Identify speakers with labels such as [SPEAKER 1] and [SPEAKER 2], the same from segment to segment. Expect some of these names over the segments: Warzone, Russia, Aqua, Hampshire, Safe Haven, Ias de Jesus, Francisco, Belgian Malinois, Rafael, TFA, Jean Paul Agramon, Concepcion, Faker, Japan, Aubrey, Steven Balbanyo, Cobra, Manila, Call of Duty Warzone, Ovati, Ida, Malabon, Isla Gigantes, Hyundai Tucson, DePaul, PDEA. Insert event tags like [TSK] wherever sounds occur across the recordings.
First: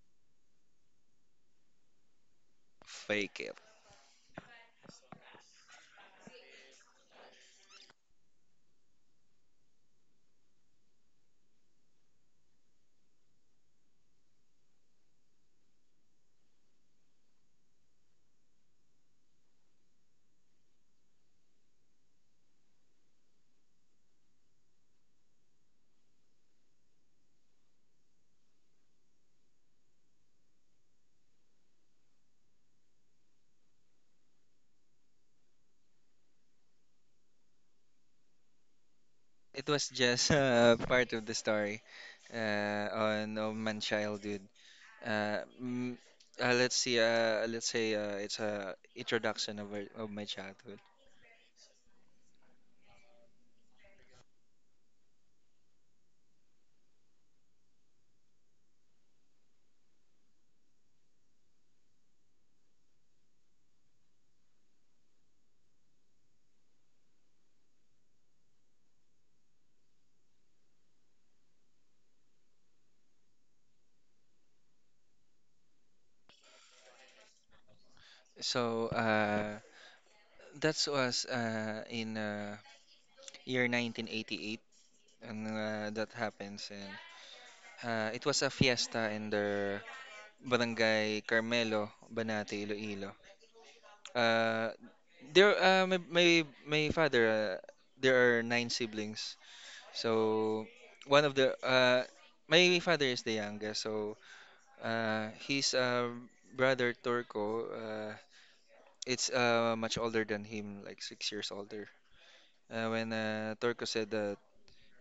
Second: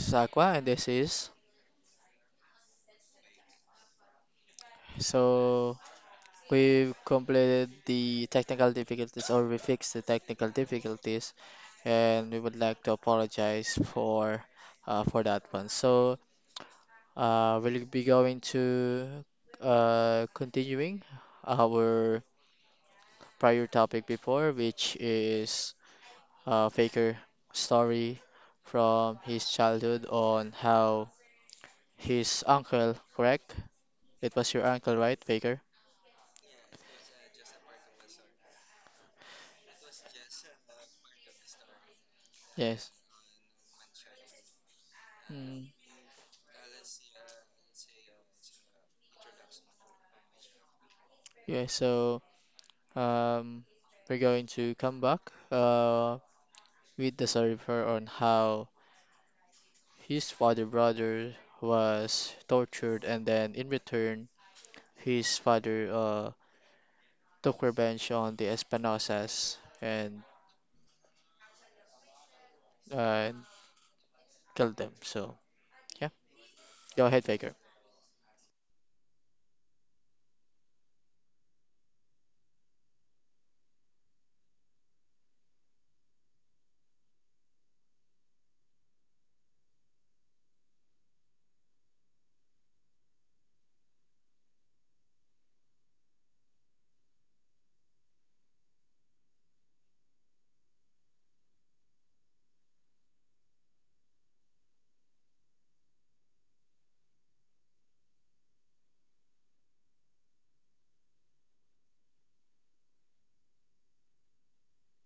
[SPEAKER 1] is Aqua, and this is
[SPEAKER 2] Fake it.
[SPEAKER 1] so we've completed the technical difficulties, or we fixed the technical difficulties, and we would like to apologize for that one. So we'll be going to continuing our prior topic before, which is Faker story from his childhood on how his uncle, correct? It was your uncle, right, Faker?
[SPEAKER 2] It was just [LAUGHS] part of the story
[SPEAKER 1] Yes.
[SPEAKER 2] on my childhood. Uh,
[SPEAKER 1] Mm.
[SPEAKER 2] mm, let's see. Let's say it's a introduction of, of my childhood.
[SPEAKER 1] Yeah, so um, we're going to come back uh, with the story of her on how his father brother was tortured and then in return his father took revenge on the Espinosas and uh, killed them. So yeah, go ahead, Faker.
[SPEAKER 2] So that was in year 1988, and that happens. And it was a fiesta in the barangay Carmelo, Banati, Iloilo. Uh, there, my my My father. There are nine siblings. So one of the my father is the youngest. So his brother Turco. It's much older than him, like six years older. When Turco said that,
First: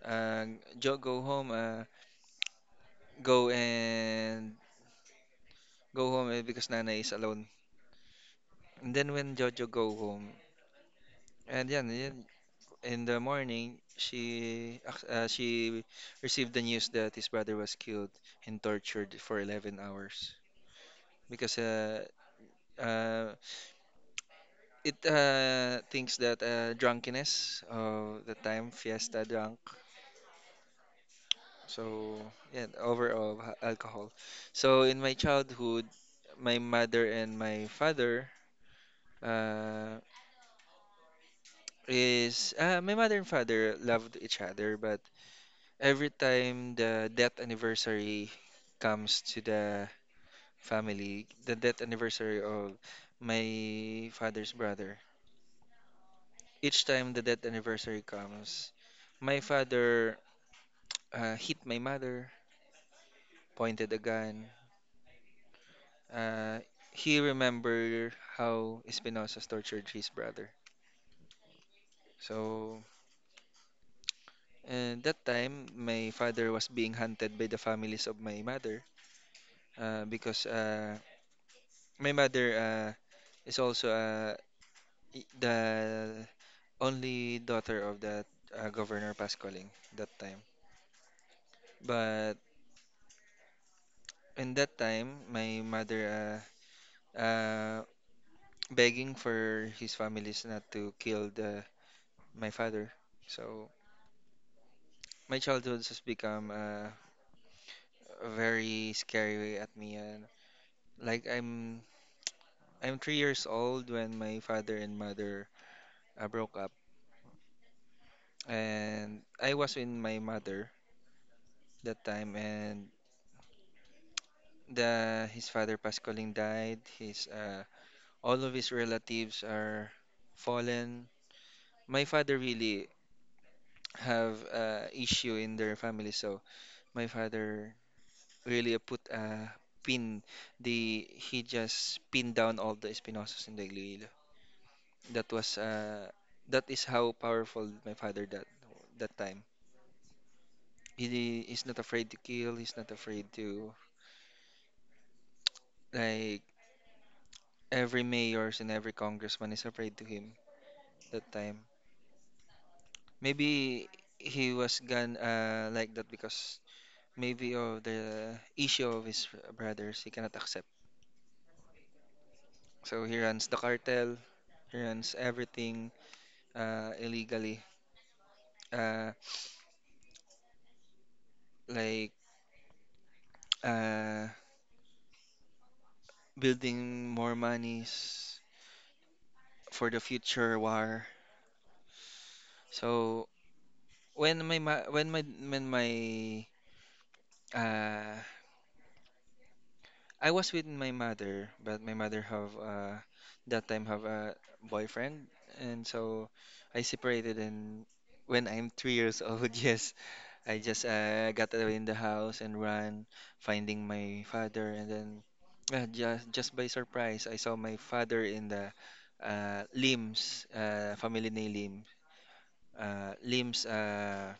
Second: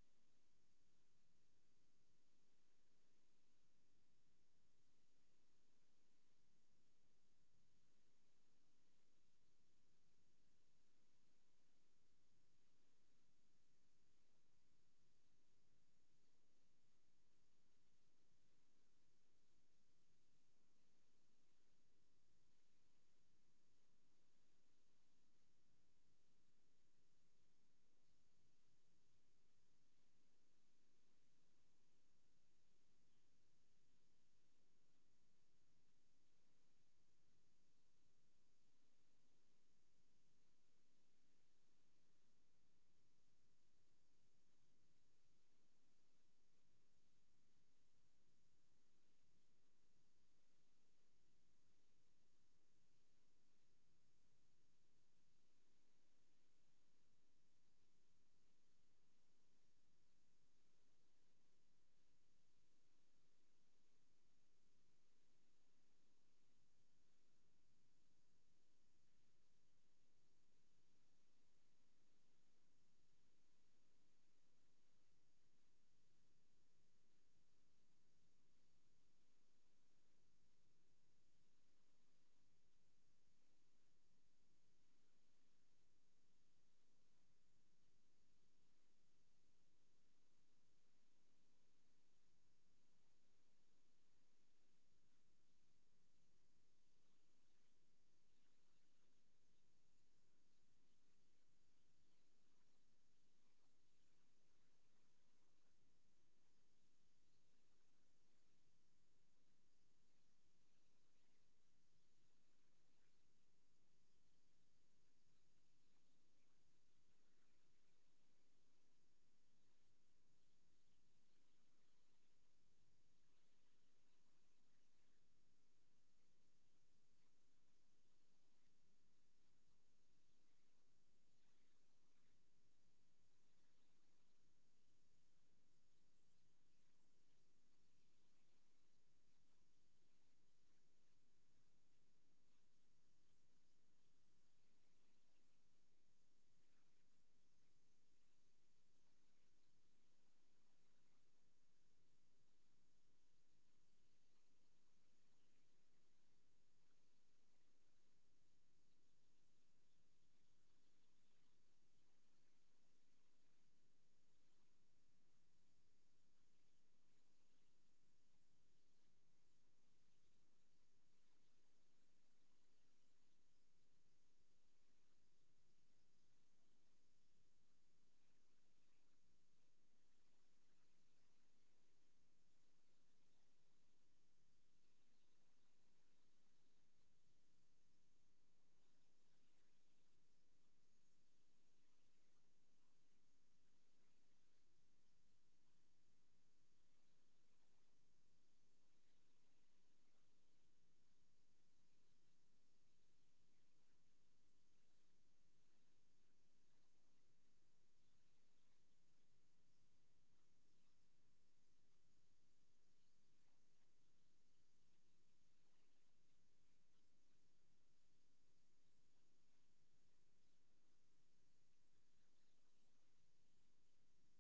[SPEAKER 2] uh, Joe, go home. Go and go home eh, because Nana is alone. And then when Jojo go home, and yan, yan in the morning, she received the news that his brother was killed and tortured for 11 hours because uh, it thinks that drunkenness of the time fiesta drunk. So yeah, overall alcohol. So in my childhood, my mother and my father uh, is my mother and father loved each other, but every time the death anniversary comes to the family, the death anniversary of my father's brother, each time the death anniversary comes, my father hit my mother, pointed a gun. Uh, he remembered how Espinosa tortured his brother. So, that time, my father was being hunted by the families of my mother because my mother is also a, the only daughter of that Governor Pascaling that time. But in that time, my mother uh, uh, begging for his families not to kill the, my father. So my childhood has become very scary at me. And like I'm three years old when my father and mother broke up, and I was with my mother that time, and the his father Pascaline died. His All of his relatives are fallen. My father really have issue in their family, so my father really put a pin. The He just pinned down all the Espinosas in the Iloilo. That was uh, that is how powerful my father that that time. He is not afraid to kill. He's not afraid to like every mayors and every congressman is afraid to him that time. Maybe he was gone like that because maybe of the issue of his brothers he cannot accept. So he runs the cartel, he runs everything illegally, uh, like uh, building more monies for the future war. So when my ma- when my uh, I was with my mother, but my mother have that time have a boyfriend, and so I separated and when I'm three years old, [LAUGHS] yes, I just got away in the house and ran, finding my father, and then just by surprise, I saw my father in the Lim's family name Lim, uh, Lim's uh,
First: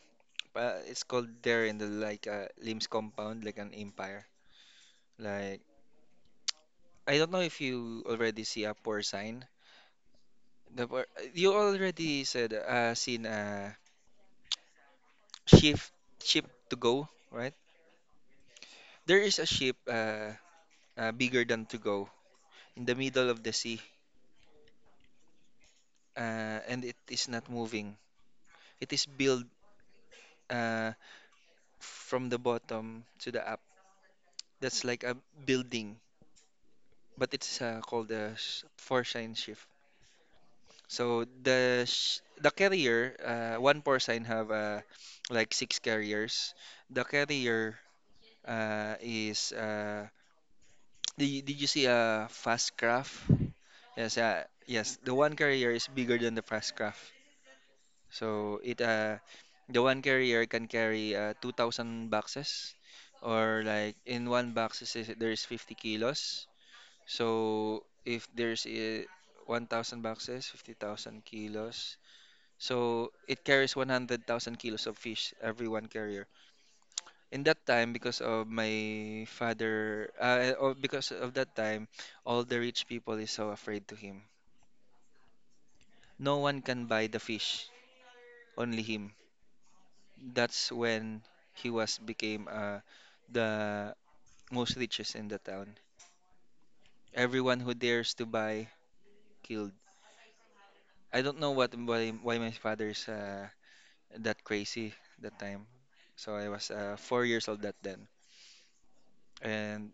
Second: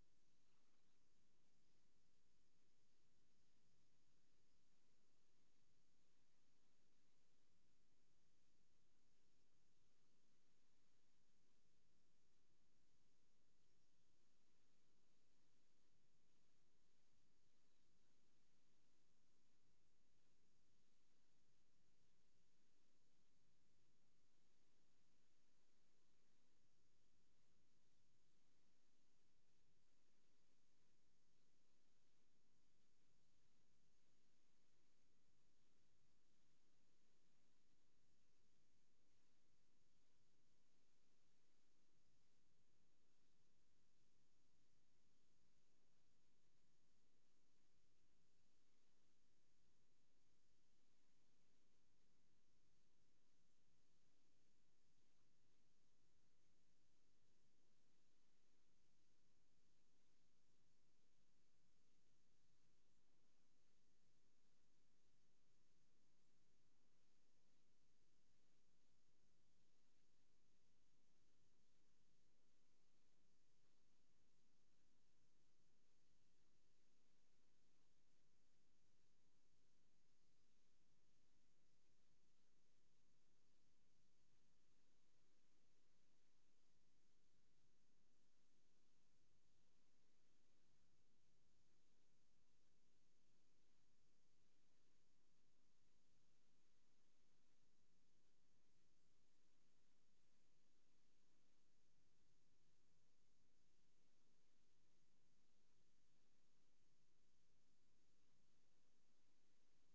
[SPEAKER 2] it's called there in the like Lim's compound, like an empire. Like I don't know if you already see a poor sign. The por- you already said seen a shift ship to go, right? There is a ship bigger than to go in the middle of the sea, and it is not moving. It is built uh, from the bottom to the up. That's like a building, but it's called a four sign shift. So the carrier, one four sign have like six carriers. The carrier uh, is uh, did you see a Fast Craft? Yes, yes. The one carrier is bigger than the Fast Craft, so it the one carrier can carry 2,000 boxes, or like in one box there's 50 kilos. So if there's 1,000 boxes, 50,000 kilos. So it carries 100,000 kilos of fish every one carrier. In that time because of my father or because of that time all the rich people is so afraid to him, no one can buy the fish, only him. That's when he was became the most richest in the town. Everyone who dares to buy killed. I don't know what why my father is that crazy that time. So I was four years old that then, and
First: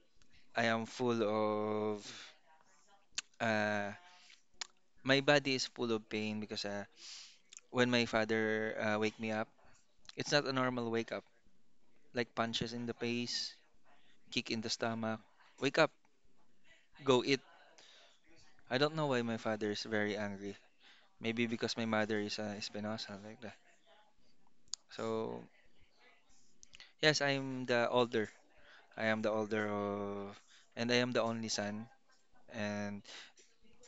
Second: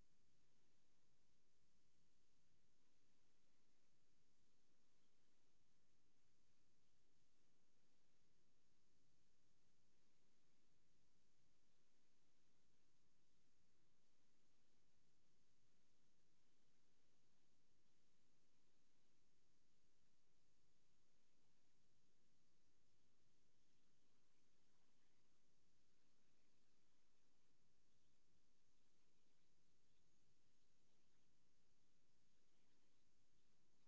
[SPEAKER 2] I am full of uh, my body is full of pain because when my father wake me up, it's not a normal wake up. Like punches in the face, kick in the stomach. Wake up, go eat. I don't know why my father is very angry. Maybe because my mother is a Espinosa like that. So yes, I'm the older. I am the older of, and I am the only son. And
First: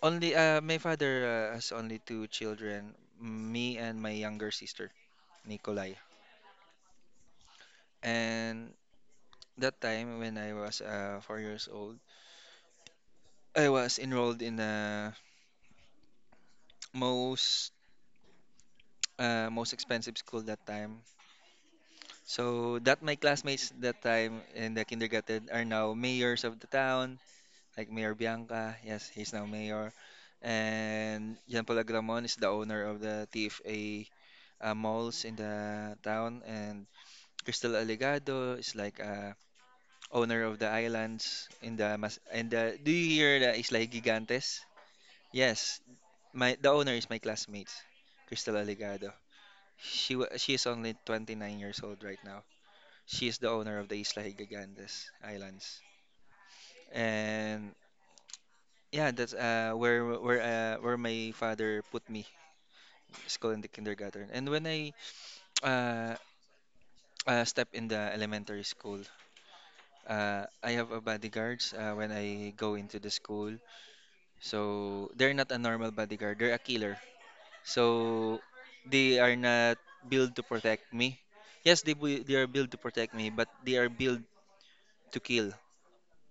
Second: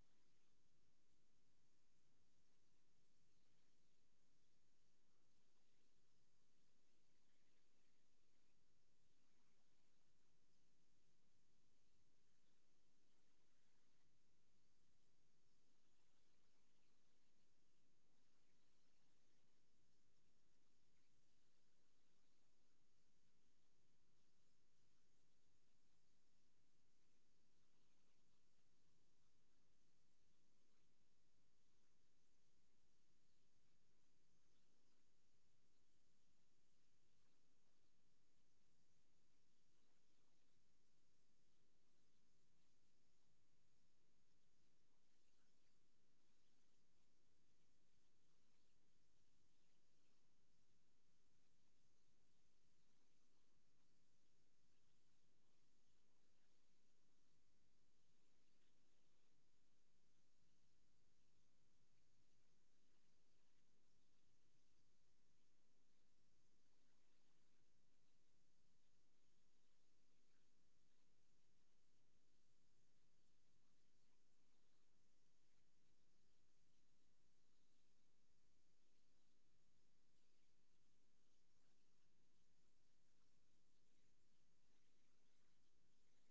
[SPEAKER 2] only my father has only two children, me and my younger sister, Nikolai. And that time when I was four years old, I was enrolled in the most most expensive school that time. So that my classmates that time in the kindergarten are now mayors of the town, like Mayor Bianca. Yes, he's now mayor. And Jean Paul Agramon is the owner of the TFA malls in the town. And Crystal Alegado is like owner of the islands in the Mas and the, do you hear the Isla Gigantes? Yes, my the owner is my classmate, Crystal Aligado. She is only 29 years old right now. She is the owner of the Isla Higagantes Islands. And yeah, that's where my father put me, school in the kindergarten. And when I uh, step in the elementary school, I have a bodyguards when I go into the school. So they're not a normal bodyguard; they're a killer. So they are not built to protect me. Yes, they are built to protect me, but they are built to kill.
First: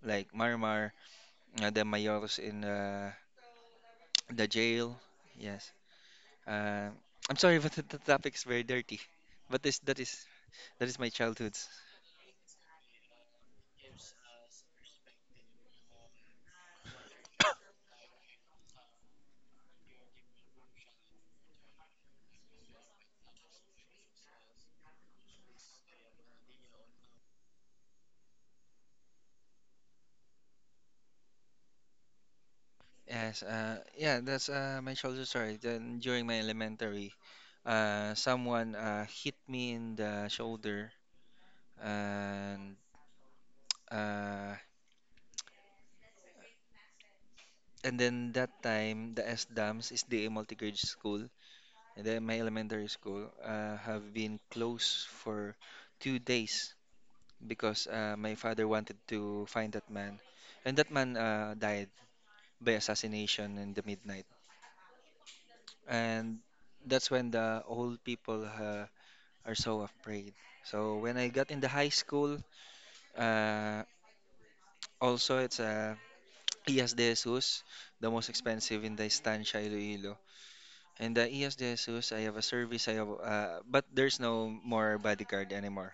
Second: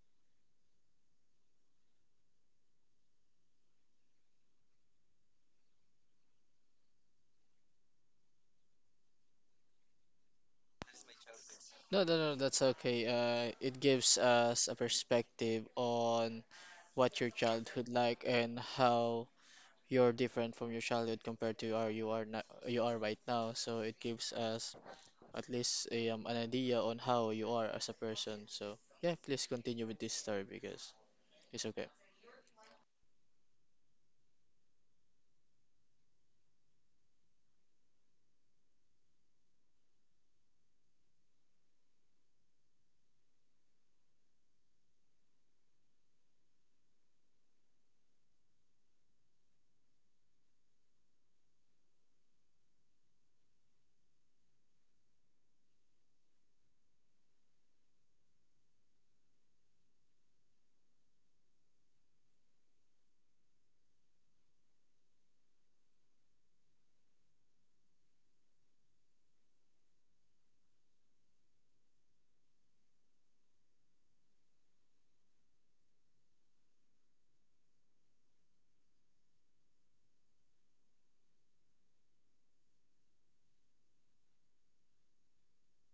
[SPEAKER 2] Like Marmar, the Mayors in [TSK] the jail. Yes. Uh, I'm sorry, [LAUGHS] but the topic is very dirty. But this that is my childhood's.
[SPEAKER 1] No, no, no, that's okay. It gives us a perspective on what your childhood like and how you're different from your childhood compared to how you are now, you are right now. So it gives us at least an idea on how you are as a person. So yeah, please continue with this story because it's okay.
[SPEAKER 2] Yes. Yeah, that's my childhood story. Then during my elementary, someone hit me in the shoulder and. Uh, And then that time, the SDAMS is the multi-grade school, and then my elementary school have been closed for two days because my father wanted to find that man, and that man died by assassination in the midnight, and that's when the old people are so afraid. So when I got in the high school, uh, also it's [TSK] Ias de Jesus, the most expensive in the Estancia Iloilo. And the ES de Jesus, I have a service. I have, but there's no more bodyguard anymore.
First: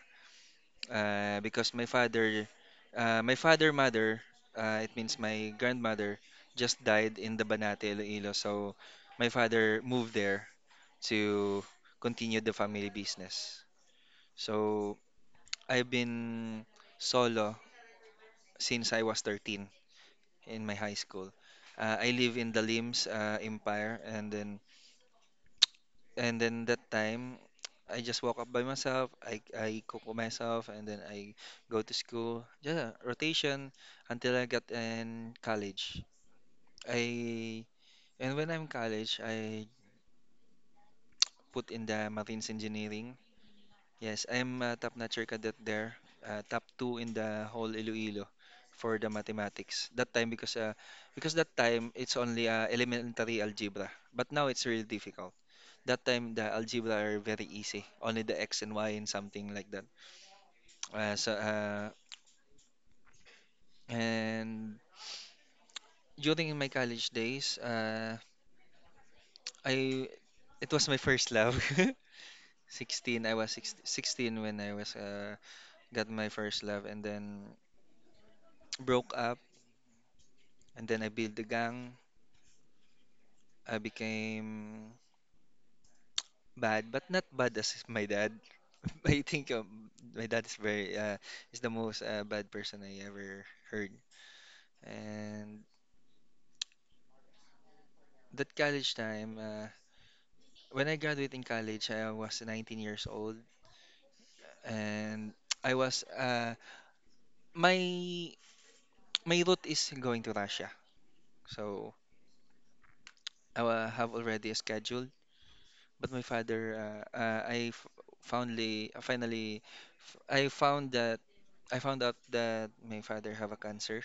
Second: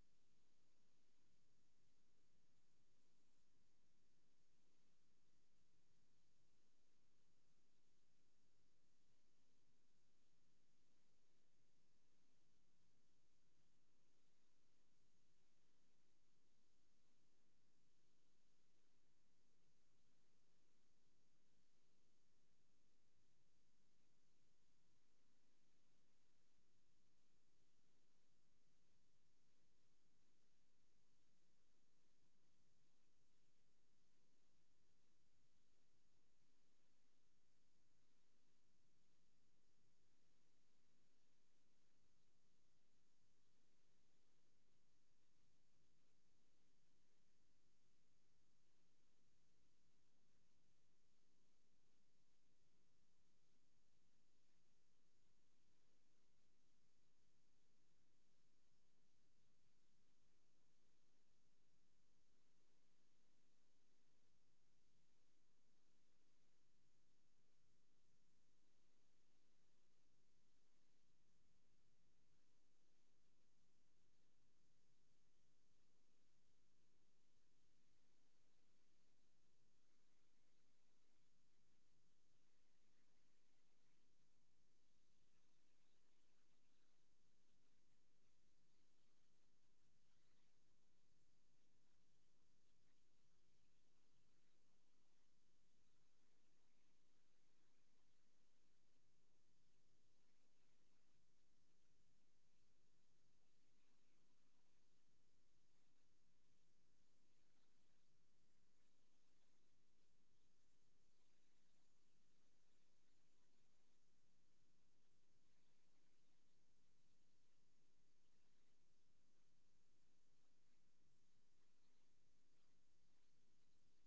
[SPEAKER 2] Because my father mother, it means my grandmother, just died in the Banate, Iloilo. So my father moved there to continue the family business. So I've been solo since I was 13 in my high school. I live in the Lims Empire, and then and then that time, I just woke up by myself. I cook for myself, and then I go to school. Yeah, rotation until I got in college. I and when I'm in college, I put in the marines engineering. Yes, I'm a top-notcher cadet there, top two in the whole Iloilo for the mathematics. That time because that time it's only elementary algebra, but now it's really difficult. That time the algebra are very easy, only the x and y and something like that. So and During my college days, I it was my first love. [LAUGHS] 16, I was 16, sixteen when I was got my first love and then broke up and then I built the gang. I became bad, but not bad as my dad. [LAUGHS] I think my dad is very is the most bad person I ever heard. And that college time, when I graduated in college, I was 19 years old, and I was my my route is going to Russia, so have already scheduled. But my father, I f- foundly finally f- I found that I found out that my father have a cancer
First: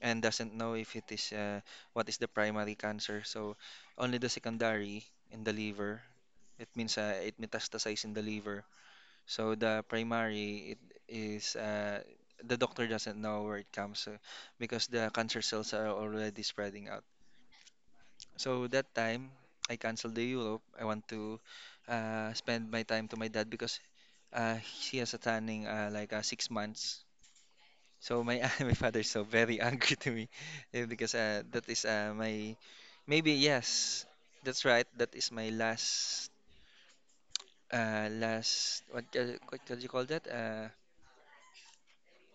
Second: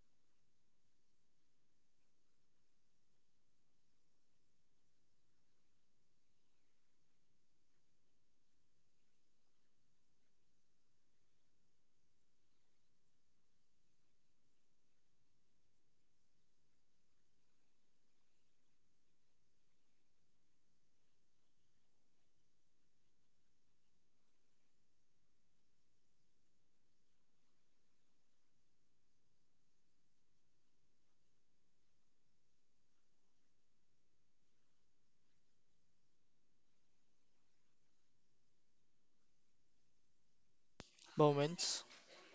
[SPEAKER 2] and doesn't know if it is what is the primary cancer, so only the secondary in the liver. It means it metastasized in the liver. So the primary it is the doctor doesn't know where it comes because the cancer cells are already spreading out. So that time I canceled the Europe. I want to spend my time to my dad because he has a tanning like six months. So my [LAUGHS] my father is so very [LAUGHS] angry to me, because that is my, maybe, yes, that's right, that is my last, last, what, what do you call that,
[SPEAKER 1] Moments,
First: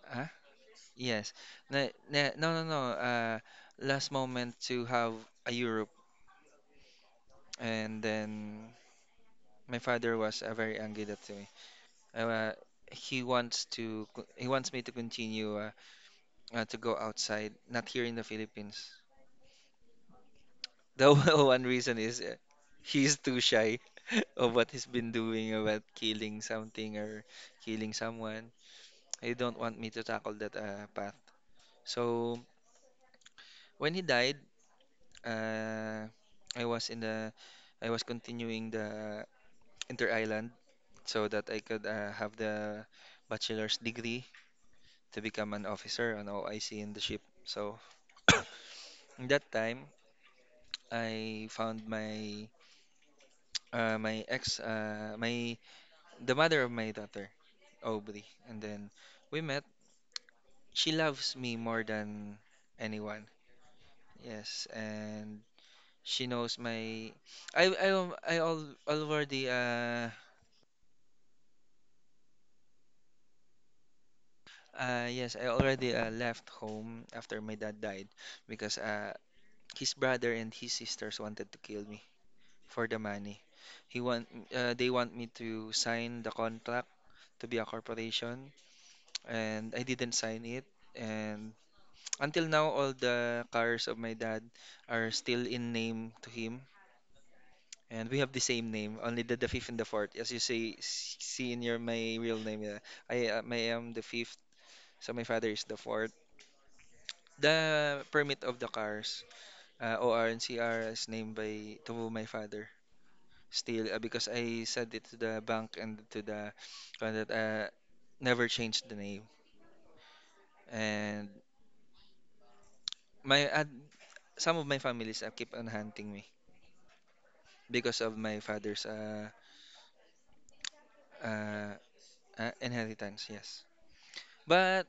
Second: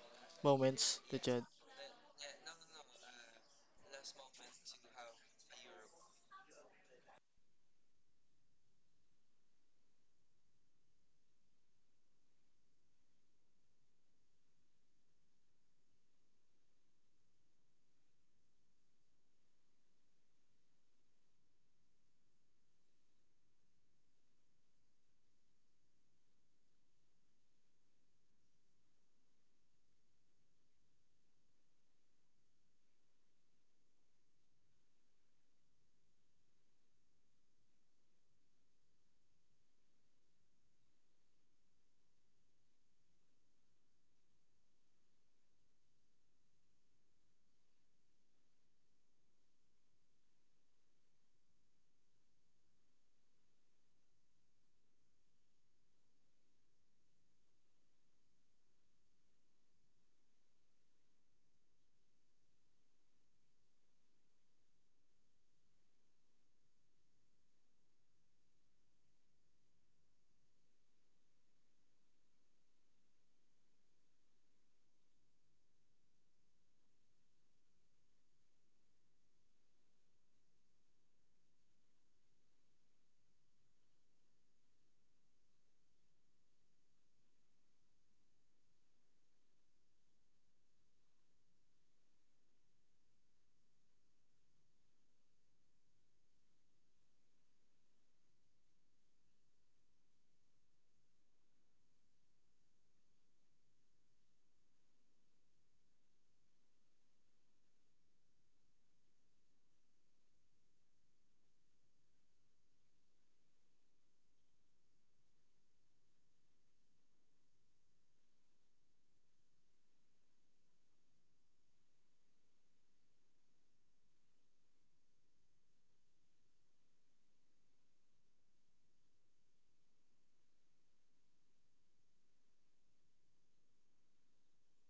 [SPEAKER 2] huh?
[SPEAKER 1] moments that
[SPEAKER 2] Yes.
[SPEAKER 1] you had,
[SPEAKER 2] No, no, no, no. Last moment to have a Europe, and then my father was very angry that to me. Uh, he wants me to continue, to go outside, not here in the Philippines. The [LAUGHS] one reason is, he's too shy [LAUGHS] of what he's been doing about killing something or killing someone. He don't want me to tackle that path. So when he died, uh, I was in the I was continuing the inter island so that I could have the bachelor's degree to become an officer on OIC in the ship. So [COUGHS] in that time, I found my my ex my the mother of my daughter, Aubrey, and then we met. She loves me more than anyone. Yes, and she knows. My I al already Yes, I already left home after my dad died because his brother and his sisters wanted to kill me for the money. He want They want me to sign the contract to be a corporation, and I didn't sign it. And until now, all the cars of my dad are still in name to him, and we have the same name, only the fifth and the fourth. As you say, see in your my real name, yeah. I am the fifth, so my father is the fourth. The permit of the cars, O R and C R is named by to my father still, because I said it to the bank and to the one that never changed the name. And my some of my families keep on hunting me because of my father's uh, inheritance. Yes. But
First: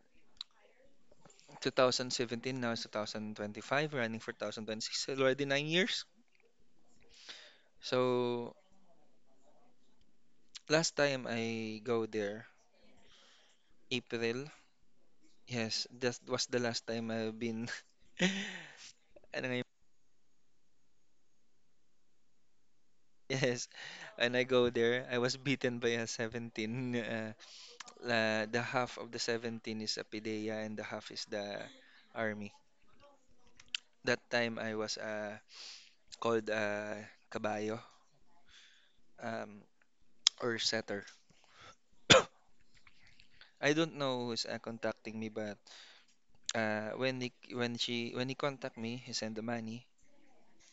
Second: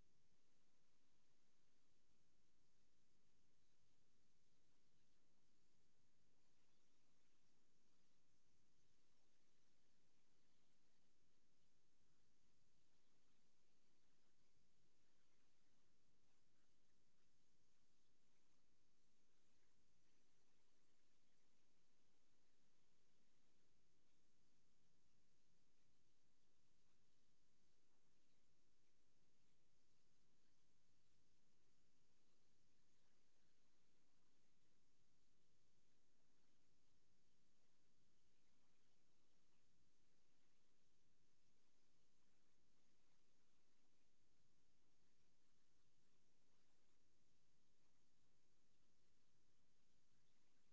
[SPEAKER 2] 2017, now is 2025, running for 2026, already 9 years. So last time I go there, April. Yes, that was the last time I've been. [LAUGHS] And I, yes, and I go there. I was beaten by a 17. Uh, la The half of the 17 is a PIDEA and the half is the army. That time I was called kabayo, um, [TSK] or setter. [COUGHS] I don't know who's contacting me, but when he contact me, he send the money.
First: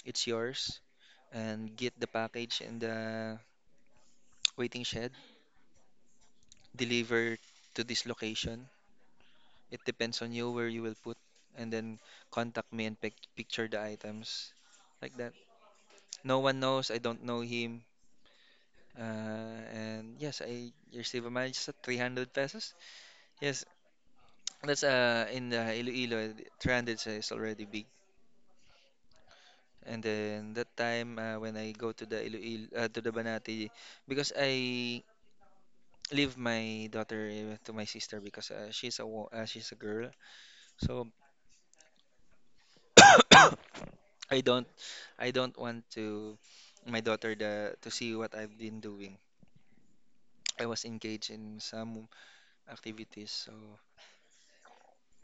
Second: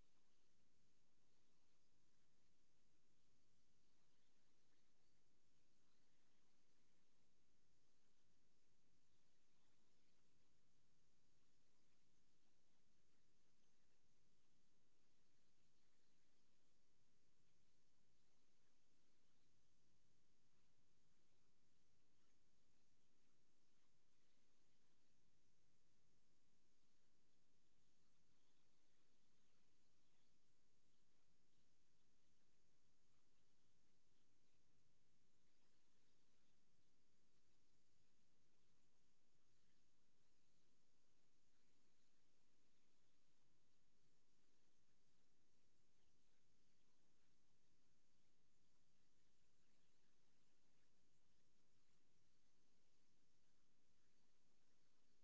[SPEAKER 2] It's yours and get the package in the [TSK] waiting shed. Deliver to this location. It depends on you where you will put, and then contact me and picture the items like that. No one knows. I don't know him. And yes, I receive a mileage at 300 pesos. Yes, that's in Iloilo. 300 is already big. And then that time, when I go to the Iloilo, to the Banati, because I leave my daughter, to my sister because, she's a girl. So [COUGHS] I don't I don't want to my daughter, to see what I've been doing. I was engaged in some activities, so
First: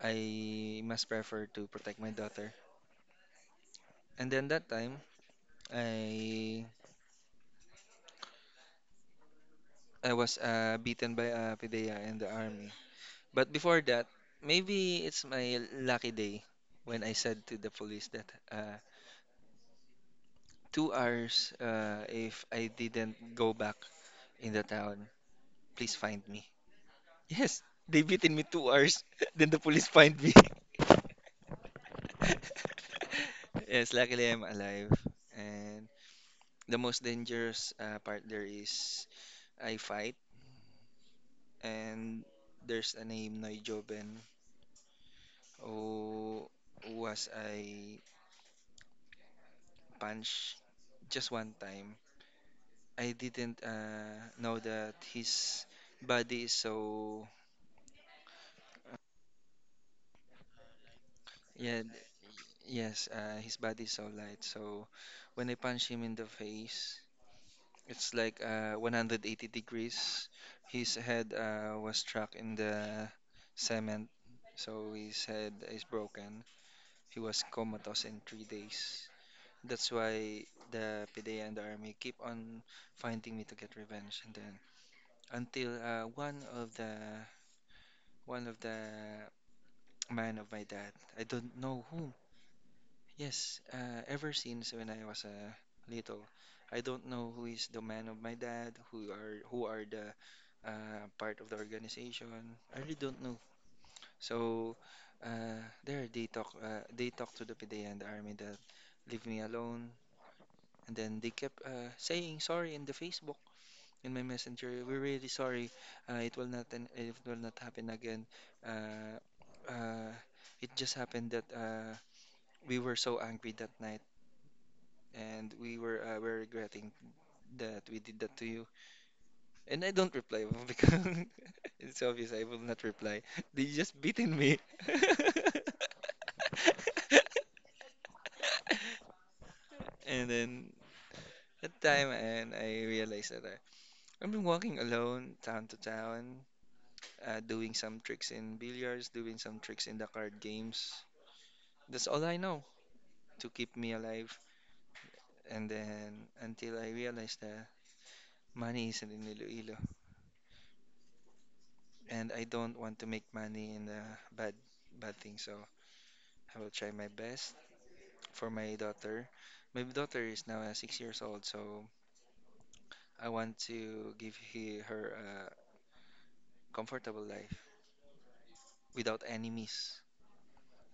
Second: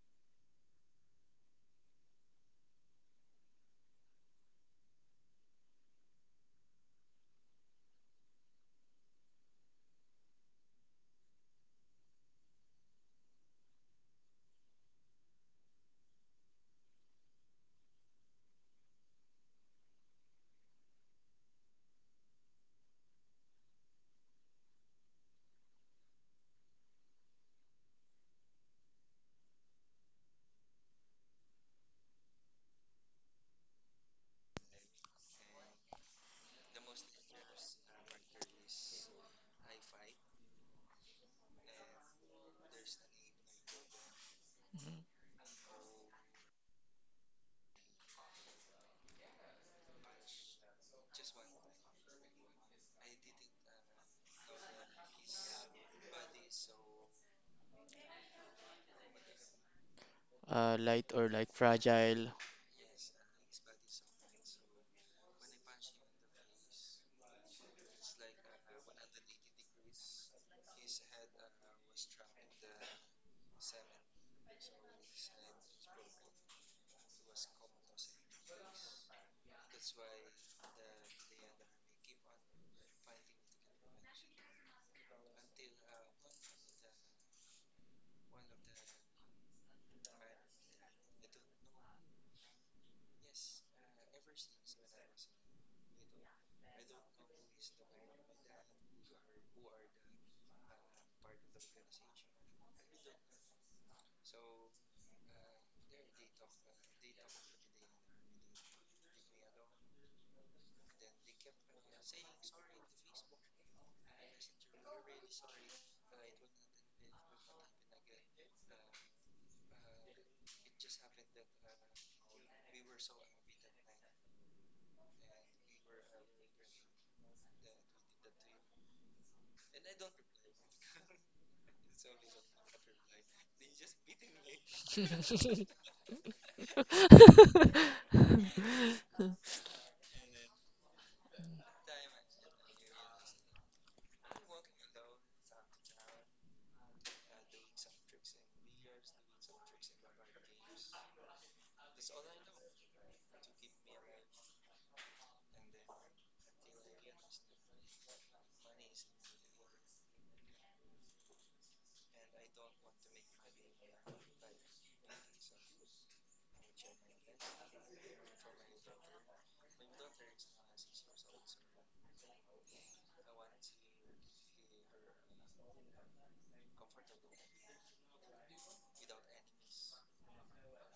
[SPEAKER 2] I must prefer to protect my daughter. And then that time, I I was beaten by a PDEA in the army. But before that, maybe it's my lucky day when I said to the police that, 2 hours, if I didn't go back in the town, please find me. Yes, they beaten me 2 hours. [LAUGHS] Then the police find me. [LAUGHS] Yes, luckily I'm alive. And the most dangerous part there is I fight, and there's a name Noy Joben who was I punch just one time. I didn't know that his body is so,
[SPEAKER 1] light or like
[SPEAKER 2] yeah,
[SPEAKER 1] fragile.
[SPEAKER 2] yes, his body is so light. So when I punch him in the face, it's like 180 degrees. His head, was struck in the cement, so his head is broken. He was comatose in 3 days. That's why the PDA and the army keep on finding me to get revenge. And then, until, one of the man of my dad, I don't know who. Yes, ever since when I was, little, I don't know who is the man of my dad, who are the part of the organization. I really don't know. So there they talk to the PDA and the army that leave me alone, and then they kept, saying sorry in the Facebook in my messenger. We're really sorry. It will not happen again. Uh, uh, it just happened that, we were so angry that night, and we're regretting that we did that to you. And I don't reply [LAUGHS] because [LAUGHS] it's obvious I will not reply. They just beaten me. [LAUGHS]
[SPEAKER 1] [LAUGHS]
[SPEAKER 2] And then at time, and I realized that, I've been walking alone, town to town, doing some tricks in billiards, doing some tricks in the card games. That's all I know to keep me alive. And then until I realized that money isn't in Iloilo. And I don't want to make money in a bad bad thing. So I will try my best for my daughter. My daughter is now 6 years old, so I want to give her a comfortable life without any miss.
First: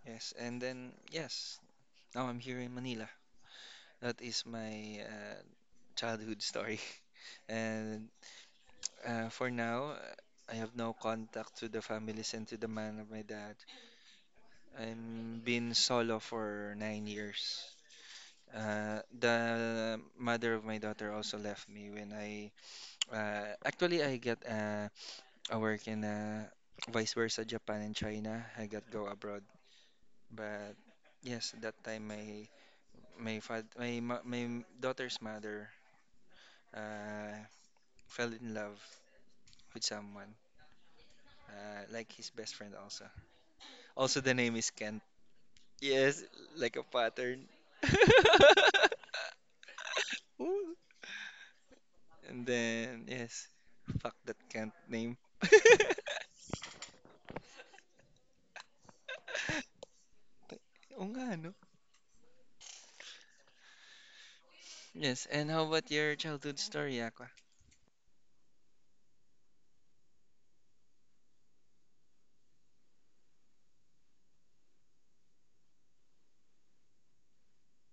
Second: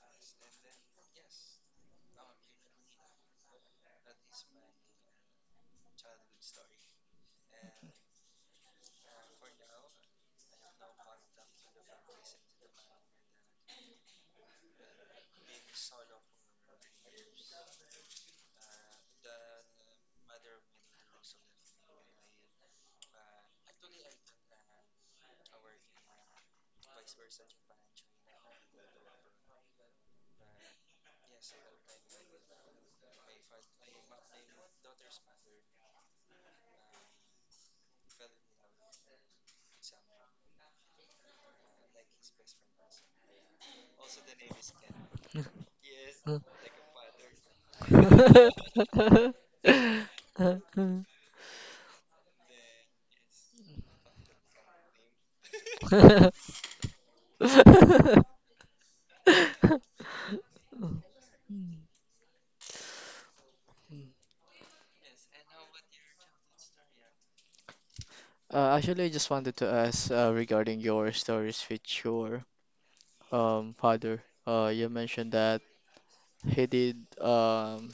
[SPEAKER 2] Yes, and then, yes, now I'm here in Manila. That is my childhood story, [LAUGHS] and for now. I have no contact to the families and to the man of my dad. I'm been solo for 9 years. The mother of my daughter also left me when I actually I got a work in, vice versa Japan and China. I got go abroad, but yes, that time, my father my mo- my daughter's mother, uh, fell in love with someone, like his best friend also. Also the name is Kent. Yes,
[SPEAKER 1] Mm.
[SPEAKER 2] like a pattern. [LAUGHS] Ooh. And then, yes, fuck that can't name. [LAUGHS] Oo nga, no? Yes, and how about your childhood story, Aqua?
[SPEAKER 1] Actually, I just wanted to ask regarding your stories with your father. You mentioned that he did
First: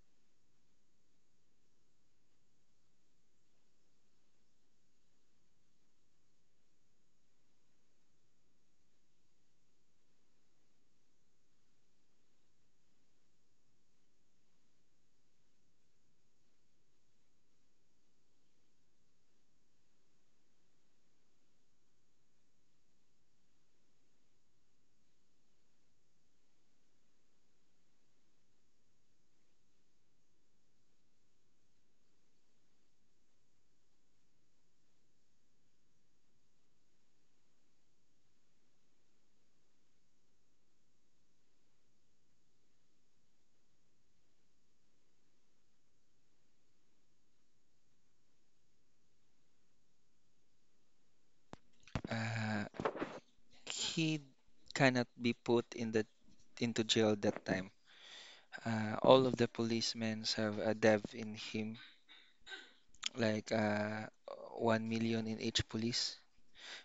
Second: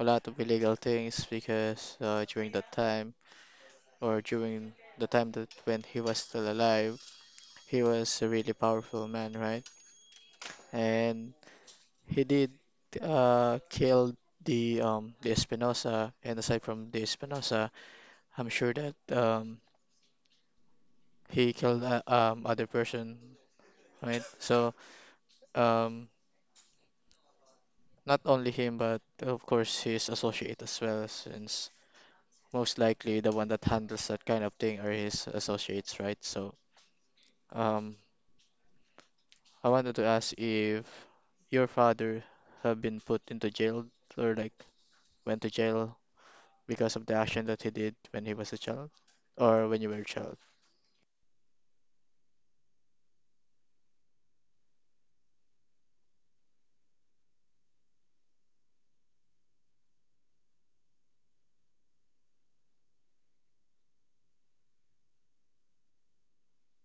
[SPEAKER 1] a lot of illegal things because during that time, or during the time that when he was still alive, he was a really powerful man, right? And he did kill the the Espinosa, and aside from the Espinosa, I'm sure that he killed other person, right? So um, not only him, but of course his associate as well, since most likely the one that handles that kind of thing are his associates, right? So um, I wanted to ask if your father have been put into jail or like went to jail because of the action that he did when he was a child or when you were a child.
[SPEAKER 2] Uh, he cannot be put in the into jail that time. All of the policemen have a dev in him, like 1 million in each police.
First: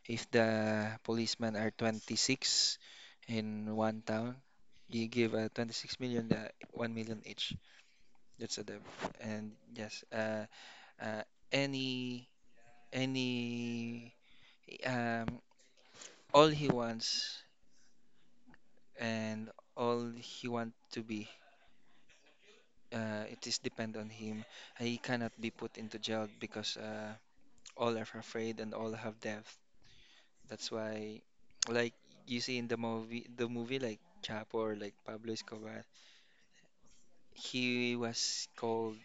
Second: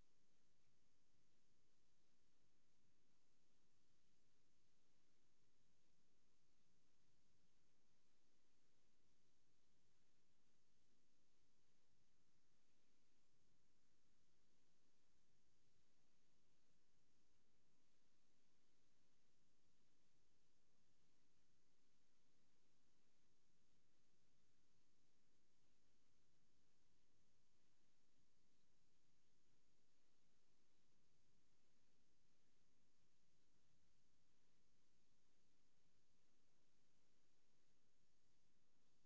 [SPEAKER 2] If the policemen are 26 in one town, you give 26 million, the 1 million each. That's a dev. And yes, uh, any any, um, all he wants and all he want to be, it is depend on him. He cannot be put into jail because all are afraid and all have death. That's why, like you see in the movie, like Chapo or like Pablo Escobar, he was called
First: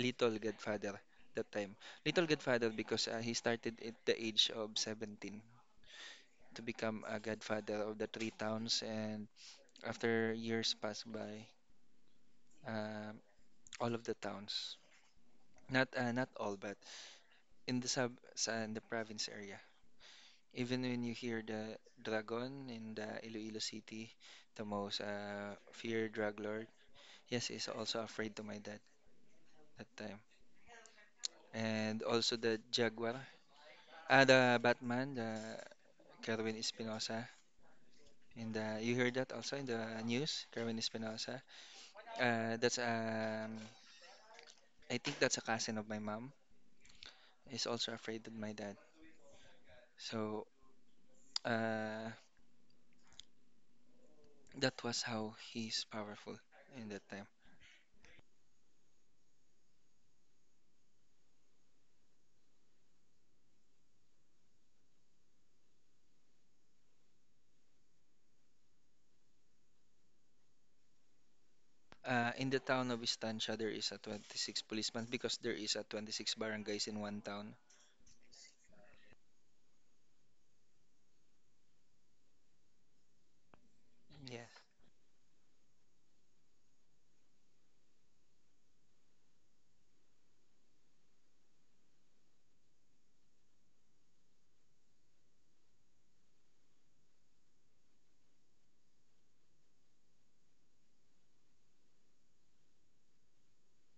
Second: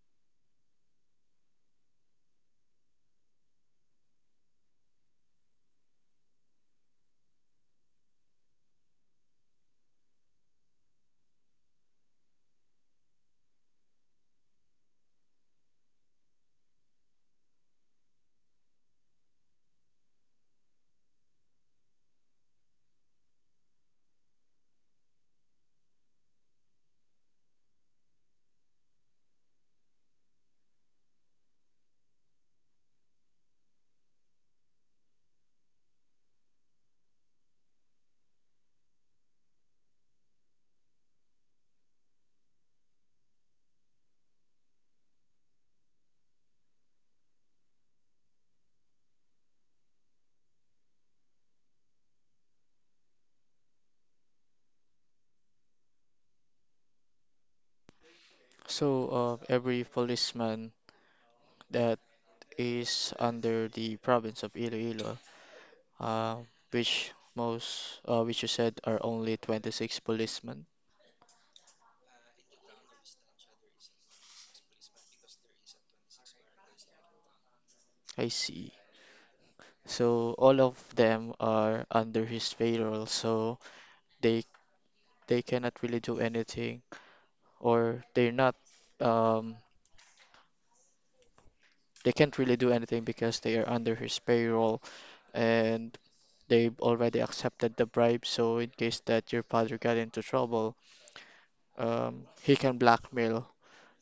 [SPEAKER 2] Little Godfather that time. Little Godfather because he started at the age of 17 to become a godfather of the three towns. And after years pass by, uh, all of the towns, not all, but in in the province area, even when you hear the dragon in the Iloilo City, the most feared drug lord, yes, is also afraid to my dad that time. And also the jaguar, the Batman, the Kerwin Espinosa. And you heard that also in the news, Kerwin Espinosa. That's I think that's a cousin of my mom. Is also afraid of my dad. So uh, that was how he's powerful in that time.
[SPEAKER 1] So, every policeman that is under the province of Iloilo, uh, which you said are only 26 policemen.
[SPEAKER 2] In the town of Estancia, there is a 26 policeman because there is a 26 barangays in one town.
[SPEAKER 1] I see. So all of them are under his payroll, so they
[SPEAKER 2] Yes.
[SPEAKER 1] they cannot really do anything, or they're not, um, they can't really do anything because they are under his payroll. And they've already accepted the bribe. So in case that your father got into trouble, he can blackmail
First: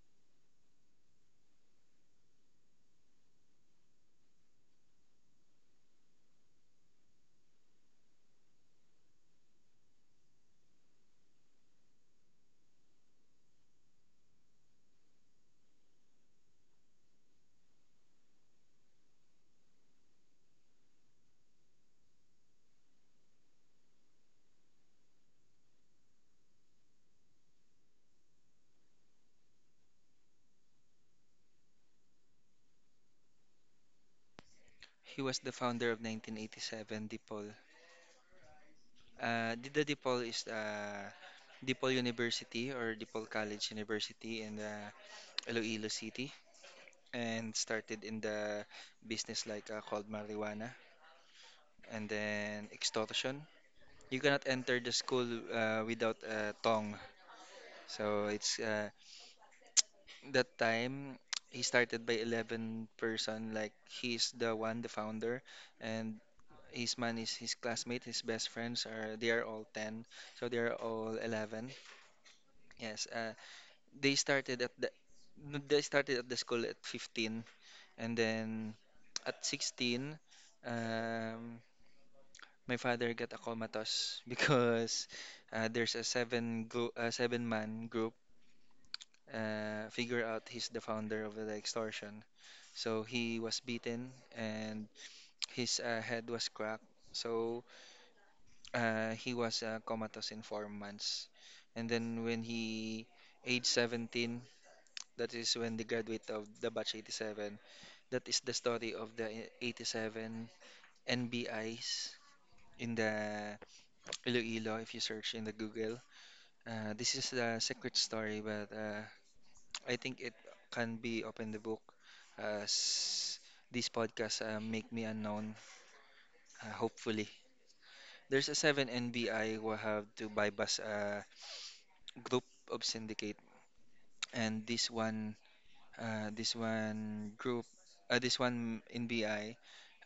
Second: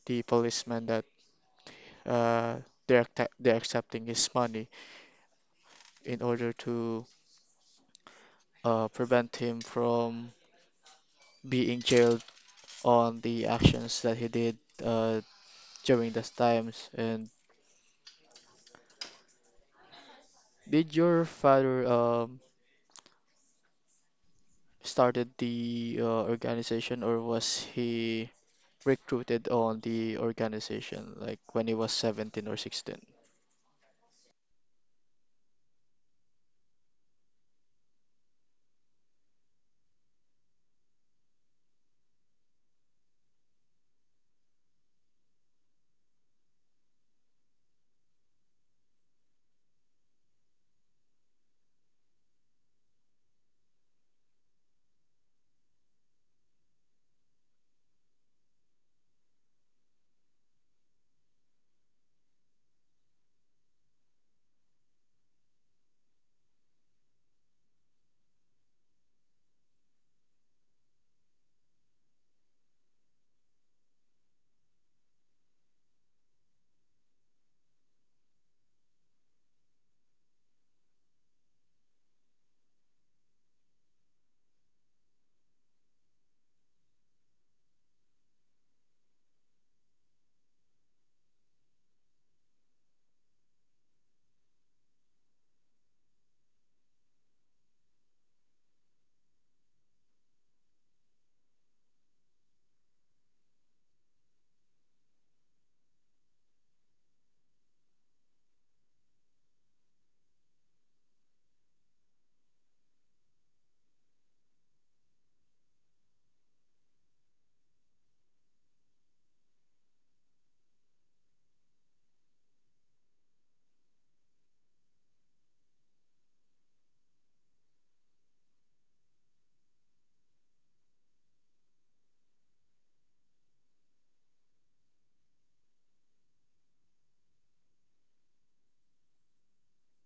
[SPEAKER 1] the policeman that uh, they're accepting his money in order to prevent him from being jailed on the actions that he did uh, during those times. And did your father started the organization or was he recruited on the organization like when he was 17 or 16?
[SPEAKER 2] He was the founder of 1987 DePaul. The DePaul is DePaul University or DePaul College University in, Iloilo City, and started in the business like, called marijuana, and then extortion. You cannot enter the school without a tong. So it's, that time he started by 11 person, like he's the one the founder, and his man is his classmate, his best friends are, they are all 10, so they are all 11. Yes, they started at the they started at the school at 15 and then at 16. Um, my father got a comatose [LAUGHS] because, there's a seven group, seven-man group, figure out he's the founder of the extortion. So he was beaten and his, head was cracked. So he was comatose in 4 months. And then when he aged 17, that is when they graduate of the batch 87. That is the story of the 87 NBIs in the Iloilo if you search in the Google. This is the secret story, but I think it can be open the book as these podcasts, make me unknown, hopefully. There's a 7 NBI who have to bypass a group of syndicate, and this one group, this one NBI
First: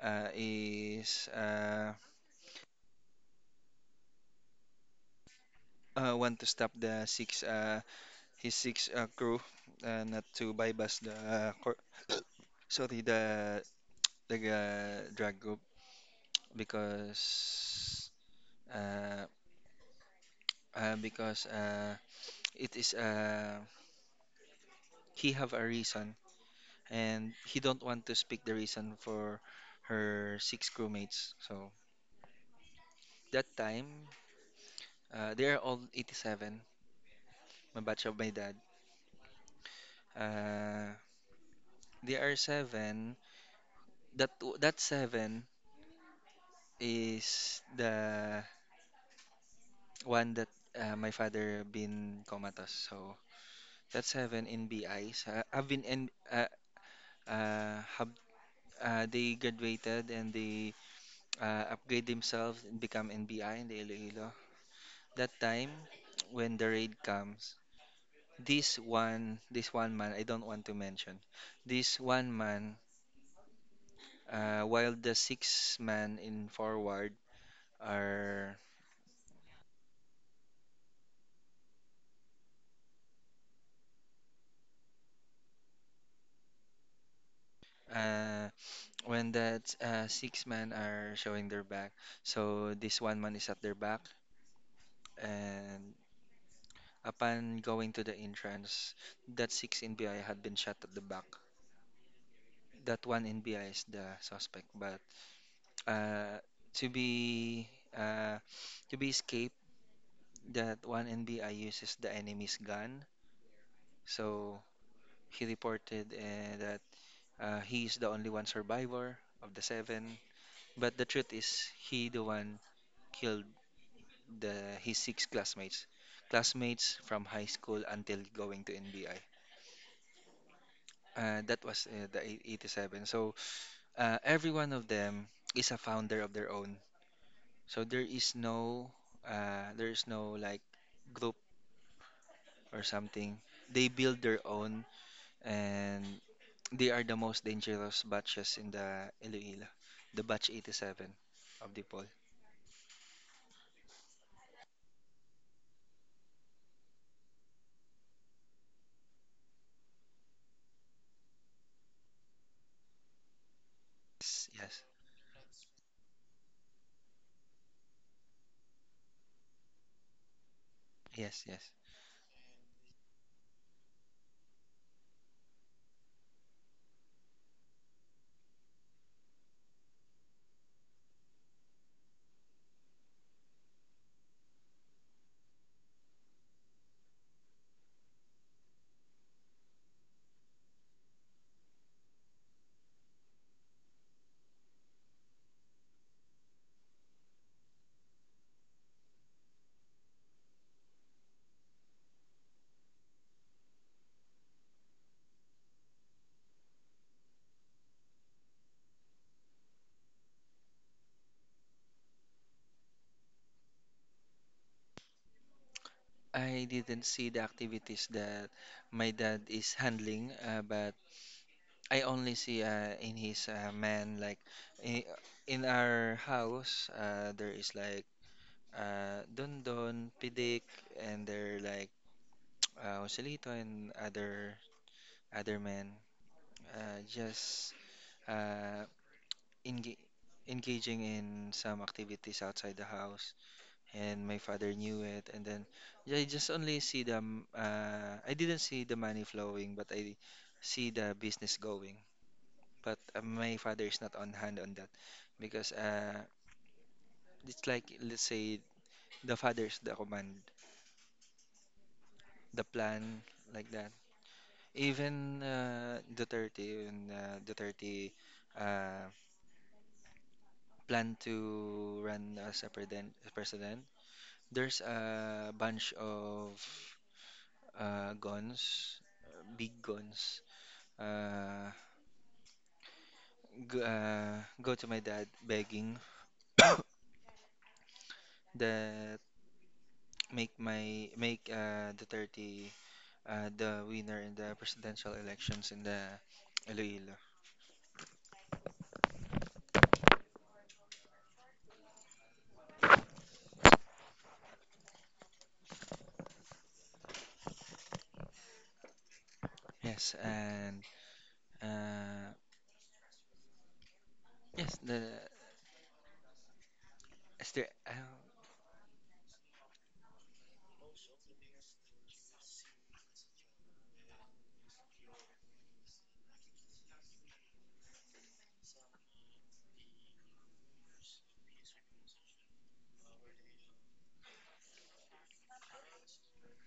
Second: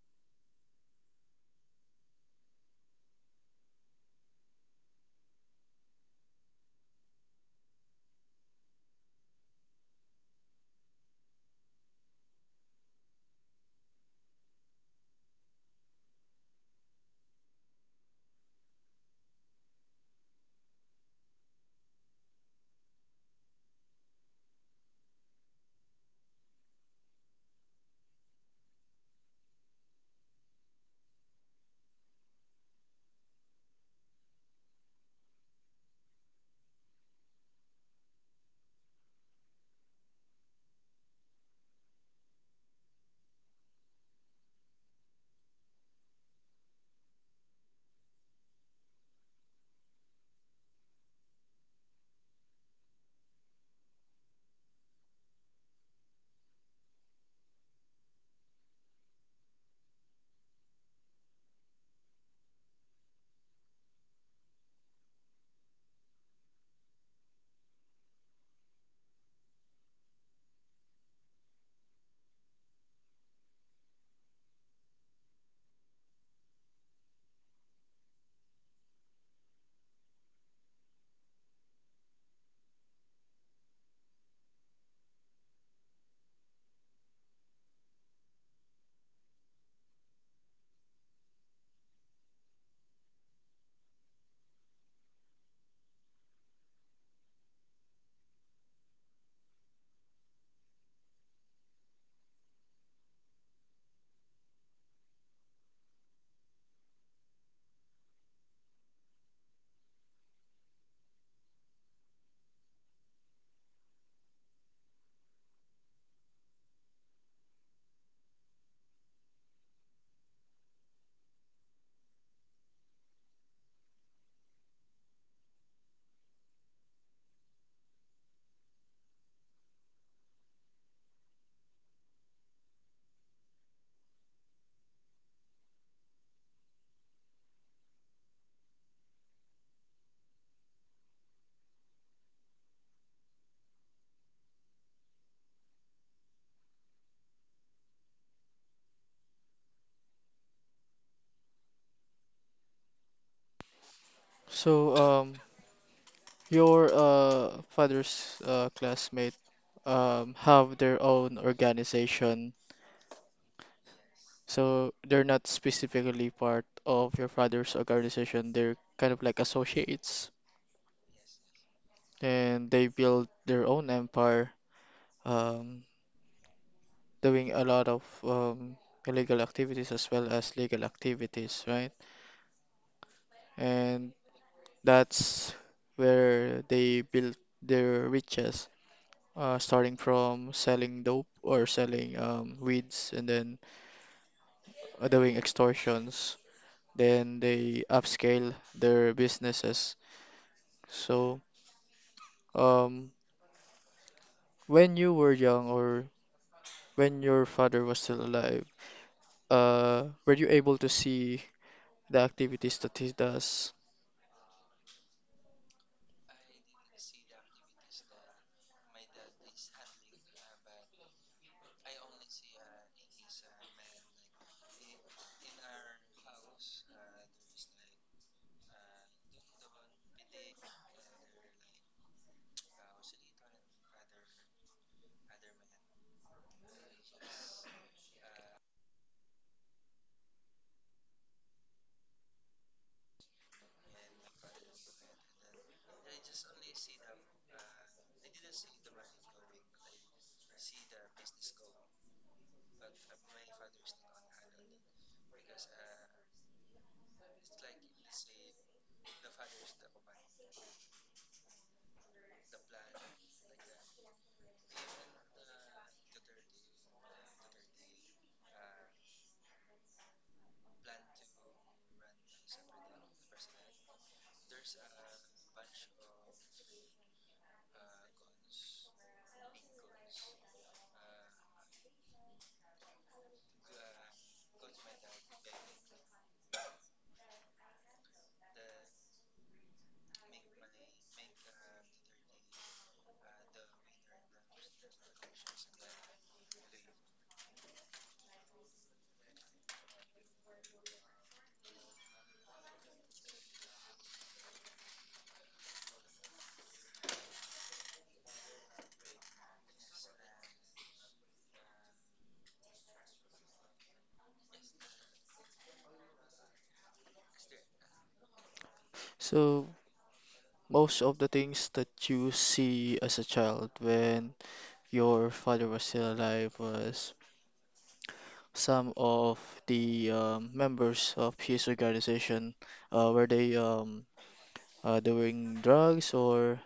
[SPEAKER 2] is want to stop his six crew, not to bypass the [COUGHS] sorry, the drag group because uh, because it is he have a reason and he don't want to speak the reason for her six crewmates. So that time they are all 87, my batch of my dad. Uh they are seven. That that seven is the one that my father been comatose. So that seven NBIs. I've been in, have They graduated and they upgrade themselves and become NBI in the Iloilo. That time when the raid comes, this one man I don't want to mention. This one man, while the six man in forward are, uh, when that six men are showing their back. So this one man is at their back, and upon going to the entrance, that six NBI had been shot at the back. That one NBI is the suspect, but uh, to be uh, to be escaped, that one NBI uses the enemy's gun. So he reported that he is the only one survivor of the seven. But the truth is, he the one killed the his six classmates, classmates from high school until going to NBI. That was the 87. So every one of them is a founder of their own. So there is no like group or something. They build their own, and they are the most dangerous batches in the Iloilo. The batch 87 of the poll.
[SPEAKER 1] So, your father's classmate have their own organization.
[SPEAKER 2] Yes, yes,
[SPEAKER 1] So they're not specifically part of your father's organization. They're kind of like associates,
[SPEAKER 2] yes, yes.
[SPEAKER 1] and they build their own empire, um, doing a lot of illegal activities as well as legal activities, right? And that's where they built their riches, starting from selling dope or selling weeds and then doing extortions. Then they upscale their businesses. So, um, when you were young or when your father was still alive, were you able to see the activities that he does?
[SPEAKER 2] I didn't see the activities that my dad is handling, but I only see in his man like in, in our house there is like don don pidik, and they're like Joselito and other men, uh, just uh, enga- engaging in some activities outside the house, and my father knew it. And then yeah, I just only see them. I didn't see the money flowing, but I see the business going. But my father is not on hand on that because it's like, let's say, the father is the command, the plan like that. Even Duterte, even Duterte uh, planned to run as a president. There's a bunch of guns, big guns. Uh, Go to my dad begging [COUGHS] that make Duterte the winner in the presidential elections in the Iloilo. Yes, and uh, yes, the is there.
[SPEAKER 1] So, most of the things that you see as a child when your father was still alive was some of the members of his organization were they doing drugs or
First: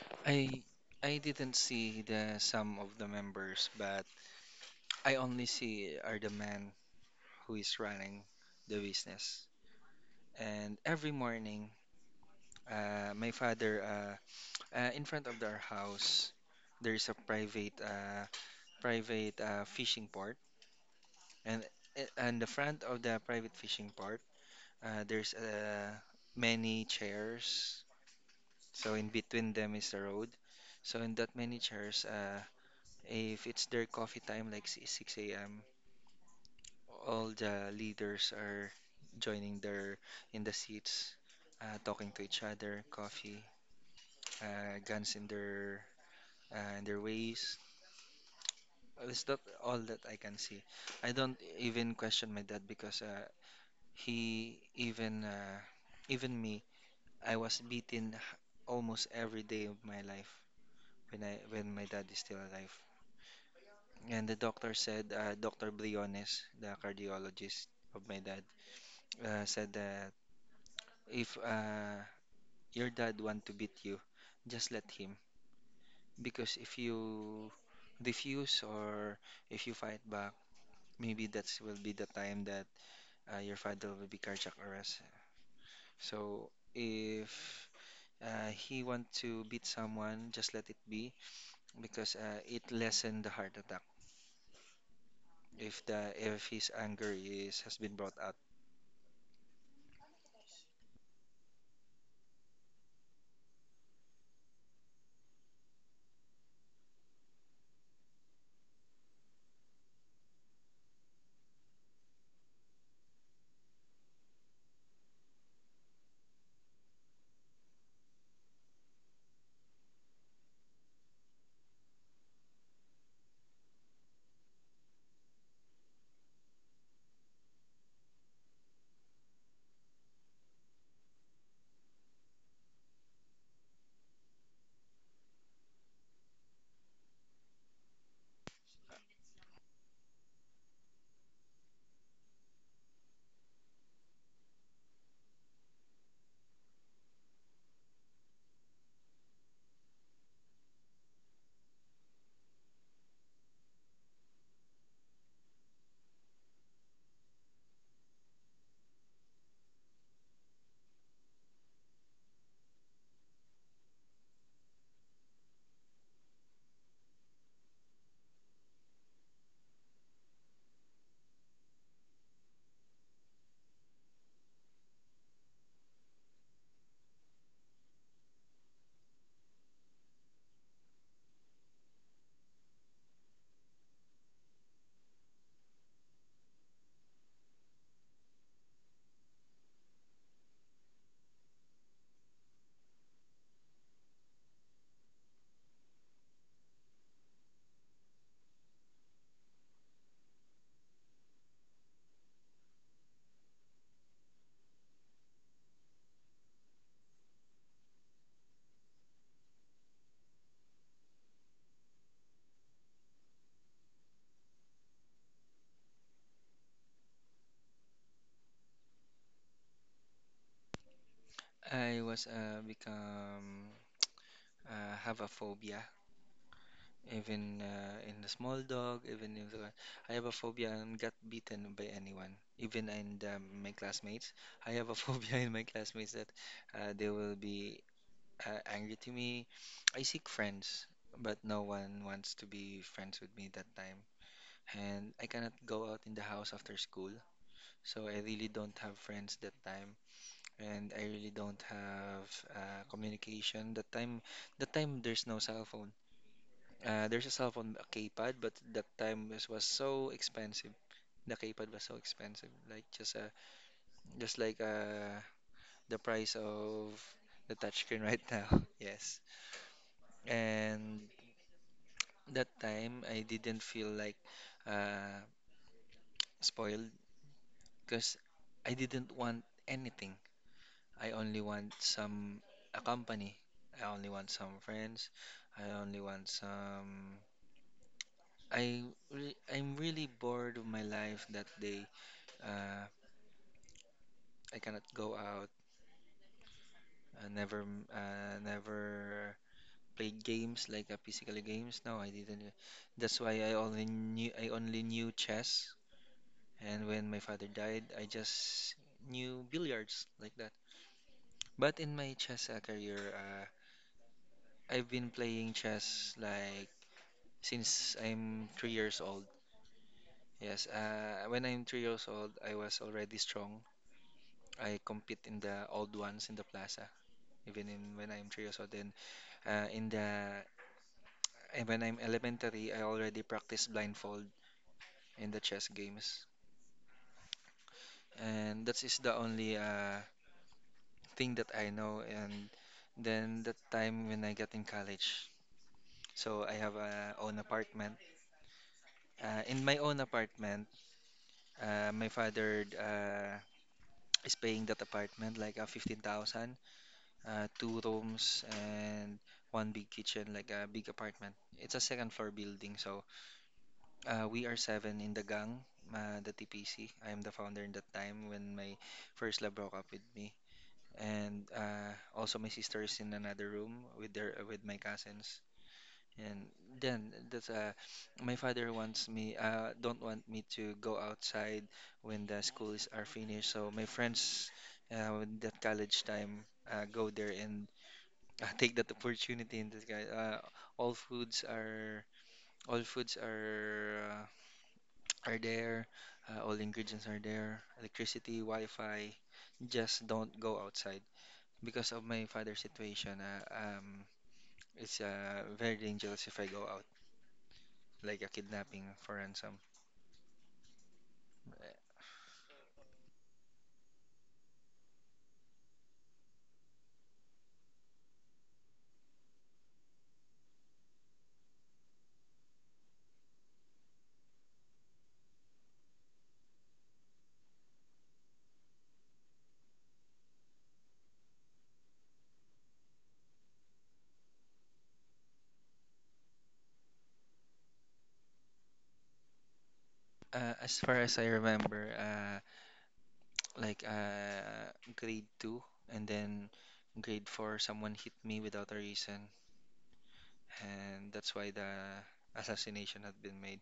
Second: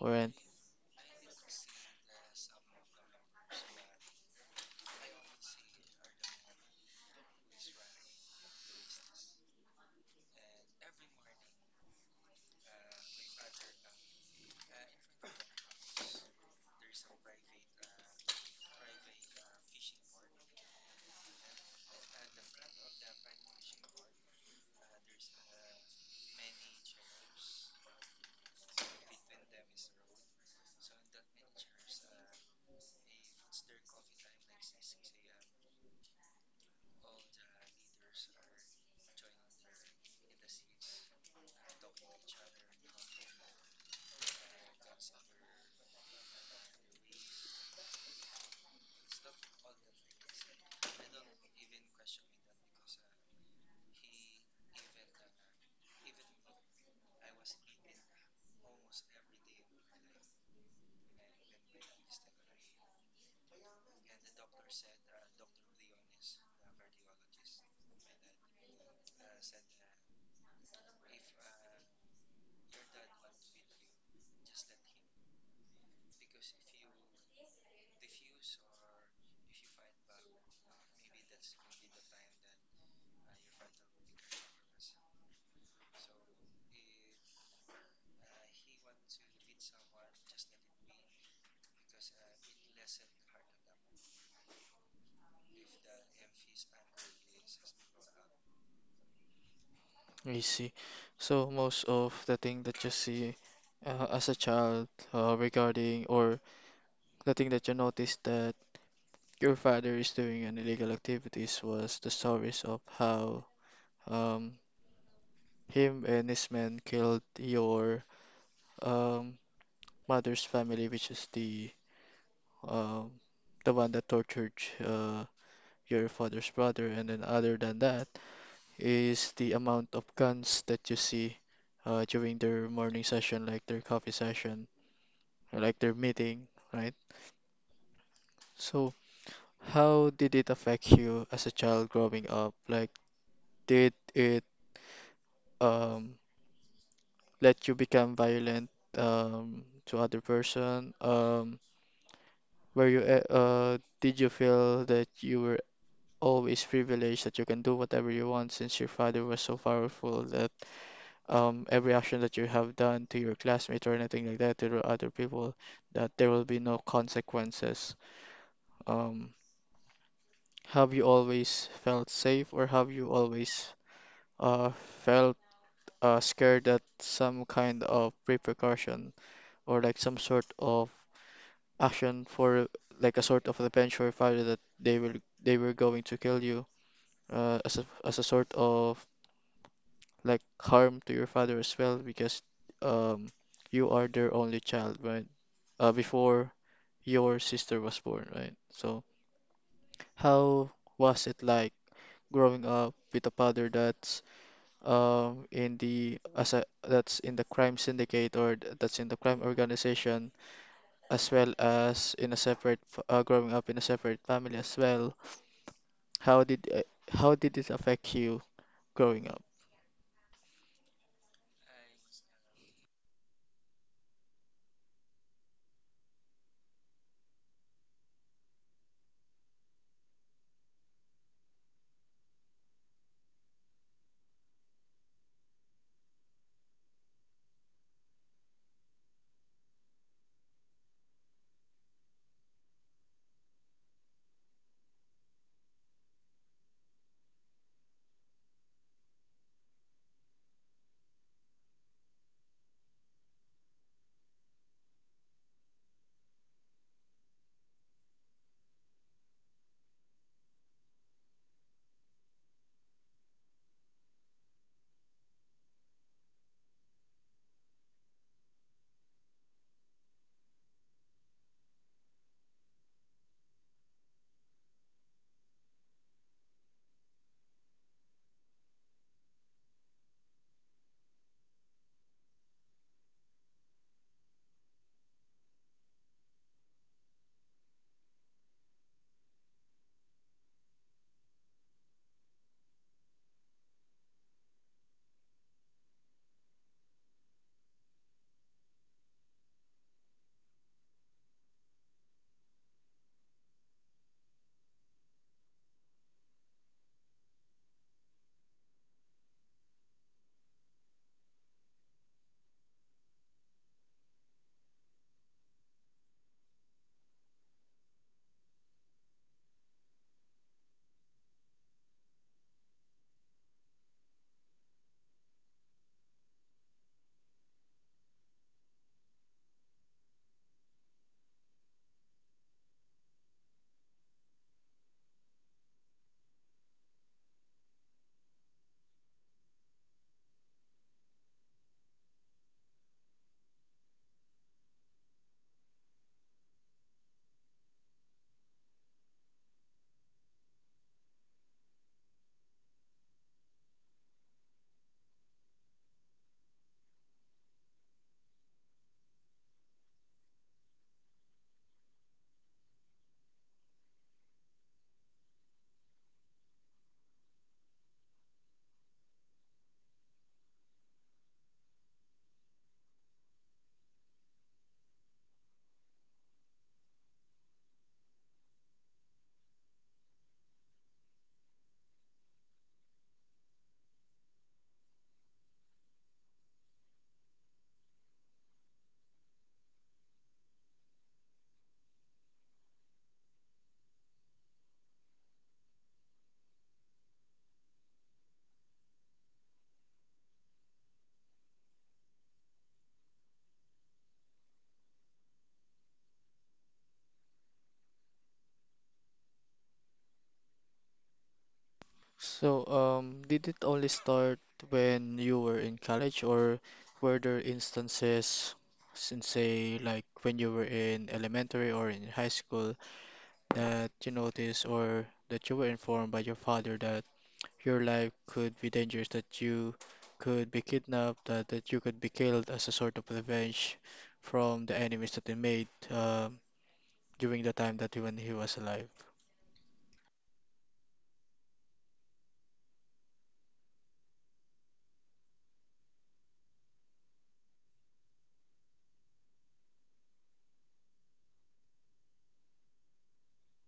[SPEAKER 1] or an-
[SPEAKER 2] I I didn't see the some of the members, but I only see are the man who is running the business. And every morning, my father, in front of our house, there is a private private fishing port, and the front of the private fishing port, there's many chairs. So in between them is the road. So in that many chairs, if it's their coffee time, like 6 a.m., all the leaders are joining their in the seats, talking to each other, coffee, guns in their ways. That's not all that I can see. I don't even question my dad because he even even me, I was beaten almost every day of my life when my dad is still alive. And the doctor said, Dr. Briones, the cardiologist of my dad, said that if your dad want to beat you, just let him. Because if you refuse or if you fight back, maybe that will be the time that your father will be cardiac arrest. So if he want to beat someone, just let it be because it lessen the heart attack if the if his anger is has been brought out.
[SPEAKER 1] I see. So most of the thing that you see as a child regarding or the thing that you noticed that your father is doing an illegal activities was the stories of how um, him and his men killed your um, mother's family, which is um, the one that tortured uh, your father's brother, and then other than that is the amount of guns that you see during their morning session, like their coffee session, or like their meeting, right? So, how did it affect you as a child growing up? Like, did it um, let you become violent to other person? Were you did you feel that you were always privileged that you can do whatever you want since your father was so powerful that every action that you have done to your classmate or anything like that to the other people, that there will be no consequences. Um, have you always felt safe or have you always uh, felt scared that some kind of repercussion or like some sort of action for like a sort of revenge or fire that they were going to kill you as a sort of like harm to your father as well because um you are their only child, right? Before your sister was born, right? So how was it like growing up with a father that's in the crime syndicate or that's in the crime organization as well as in a growing up in a separate family as well? How did uh, how did it affect you growing up?
[SPEAKER 2] I was become have a phobia, even in the small dog, I have a phobia and got beaten by anyone, my classmates. I have a [LAUGHS] phobia in my classmates that they will be angry to me. I seek friends, but no one wants to be friends with me that time. And I cannot go out in the house after school, so I really don't have friends that time. And I really don't have communication. That time there's no cell phone. There's a cell phone, a keypad, but that time this was so expensive. The keypad was so expensive, like just like the price of the touchscreen right now. [LAUGHS] Yes, and that time I didn't feel like uh, spoiled because I didn't want anything. I only want some a company. I only want some friends. I only want some. I I'm really bored of my life that day. Uh, I cannot go out. I never m- never played games like physical games. No, I didn't. That's why I only knew chess. And when my father died, I just knew billiards like that. But in my chess career, I've been playing chess like since I'm 3 years old. Yes, when I'm 3 years old, I was already strong. I compete in the old ones in the plaza, when I'm 3 years old. Then in the and when I'm elementary, I already practice blindfold in the chess games, and that is the only thing that I know. And then that time when I got in college, so I have a own apartment. In my own apartment, my father. Is paying that apartment like 15,000, two rooms and one big kitchen, like a big apartment. It's a second floor building, so we are seven in the gang, the TPC. I am the founder in that time when my first love broke up with me. And also my sister is in another room with my cousins. And then that's my father wants me don't want me to go outside when the schools are finished. So my friends when that college time go there and, [LAUGHS] take that opportunity in this guy. All foods are all foods are there. All ingredients are there. Electricity, Wi-Fi. Just don't go outside because of my father's situation. It's very dangerous if I go out, like a kidnapping for ransom.
[SPEAKER 1] So, did it only start when you were in college, or were there instances, since say like when you were in elementary or in high school, that you noticed or that you were informed by your father that your life could be dangerous, that you could be kidnapped, that you could be killed as a sort of revenge from the enemies that he made during the time that he, when he was alive?
[SPEAKER 2] As far as I remember, like uh, grade two and then grade four, someone hit me without a reason, and that's why the assassination had been made.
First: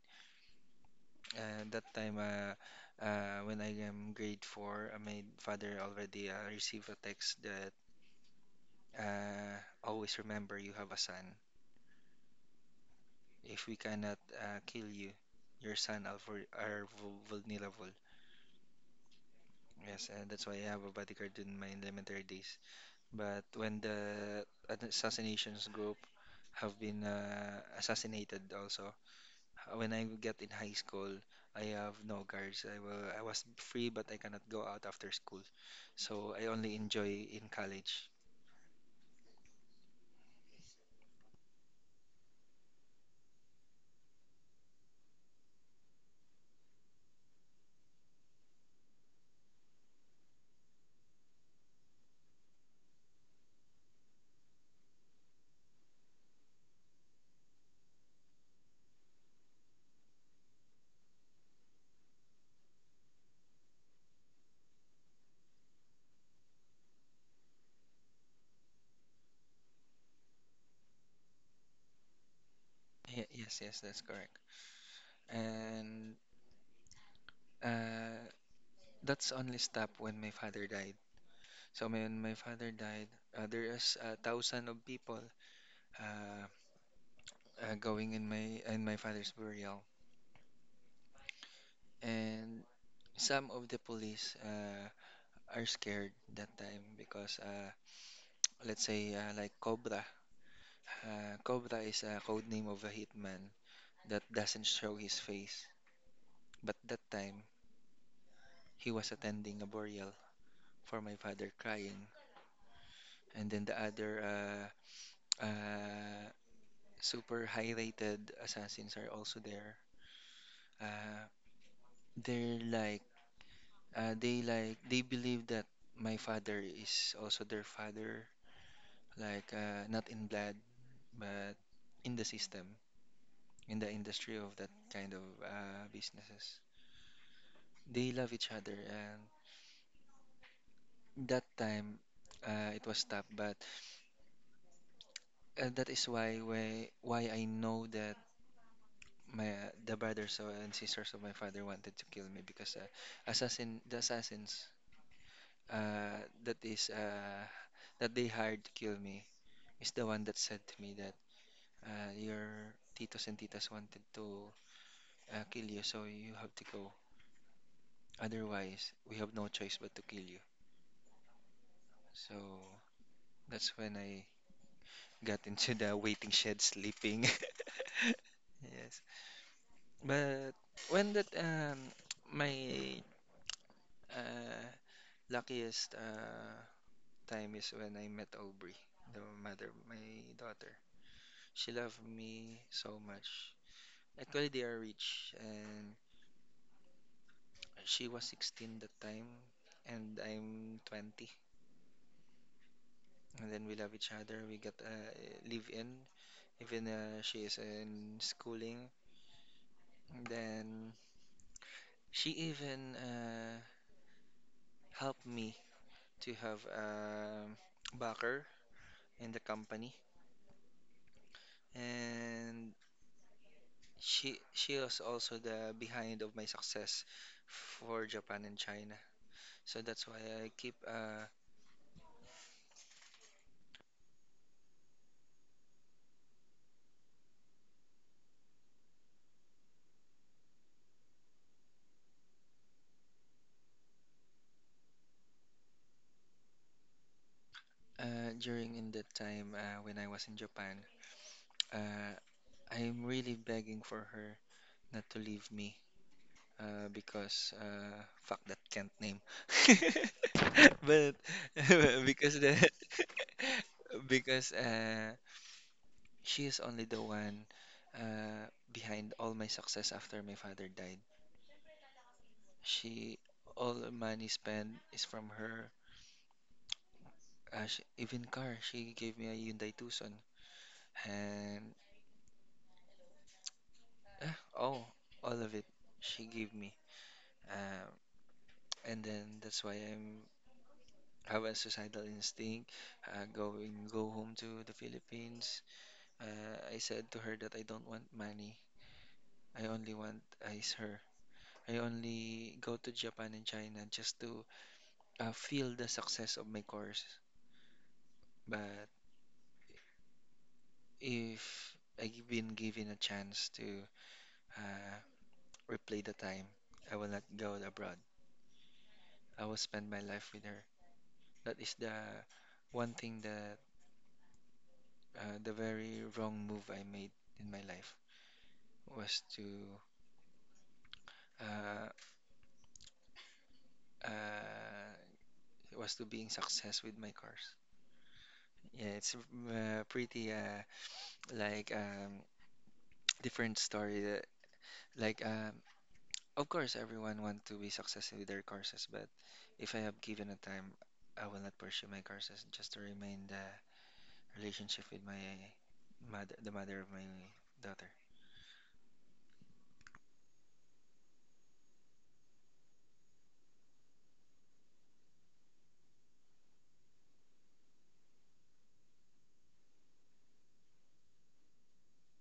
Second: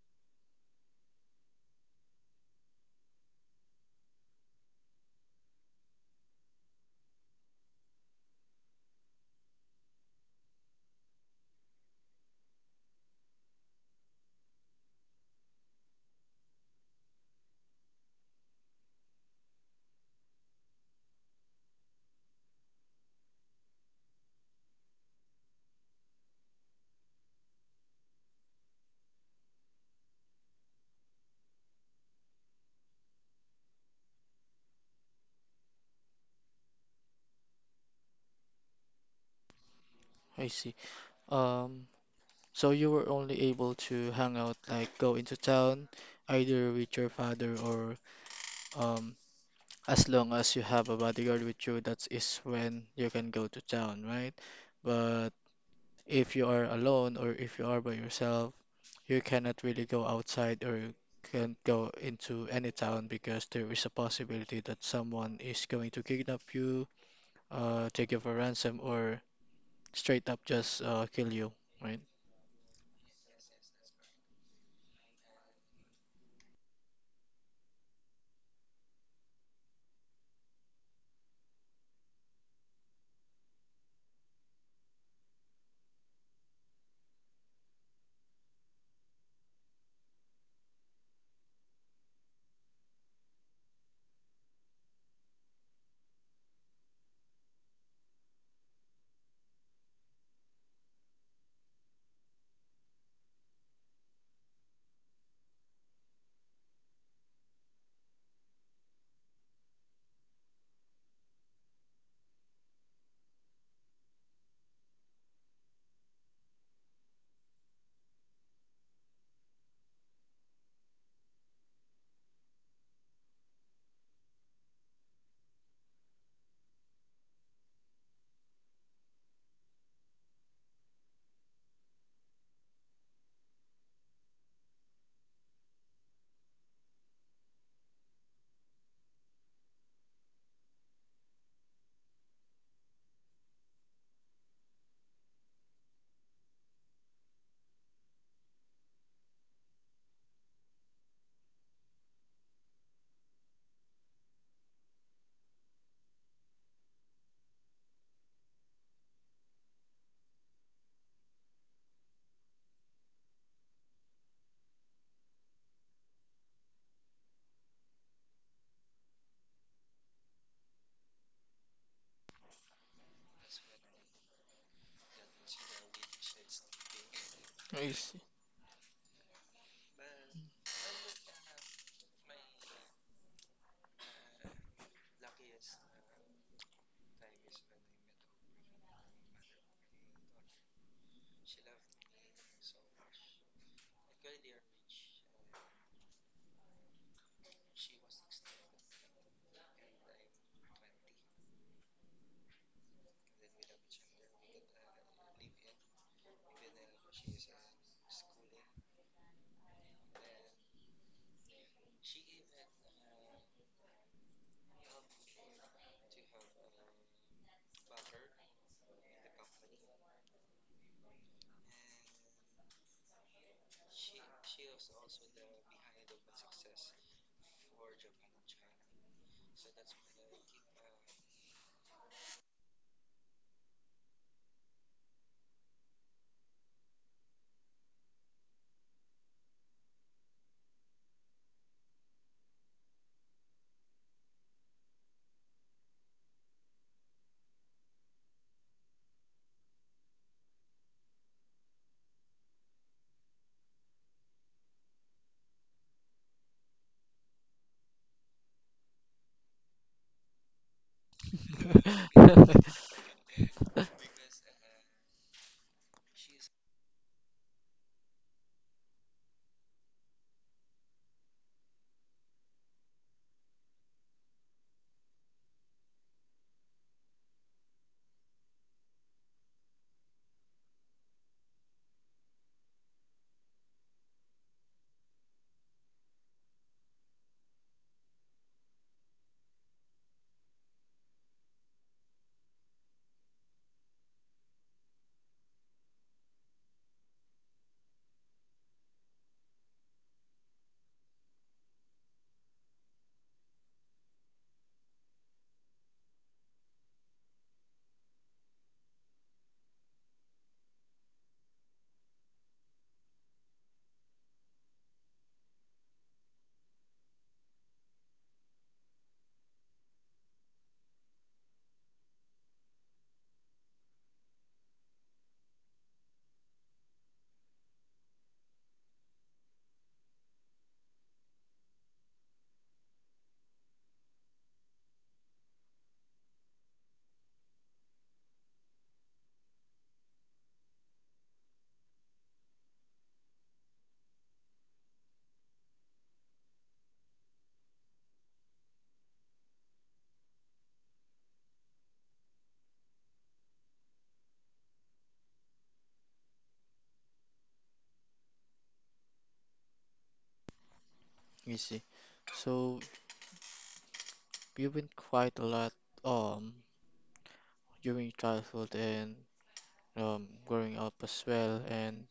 [SPEAKER 2] Uh, that time, uh, when I am grade four, my father already received a text that always remember you have a son. If we cannot kill you, your son are, vulnerable. Yes, and that's why I have a bodyguard in my elementary days. But when the assassinations group have been assassinated also, when I get in high school, I have no guards. I was free, but I cannot go out after school. So I only enjoy in college.
[SPEAKER 1] I see. Um, So you were only able to hang out, like go into town, either with your father or um, as long as you have a bodyguard with you, that is when you can go to town, right? But if you are alone or if you are by yourself, you cannot really go outside or you can't go into any town because there is a possibility that someone is going to kidnap you, take you for ransom, or straight up just kill you, right?
[SPEAKER 2] Yes, yes, that's correct. And uh, that's only stopped when my father died. So when my father died, there is a thousand of people. Uh, Going in my father's burial, and some of the police are scared that time because let's say like Cobra. Cobra is a code name of a hitman that doesn't show his face. But that time he was attending a burial for my father crying, and then the other uh, super high-rated assassins are also there. Uh, they're like they like They believe that my father is also their father, like not in blood, but in the system, in the industry of that kind of businesses. They love each other, and that time it was tough, but that is why I know that my the brothers and sisters of my father wanted to kill me because assassins uh, that is uh, that they hired to kill me is the one that said to me that your titos and titas wanted to kill you, so you have to go. Otherwise, we have no choice but to kill you. So that's when I got [LAUGHS] into the waiting shed sleeping.
[SPEAKER 1] I
[SPEAKER 2] [LAUGHS]
[SPEAKER 1] see.
[SPEAKER 2] Yes. But when that my uh luckiest time is when I met Aubrey, the mother of my daughter. She loved me so much. Actually they are rich, and she was 16 that time, and I'm 20. And then we love each other. We got live in, even she is in schooling. And then she even helped me to have a backer in the company. And she was also the behind of my success for Japan and China. So that's why I keep during in that time when I was in Japan. Uh, I'm really begging for her not to leave me because fuck that can't name. [LAUGHS] But [LAUGHS] because the
[SPEAKER 1] [LAUGHS]
[SPEAKER 2] [LAUGHS] because she is only the one behind all my success after my father died. She all the money spent is from her. She, even car, she gave me a Hyundai Tucson, and uh, oh, all of it she gave me. Um, and then that's why I'm have a suicidal instinct, going go home to the Philippines. I said to her that I don't want money. I only want is her. I only go to Japan and China just to feel the success of my course. But if I've been given a chance to uh, replay the time, I will not go abroad. I will spend my life with her. That is the one thing that the very wrong move I made in my life was to uh, uh, was to being success with my cars. Yeah, it's pretty like [TSK] different story. Like of course everyone want to be successful with their cars, but if I have given a time, I will not pursue my cars just to remain the relationship with my mother, the mother of my daughter.
[SPEAKER 1] I see. So you've been quite a lot um during childhood and growing up as well, and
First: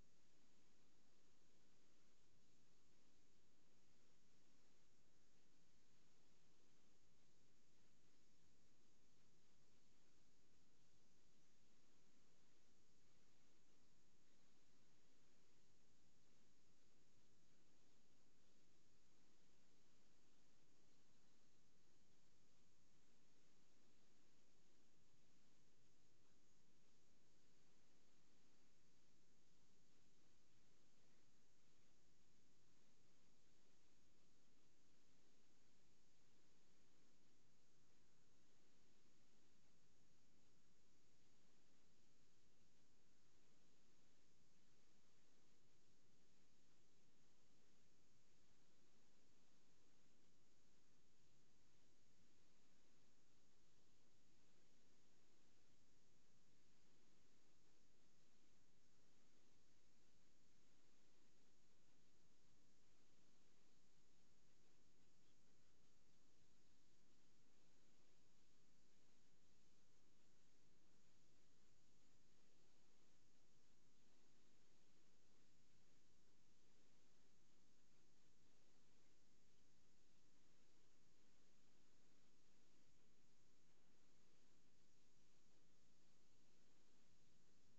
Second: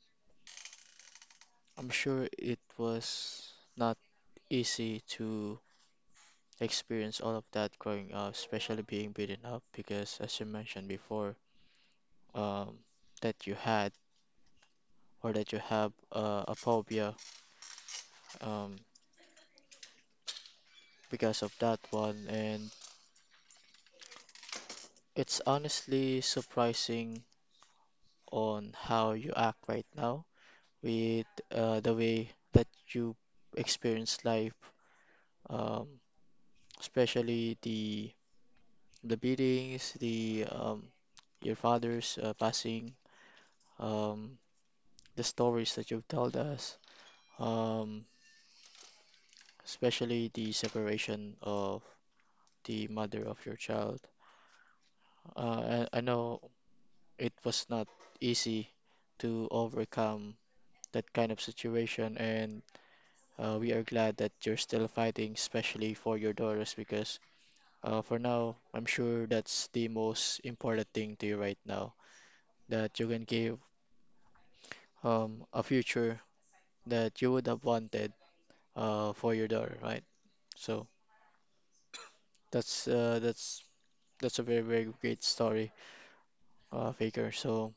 [SPEAKER 1] I'm sure it was not easy to experience all of that growing up, especially being beaten up, because as you mentioned before, um that you had or that you have a phobia um because of that one, and it's honestly surprising on how you act right now with the way that you experience life, um, especially the beatings, the your father's passing, um, the stories that you've told us, um, especially the separation of the mother of your child. I know it was not easy to overcome that kind of situation, and we are glad that you're still fighting, especially for your daughters, because for now, I'm sure that's the most important thing to you right now that you can give a future that you would have wanted for your daughter, right? So that's that's a very very great story, Faker. So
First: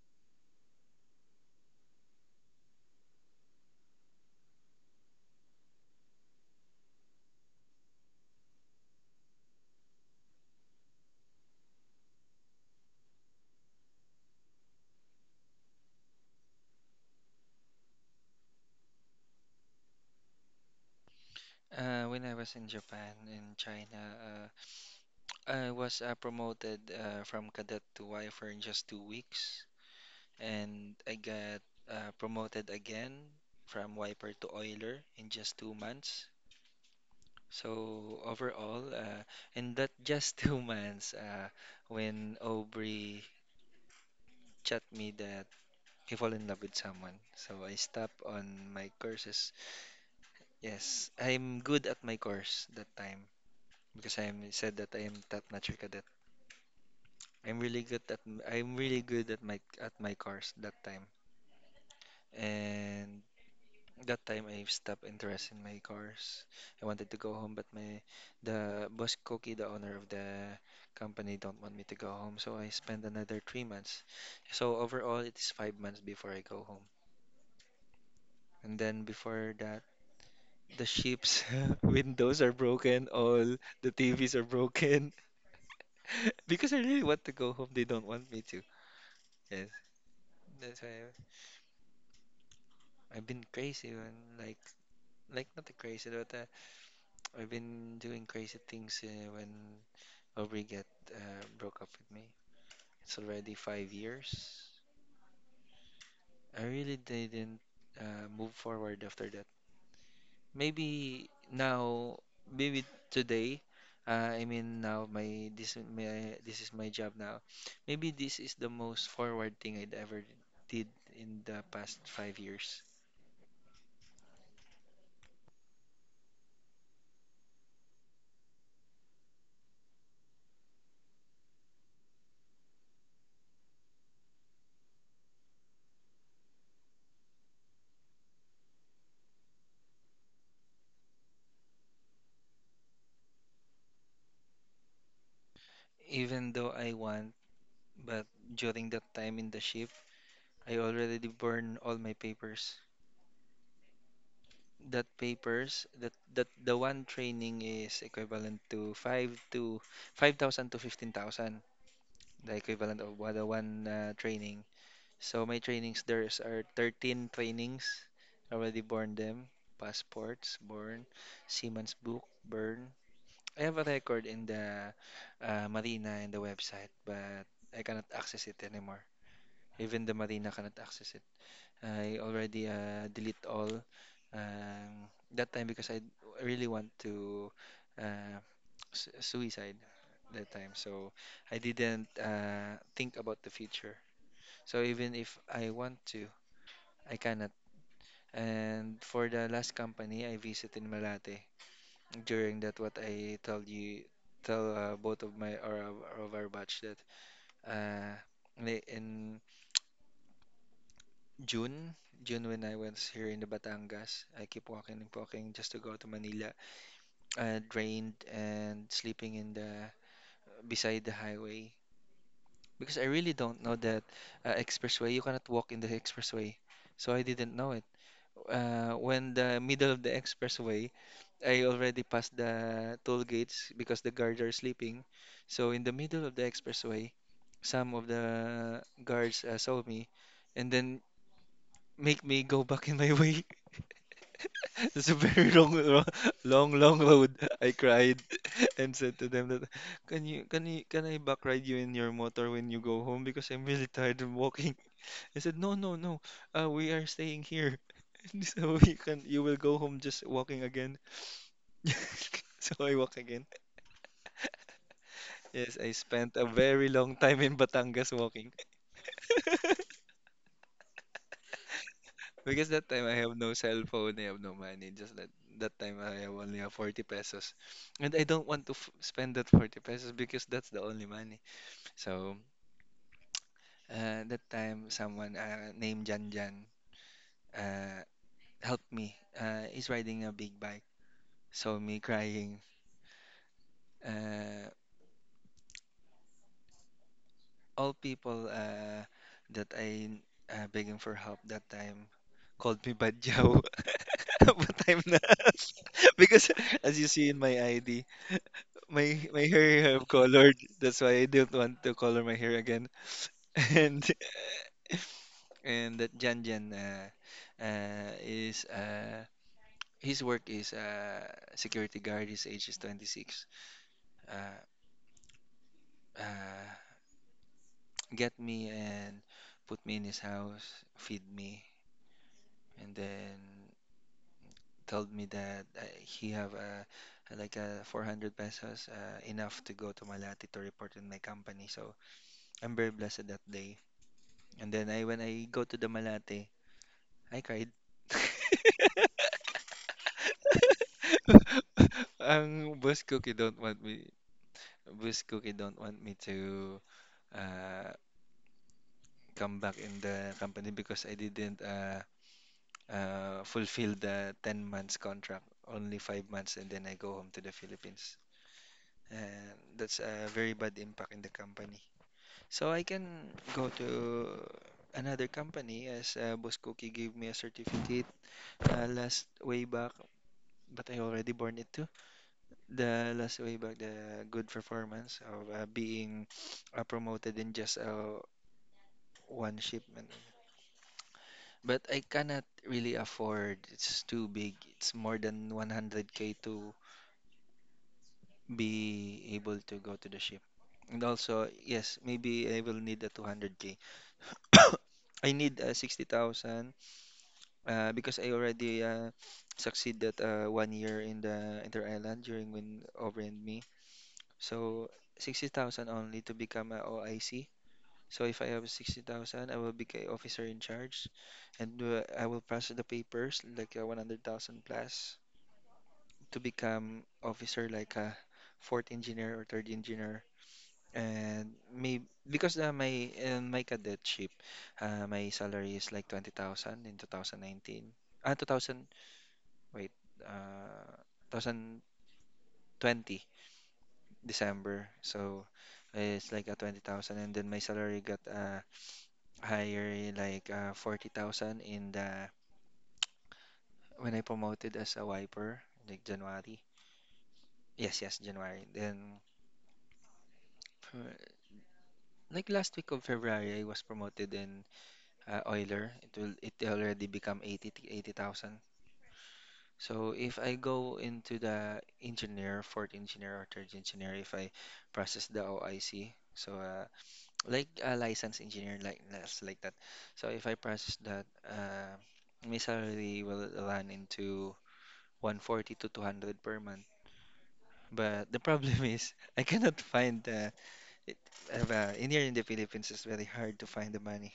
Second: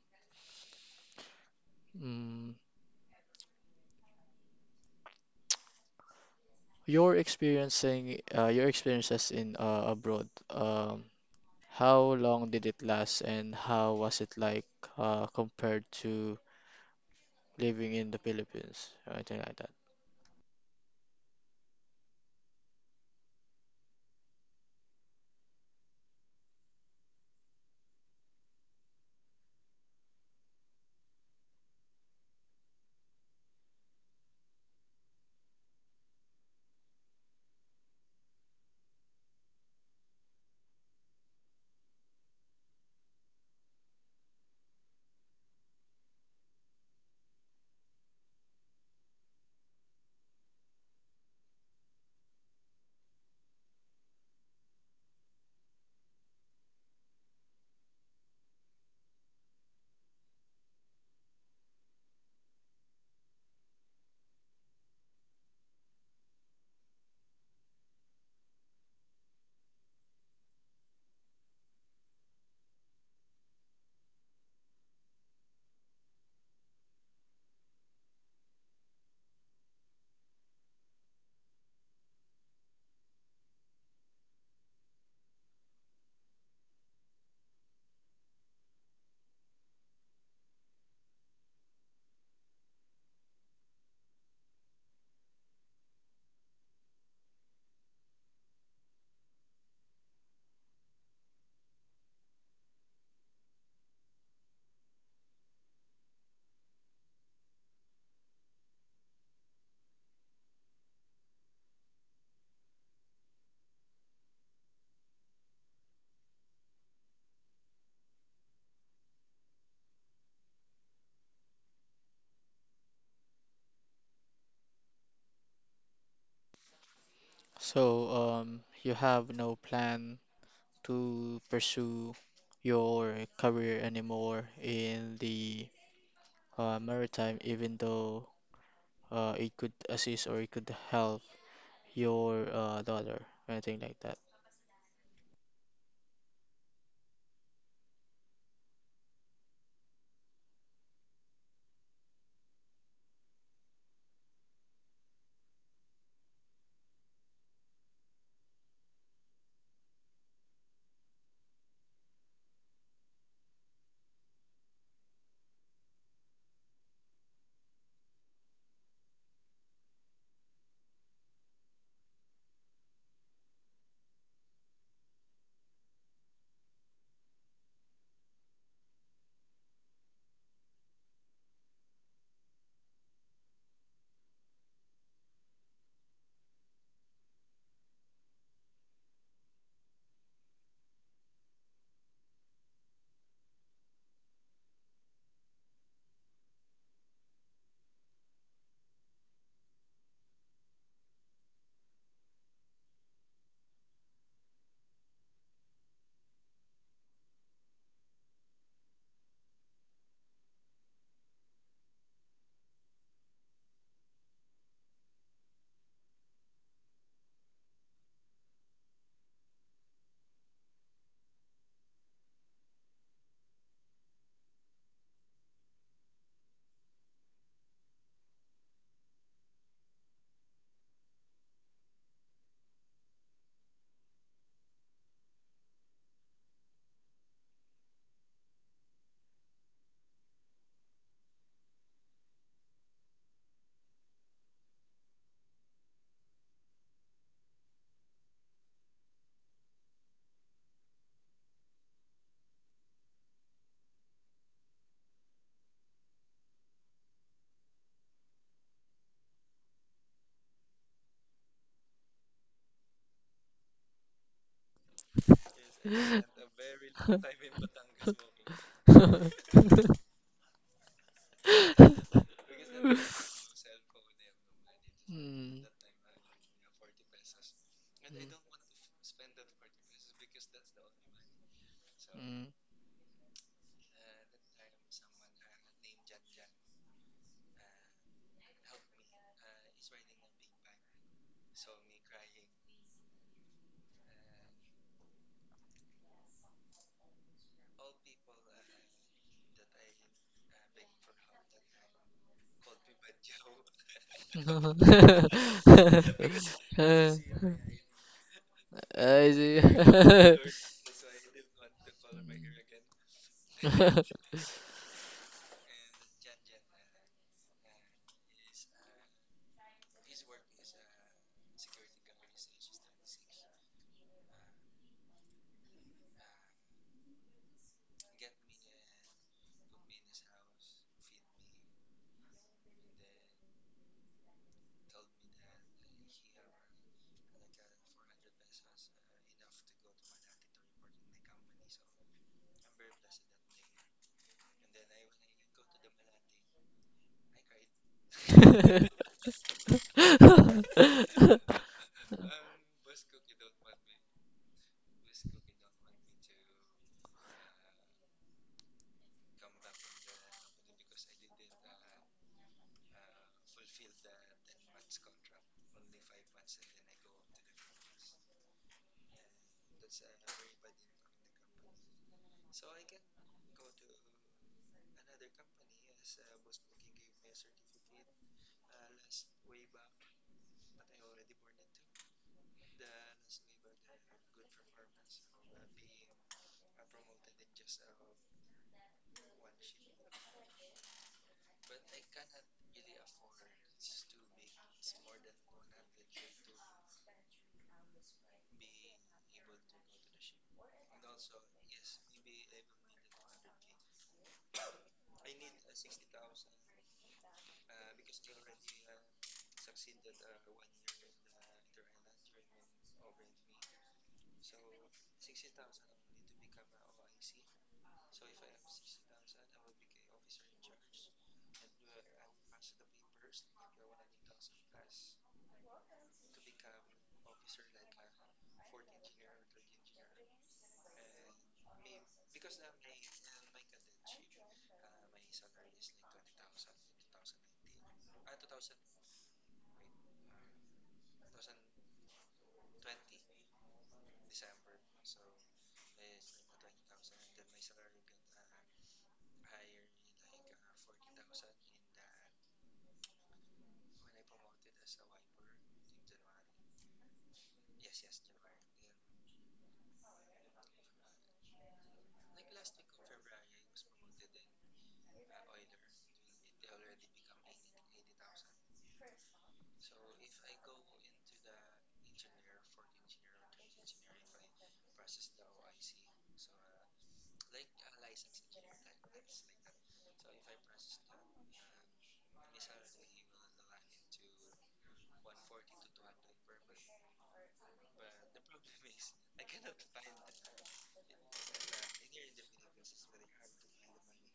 [SPEAKER 1] mm your experiences in abroad, how long did it last, and how was it like compared to living in the Philippines, or anything like that?
[SPEAKER 2] When I was in Japan and China, uh, I was promoted from cadet to wifer in just 2 weeks. And I got promoted again from wiper to oiler in just 2 months. So overall, in that just [LAUGHS] 2 months, when Aubrey chat me that he fall in love with someone, so I stop on my courses. Yes, I'm good at my course that time because I am said that I am top-notch cadet. I'm really good at I'm really good at my course that time, and that time I stopped interest in my cars. I wanted to go home, but my the boss Koki, the owner of the company, don't want me to go home. So I spent another 3 months. So overall, it is 5 months before I go home. And then before that, the ship's [LAUGHS] windows are broken. All the TVs are broken [LAUGHS] because I really want to go home. They don't want me to. Yes, that's why I've been crazy. When, like, not crazy, but I've been doing crazy things when Aubrey get broke up with me. It's already 5 years. I really didn't move forward after that. Maybe now, maybe today. I mean now, my this is my this is my job now. Maybe this is the most forward thing I'd ever did in the past 5 years.
[SPEAKER 1] So, you have no plan to pursue your career anymore in the maritime, even though it could assist or it could help your daughter, anything like that.
[SPEAKER 2] Even though I want, but during that time in the ship, I already burned all my papers. That papers that the one training is equivalent to 5 to 5,000 to 15,000, the equivalent of what the one training. So my trainings there's are 13 trainings. Already born them. Passports, born, Seaman's book, burn. I have a record in the marina in the website, but I cannot access it anymore. Even the marina cannot access it. I already delete all um, that time because I really want to uh, suicide that time. So I didn't think about the future. So even if I want to, I cannot. And for the last company I visited in Malate during that what I told you tell both of my or of our batch that uh, in June, June when I was here in the Batangas, I keep walking and walking just to go to Manila. I drained and sleeping in the beside the highway because I really don't know that expressway. You cannot walk in the expressway, so I didn't know it. When the middle of the expressway, I already passed the toll gates because the guards are sleeping. So in the middle of the expressway, some of the guards saw me and then make me go back in my [LAUGHS] way. [LAUGHS] It's a very [LAUGHS] long, long, long road. I cried [LAUGHS] and said to them that, Can I back ride you in your motor when you go home? Because I'm really tired of walking." They said, "No, no, no. We are staying here, [LAUGHS] and so you will go home just walking again." [LAUGHS] So I walk again. Yes, I spent a very long time in Batangas walking.
[SPEAKER 1] [LAUGHS]
[SPEAKER 2] [LAUGHS] Because that time I have no cell phone, I have no money. Just
[SPEAKER 1] Mm,
[SPEAKER 2] that time I have only have 40 pesos. And
[SPEAKER 1] mm,
[SPEAKER 2] I don't want to f spend that 40 pesos because that's the only money. So that time someone named Jan Jan uh, helped me. He's riding a big bike. Saw me crying. Uh, all people that I begging for help that time called me Bad Joe, [LAUGHS] but I'm not [LAUGHS] because as you
[SPEAKER 1] mm.
[SPEAKER 2] see in
[SPEAKER 1] [LAUGHS]
[SPEAKER 2] my ID, my hair
[SPEAKER 1] I
[SPEAKER 2] have colored. That's why I don't want to color my hair again. [LAUGHS] And and that Jan Jan is his work is security guard. His age is 26. Uh, uh, get me and put me in his house, feed me, and then told me that he have a like a 400 pesos enough to go to Malate to report in my company. So I'm very blessed that day. And then I when I go to the Malate, I cried.
[SPEAKER 1] see.
[SPEAKER 2] [LAUGHS] Ang boss cookie don't want me to uh, come back in the company because I didn't fulfill the 10 months contract, only 5 months, and then I go home to the Philippines. And that's a very bad impact in the company. So I can go to another company as Boss Cookie gave me a certificate last way back, but I already born it too. The last way back, the good performance of being promoted in just one shipment. But I cannot really afford. It's too big. It's more than 100K to be able to go to the ship. And also, yes, maybe I will need a 200K. [COUGHS] I need 60,000 because I already succeeded one year in the inter-island during when over and me. So 60,000 only to become a OIC. So if I have 60,000, I will be a officer in charge and I will process the papers like 100,000 plus to become officer like a fourth engineer or third engineer. And maybe because my in my cadetship, my salary is like 20,000 in 2019. Ah, 2000, wait, uh, 2020 December. So it's like a 20,000, and then my salary got higher like 40,000 in the when I promoted as a wiper like January. Yes, yes, January. Then uh, like last week of February I was promoted in Euler, it already become 80,000. So if I go into the engineer, fourth engineer or third engineer, if I process the OIC, so like a license engineer, like that's like that. So if I process that, my salary will run into 140 to 200 per month. But the problem is, [LAUGHS] I cannot find it, in here in the Philippines, it's very hard to find the money,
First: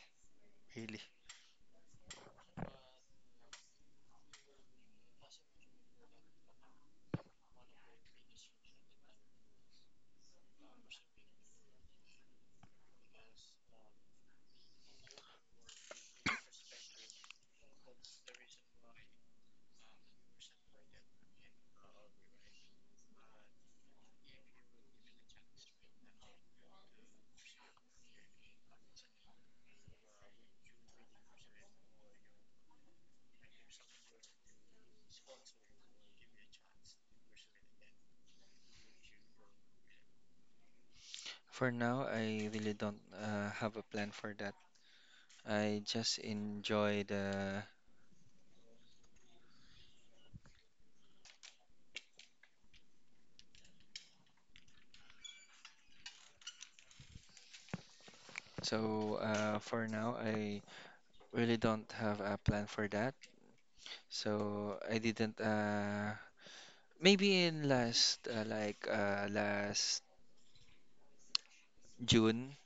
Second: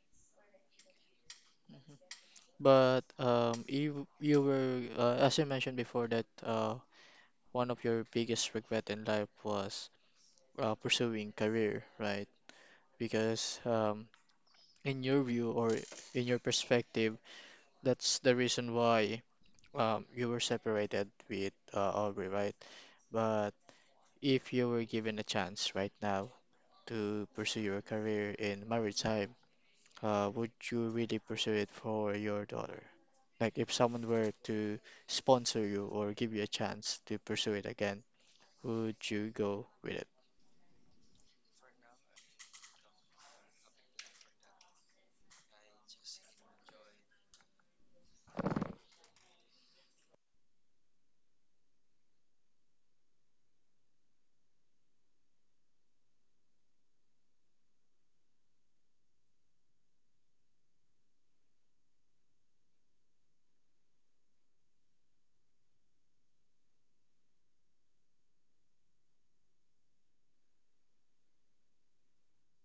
[SPEAKER 2] really.
[SPEAKER 1] [LAUGHS] [LAUGHS] But you were as you mentioned before that one of your biggest regret in life was pursuing career, right? Because in your view or in your perspective, that's the reason why you were separated with Aubrey, right? But if you were given a chance right now to pursue your career in maritime, would you really pursue it for your daughter? Like if someone were to sponsor you or give you a chance to pursue it again, would you go with it?
[SPEAKER 2] For now, I really don't have a plan for that. I just enjoy the. So for now, I really don't have a plan for that. So I didn't. Maybe in last like last June,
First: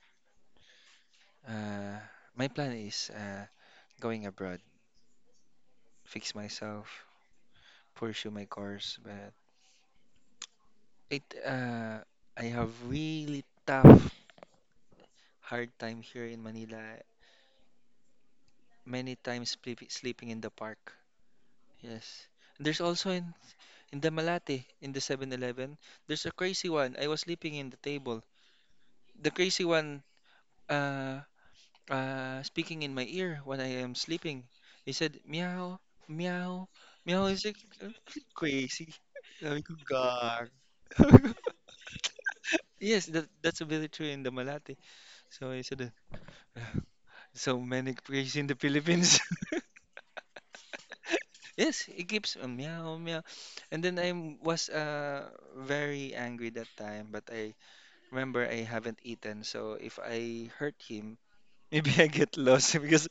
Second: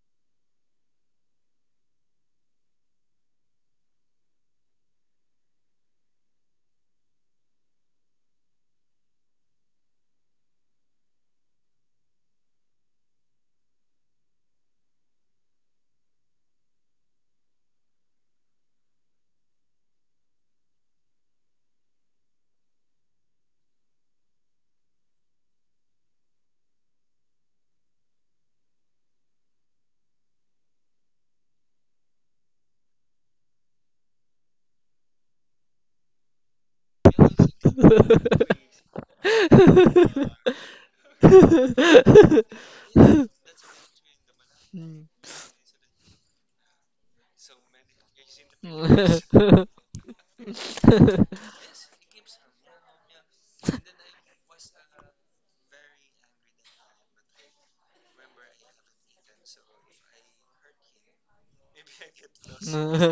[SPEAKER 2] uh, my plan is going abroad, fix myself, pursue my course. But it I have really tough hard time here in Manila. Many times sleeping in the park. Yes. There's also in the Malate in the 7-Eleven. There's a crazy one. I was sleeping in the table. The crazy one uh speaking in my ear when I am sleeping. He said meow, meow, meow is like
[SPEAKER 1] Mm.
[SPEAKER 2] crazy. [LAUGHS] Sabi ko, "Gag." [LAUGHS] Yes, that's really true in the Malate.
[SPEAKER 1] Mm.
[SPEAKER 2] So I said "Ugh, so many crazy in the Philippines. [LAUGHS]
[SPEAKER 1] [LAUGHS]
[SPEAKER 2] Yes, it keeps meow meow. And then I was very angry that time, but I remember I haven't eaten, so if I hurt him, [LAUGHS] maybe I get lost [LAUGHS] because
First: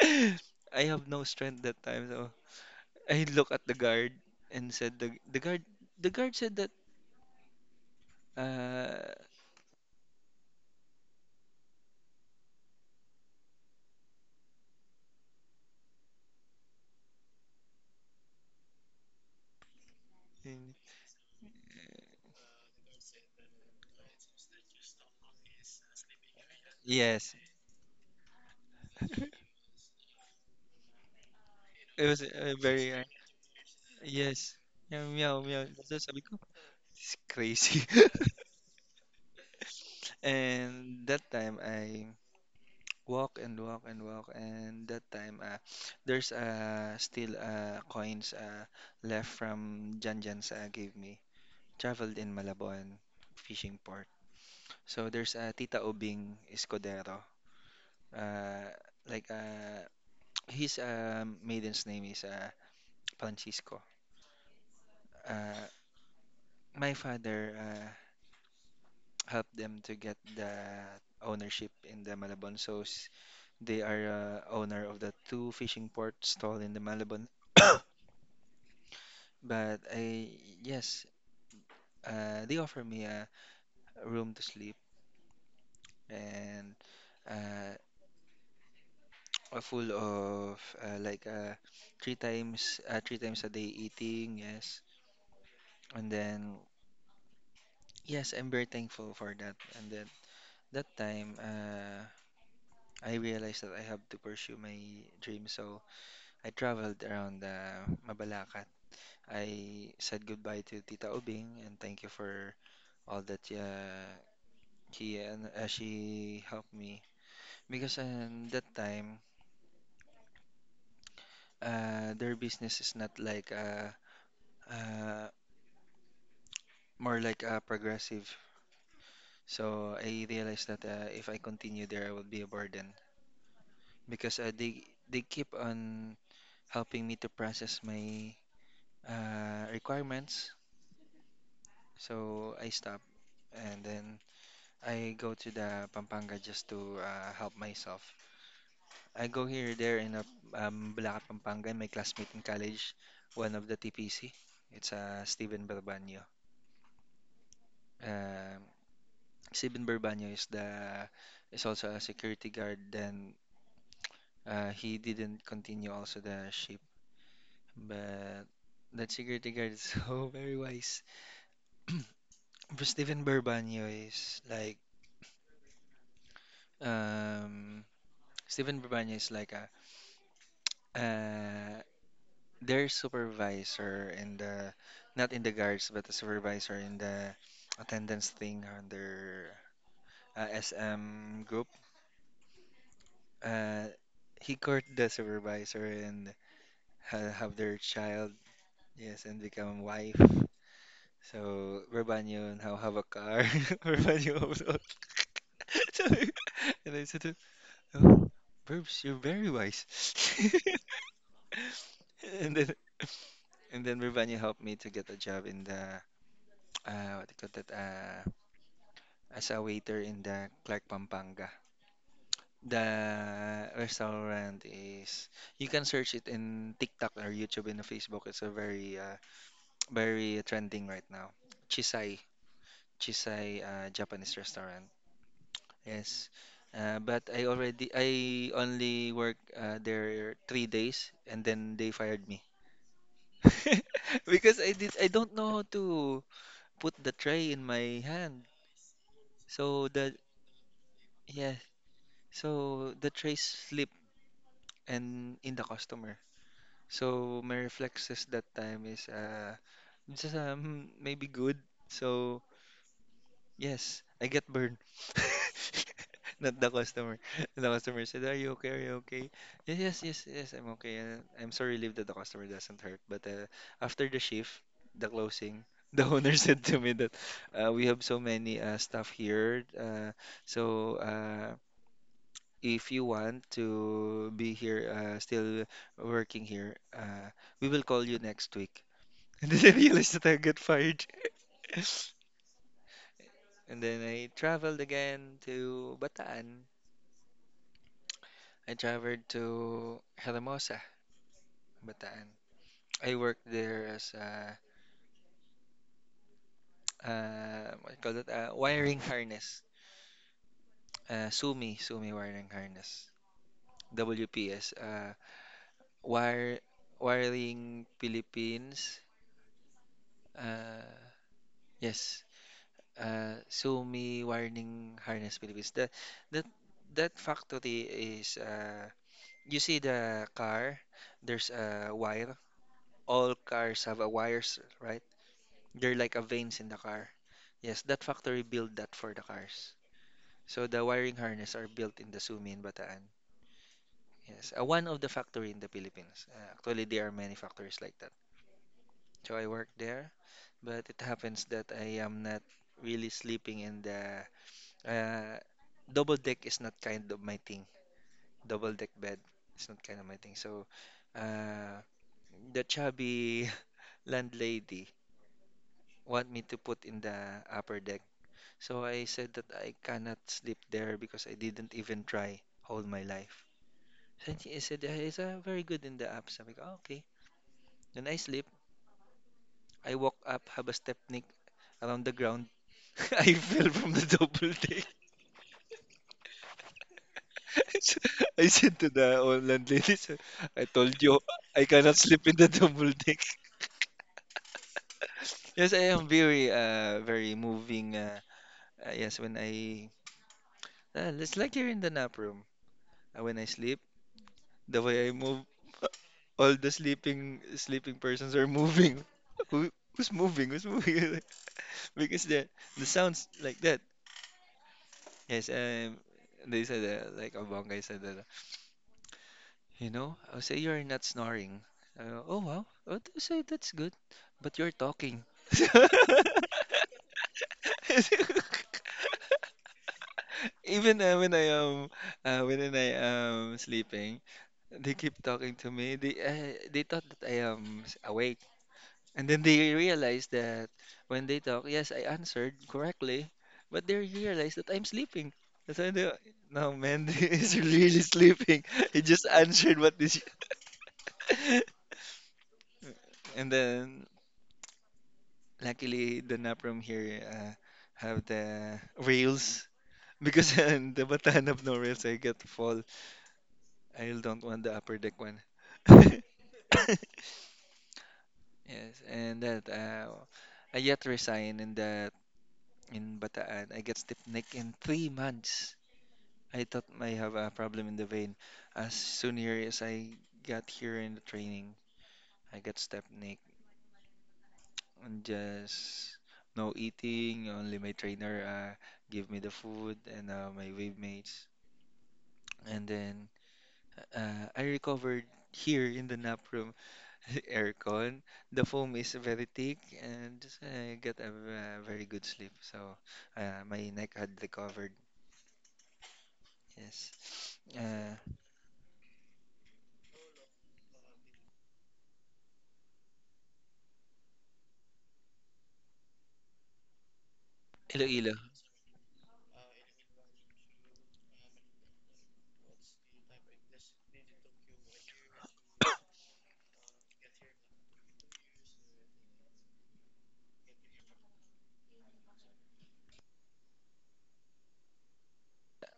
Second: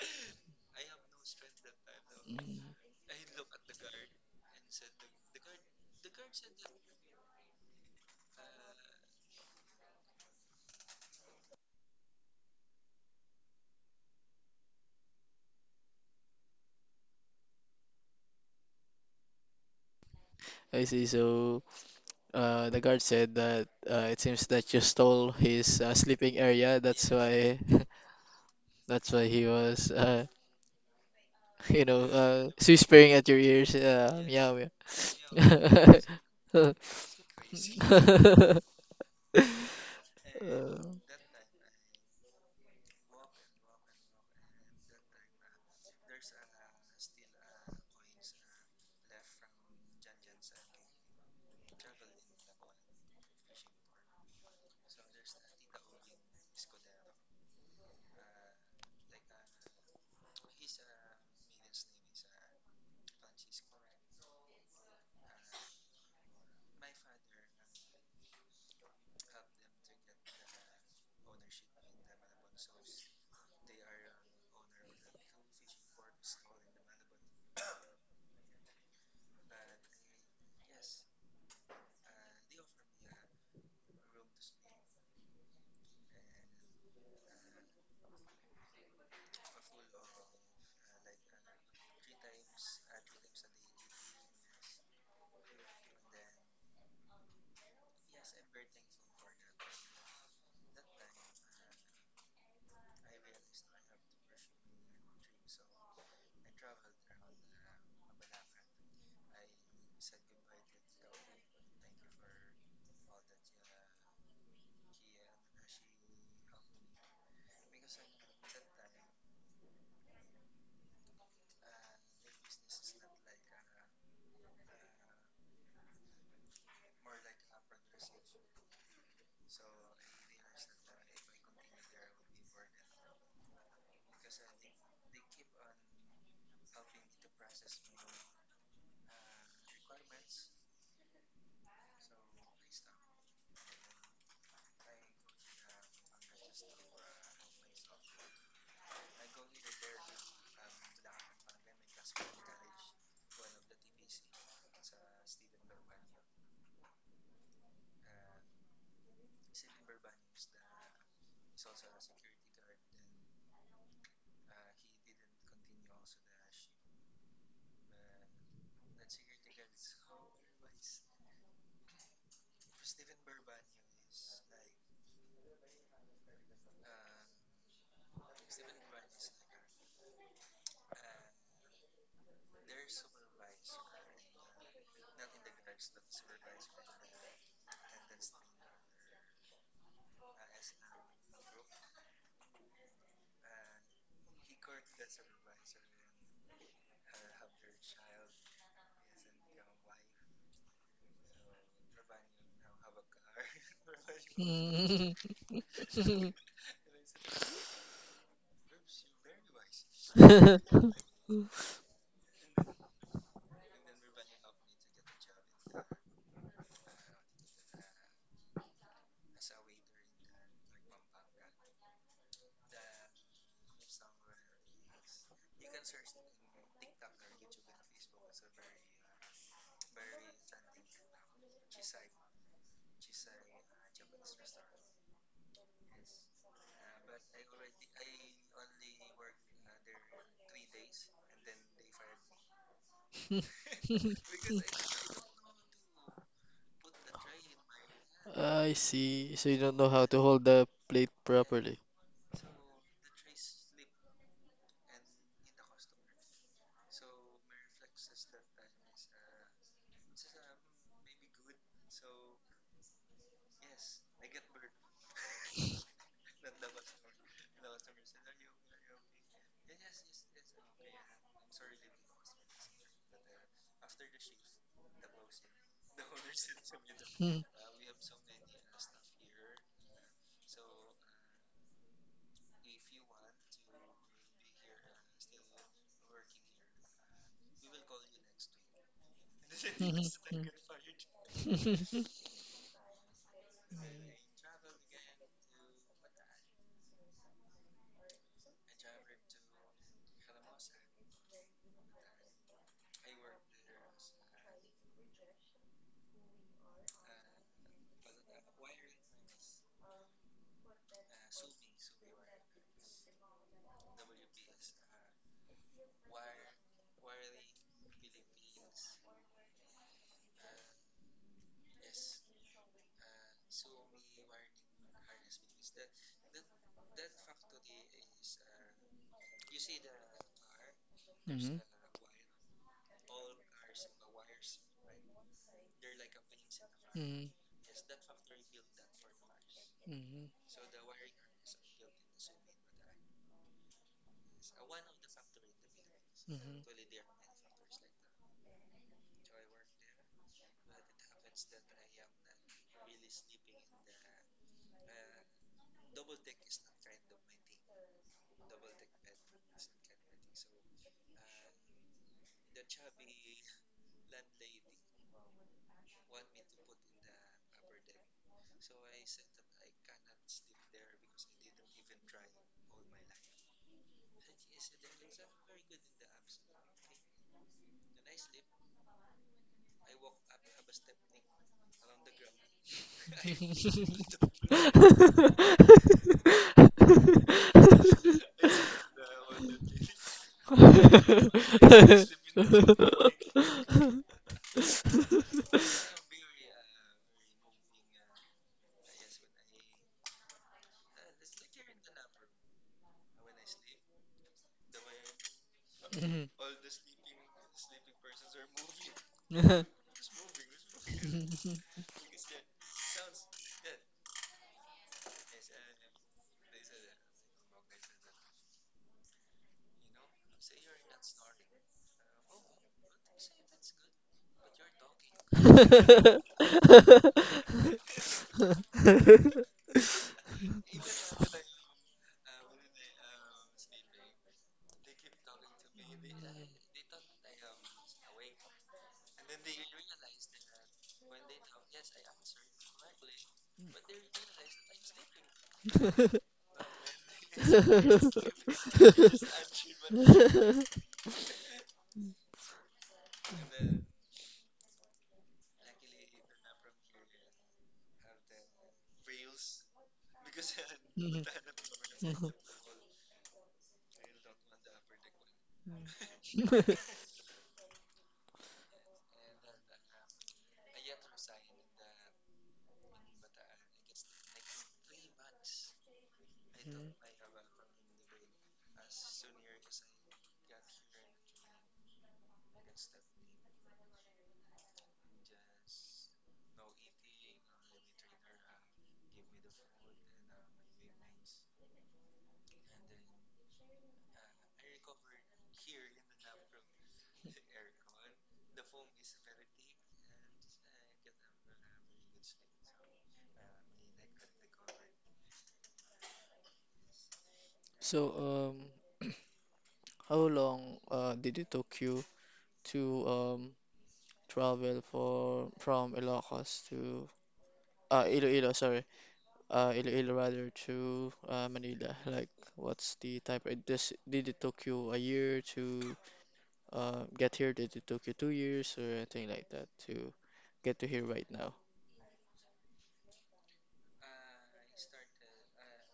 [SPEAKER 2] I have no strength that time. So
[SPEAKER 1] Mm,
[SPEAKER 2] I look at the guard and said the guard said that uh
[SPEAKER 1] I see. So, the guard said that it seems that you stole his sleeping area. That's
[SPEAKER 2] yes,
[SPEAKER 1] why, [LAUGHS] that's why he
[SPEAKER 2] [LAUGHS]
[SPEAKER 1] was [LAUGHS]
[SPEAKER 2] it was very
[SPEAKER 1] whispering at your ears, meow,
[SPEAKER 2] yes.
[SPEAKER 1] meow.
[SPEAKER 2] Meow meow meow. So sabi ko, it's crazy. [LAUGHS]
[SPEAKER 1] [LAUGHS] Uh,
[SPEAKER 2] And that time I walk and walk and walk, and that time there's still coins left from Janjan's gave me, traveled in Malabon fishing port. So there's Tita Ubing Escudero, uh, like [TSK] his maiden's name is Francisco. uh, my father [TSK] helped them to get the ownership in the Malabon, so they are owner of the 2 fishing ports stall in the Malabon. But I, yes, they offer me a room to sleep and uh, a full of, like, 3 times, 3 times a day eating, yes. And then, yes, I'm very thankful for that. And then that time, I realized that I have to pursue my dream, so I traveled around Mabalacat. I said goodbye to Tita Ubing and thank you for all that, she and, she helped me. Because that time, their business is not like, uh, more like, progressive. So I realized that if I continue there, I will be a burden because they keep on helping me to process my requirements. So I stop, and then I go to the Pampanga just to help myself. I go here there in a Bulacan, Pampanga, and my classmate in college, one of the TPC. It's Steven Balbanyo. um, Sabin Burbanyo is the, is also a security guard. Then he didn't continue also the ship, but that security guard is [LAUGHS] so very wise. [CLEARS THROAT] For Stephen Burbanyo is like, um, Stephen Burbanyo is like a, uh, their supervisor in the, not in the guards but a supervisor in the attendance thing on their SM group. Uh, he court the supervisor and have their child, yes, and become wife. So, Rebanyo now have a car. [LAUGHS] Rebanyo also. [LAUGHS] So,
[SPEAKER 1] [LAUGHS]
[SPEAKER 2] and I said to, oh, Burbs, you're very wise. [LAUGHS] And then, and then Rebanyo helped me to get a job in the, what do you call that, as a waiter in the Clark Pampanga. The restaurant is, you can search it in TikTok or YouTube and Facebook. It's a very, very trending right now. Chisai, Chisai Japanese restaurant. Yes. But I only work there 3 days and then they fired me. [LAUGHS] Because I don't know how to put the tray in my hand.
[SPEAKER 1] I see. So you don't
[SPEAKER 2] So
[SPEAKER 1] know how
[SPEAKER 2] the,
[SPEAKER 1] to hold the plate
[SPEAKER 2] yeah,
[SPEAKER 1] properly.
[SPEAKER 2] so the tray slipped and in the customer. So my reflexes that time is, just maybe good. So yes, I get burned. [LAUGHS] Not the customer. [LAUGHS] The customer said, "Are you okay? Are you okay?" Yes, yes, yes, yes, I'm okay. I'm so relieved that the customer doesn't hurt. But after the shift, the closing, [LAUGHS] the owner said to me that
[SPEAKER 1] Hmm.
[SPEAKER 2] we have so many staff here. So if you want to be here, still working here, we will call you next week. [LAUGHS] And then I realized that I get
[SPEAKER 1] [LAUGHS]
[SPEAKER 2] fired. [LAUGHS] And then I traveled again to Bataan. I traveled to Hermosa, Bataan. I worked there as a, what do you call it? A wiring harness. SUMI wiring harness. WPS. Wire, wiring Philippines. Uh, yes. SUMI wiring harness Philippines. That that factory is. You see the car. There's
[SPEAKER 1] Mhm.
[SPEAKER 2] a wire, all cars have a wires, right? They're like a veins in the car.
[SPEAKER 1] Mhm.
[SPEAKER 2] Yes, that factory built that for the cars.
[SPEAKER 1] Mhm.
[SPEAKER 2] So the wiring harness are built in the Sumi in Bataan. Yes, one of the factory in the Philippines. Actually, there are many factories like that. So I work there, but it happens that I am not really sleeping in the, uh, double deck is not kind of my thing. Double deck bed is not kind of my thing. So uh, the chubby [LAUGHS] landlady want me to put in the upper deck. So I said that I cannot sleep there because I didn't even try all my life. Then she said, "Yeah, it's very good in the app. Sabi ko, "Ah, okay. Then I sleep. I walk up, have a stepnik around the ground. [LAUGHS] I fell from the double deck. [LAUGHS] So I said to the online lady, "Sir, [LAUGHS] I told you, I cannot sleep in the double deck. [LAUGHS] Yes, I am very, very moving. Yes, when I, it's like you're in the nap room. When I sleep, the way I move, [LAUGHS] all the sleeping persons are moving. [LAUGHS]
[SPEAKER 1] Mhm.
[SPEAKER 2] Who,
[SPEAKER 1] [LAUGHS]
[SPEAKER 2] who's moving? Who's moving? [LAUGHS] Because the sounds like that. Yes, they said that, like a bong guy said that. You know, I'll say you're not snoring. Oh wow, I'll say that's good, but you're talking. [LAUGHS] Even when I am, when I am sleeping, they keep talking to me. They thought that I am awake, and then they realized that when they talk, yes, I answered correctly, but they realized that I'm sleeping. That's why they, no man, [LAUGHS] is really sleeping. He just answered what this,
[SPEAKER 1] [LAUGHS]
[SPEAKER 2] [LAUGHS] and then luckily the nap room here have the rails because [LAUGHS] in the
[SPEAKER 1] Mhm,
[SPEAKER 2] Bataan have no rails, I
[SPEAKER 1] mhm.
[SPEAKER 2] get to fall. I don't want the upper deck one. [LAUGHS]
[SPEAKER 1] Mhm.
[SPEAKER 2] Yes, and that I yet resign in that, in Bataan. I get stiff neck in 3 months. I thought I have a problem in the vein. As soon here as I got here in the training, I got stiff neck and just no eating. Only my trainer give me the food and my wave mates. And then I recovered here in the nap room. [LAUGHS] Aircon. The foam is very thick and just get a, very good sleep. So my neck had recovered. Yes.
[SPEAKER 1] So,
[SPEAKER 2] Uh,
[SPEAKER 1] how long did it took you to travel for from Ilocos to
[SPEAKER 2] Iloilo.
[SPEAKER 1] Iloilo, sorry, Iloilo rather to Manila? Like, what's the type? It this did it took you a year to get here? Did it took you 2 years or anything like that to get to here right now?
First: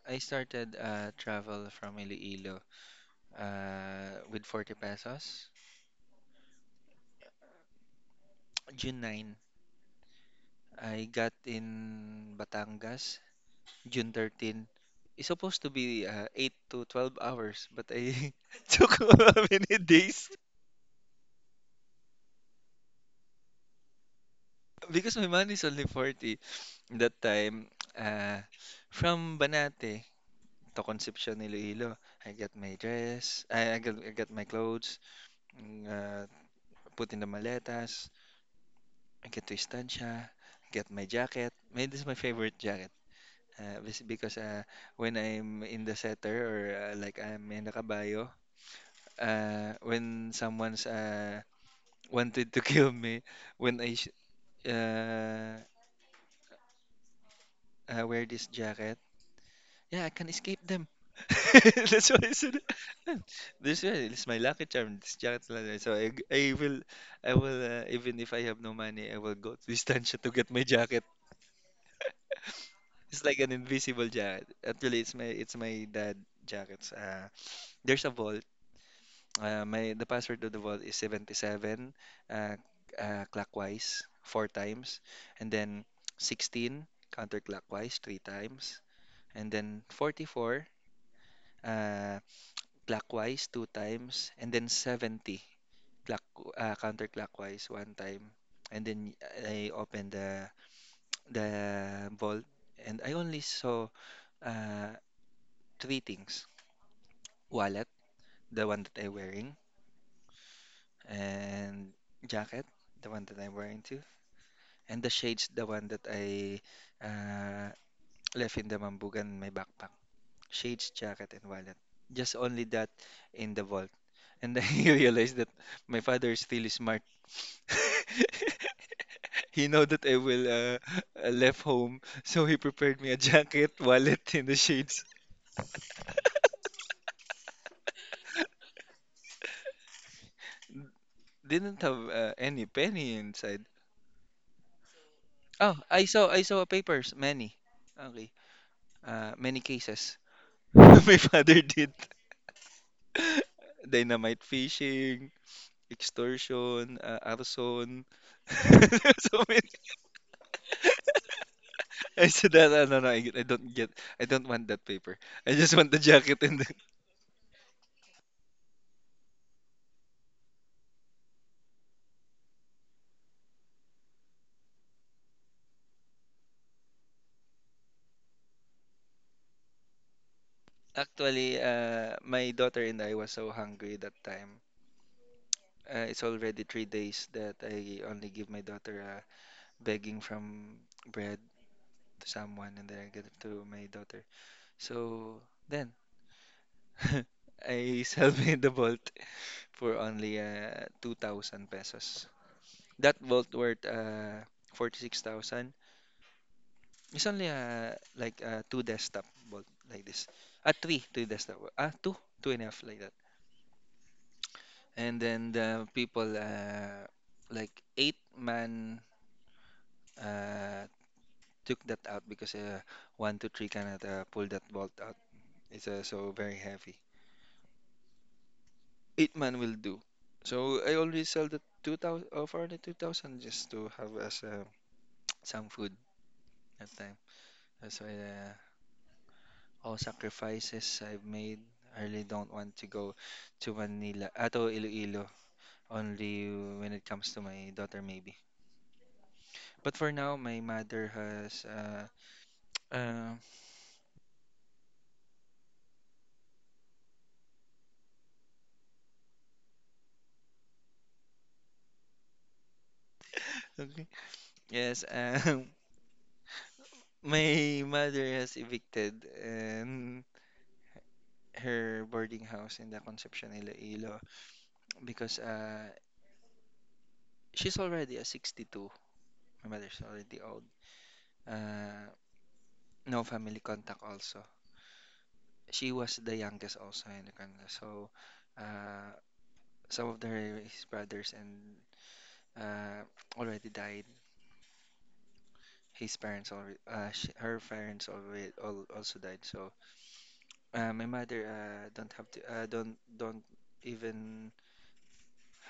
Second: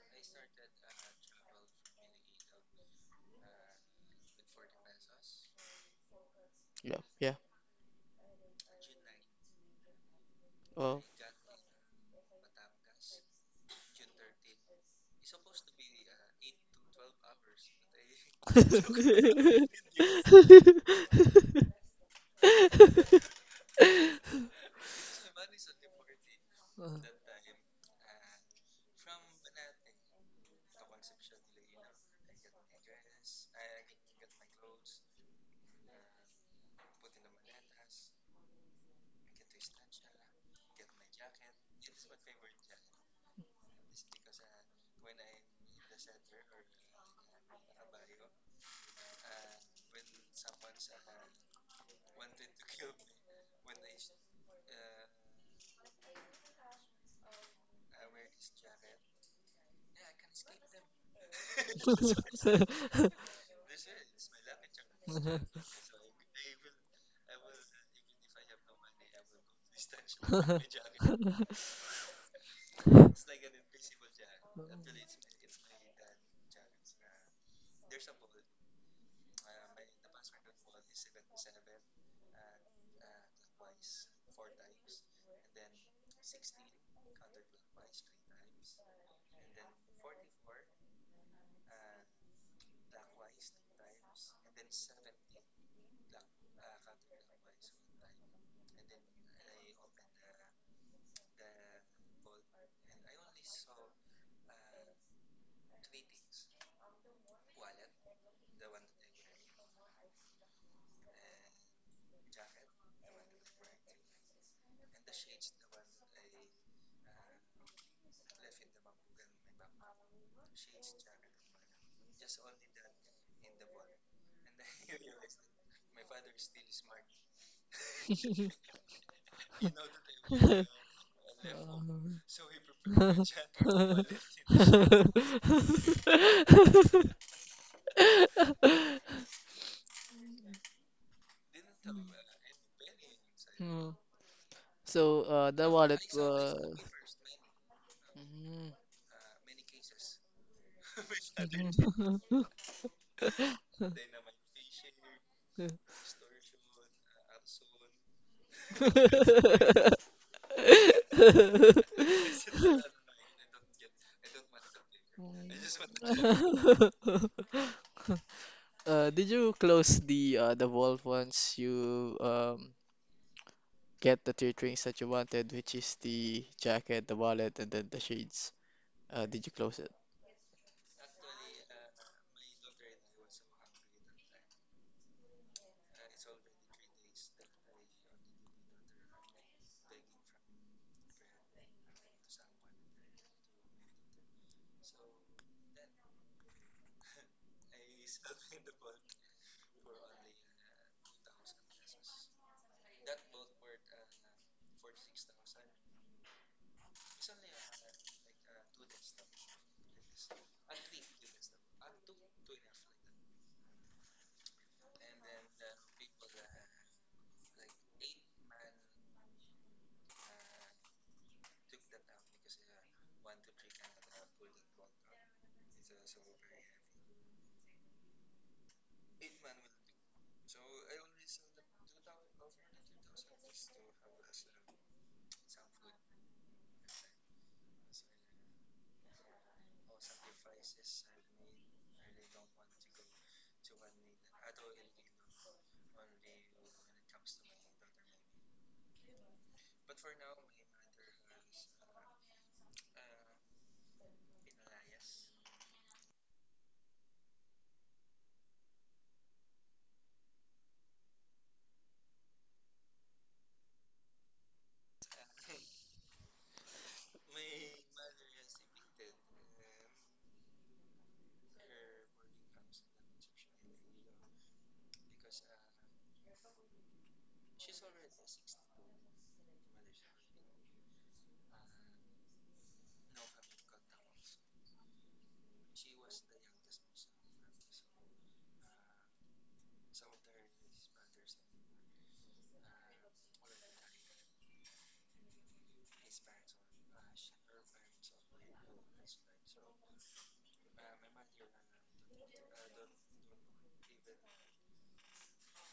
[SPEAKER 2] I started travel from Iloilo with 40 pesos.
[SPEAKER 1] Yeah, yeah.
[SPEAKER 2] June 9,
[SPEAKER 1] Well.
[SPEAKER 2] I got in Batangas. June 13, it's supposed to be 8 to 12 hours, but I [LAUGHS] took
[SPEAKER 1] Mm.
[SPEAKER 2] [LAUGHS] many days because my money is only 40. That time, uh, from Banate to Concepcion, Iloilo, I got my dress, I got my clothes, mm, uh, put in the maletas, I get to Estancia, get my jacket. May, this is my favorite jacket. Because when I'm in the setter or, like I'm in the caballo, when someone's wanted to [LAUGHS] kill me, when I uh, wear this jacket, yeah, I can escape them. [LAUGHS] That's why I said it, this one is my lucky charm. This jacket lang. So I will, even if I have no money, I will go to Estancia [LAUGHS] to get my jacket. It's like an invisible jacket. Actually, it's my dad jackets. There's a vault. My the password to the vault is 77, uh, clockwise 4 times, and then 16 counterclockwise 3 times, and then 44, uh, clockwise 2 times, and then 70, clock counterclockwise 1 time. And then I opened the vault, and I only saw, uh, three things: wallet, the one that I'm wearing, and jacket, the one that I'm wearing too, and the shades, the one that I, uh, left in the mambugan, my backpack. Shades, jacket, and wallet. Just only that in the vault. And I [LAUGHS] realized that my father is really smart. [LAUGHS] He know that I will, left home, so he prepared me a jacket, wallet, and the shades. [LAUGHS] Didn't have any penny inside.
[SPEAKER 1] So, the
[SPEAKER 2] Oh,
[SPEAKER 1] wallet
[SPEAKER 2] I saw
[SPEAKER 1] was.
[SPEAKER 2] papers, many. Okay. Many cases. [LAUGHS] My father did [LAUGHS] dynamite fishing, extortion, arson. [LAUGHS] So many.
[SPEAKER 1] Mhm. [LAUGHS]
[SPEAKER 2] I said that, no, no, I don't get. I don't
[SPEAKER 1] [LAUGHS]
[SPEAKER 2] want that paper. I just want the jacket and the. [LAUGHS]
[SPEAKER 1] Did you close the vault once you get the three things that you wanted, which is the jacket, the wallet, and then the shades? Did you close it?
[SPEAKER 2] Actually, my daughter and I was so hungry that time. It's already 3 days that I only give my daughter, begging from bread to someone, and then I get it to my daughter. So then [LAUGHS] I sell me the Bolt for only 2,000 pesos. That Bolt worth 46,000. It's only like two desktop bolt like this. Three desktop. Ah, two and a half like that. And then the people like 8 man uh took that out because one to three cannot pull that bolt out. It's so very heavy. Eight-man will do. So I always sell the 2,000, for the 2,000 just to have as, [TSK] some food that time. That's why all sacrifices I've made. I really don't want to go to Manila, to Iloilo, only when it comes to my daughter, maybe. But for now, my mother has, uh, okay. Yes, [LAUGHS] my mother has evicted and her boarding house in the Concepcion Iloilo because she's already a 62. My mother's already old. Uh, no family contact also. She was the youngest also in the Canada. So uh, some of their his brothers and uh, already died. His parents already, sh Her parents already all, also died. So my mother don't even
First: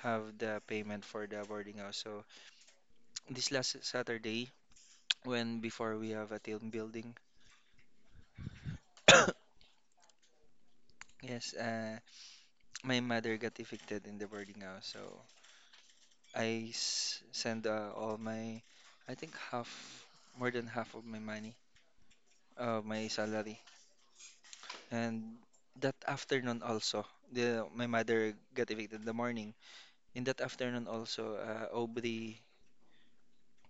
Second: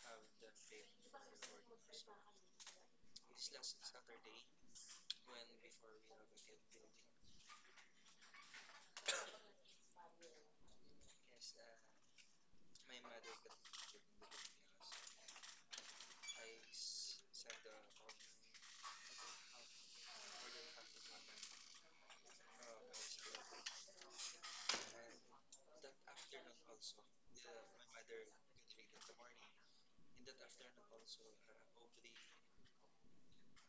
[SPEAKER 2] have the payment for the boarding house. So this last Saturday, when before we have a team building, [COUGHS] yes, my mother got evicted in the boarding house. So I send all my, I think half, more than half of my money, my salary. And that afternoon also, the my mother got evicted in the morning. In that afternoon also, Aubrey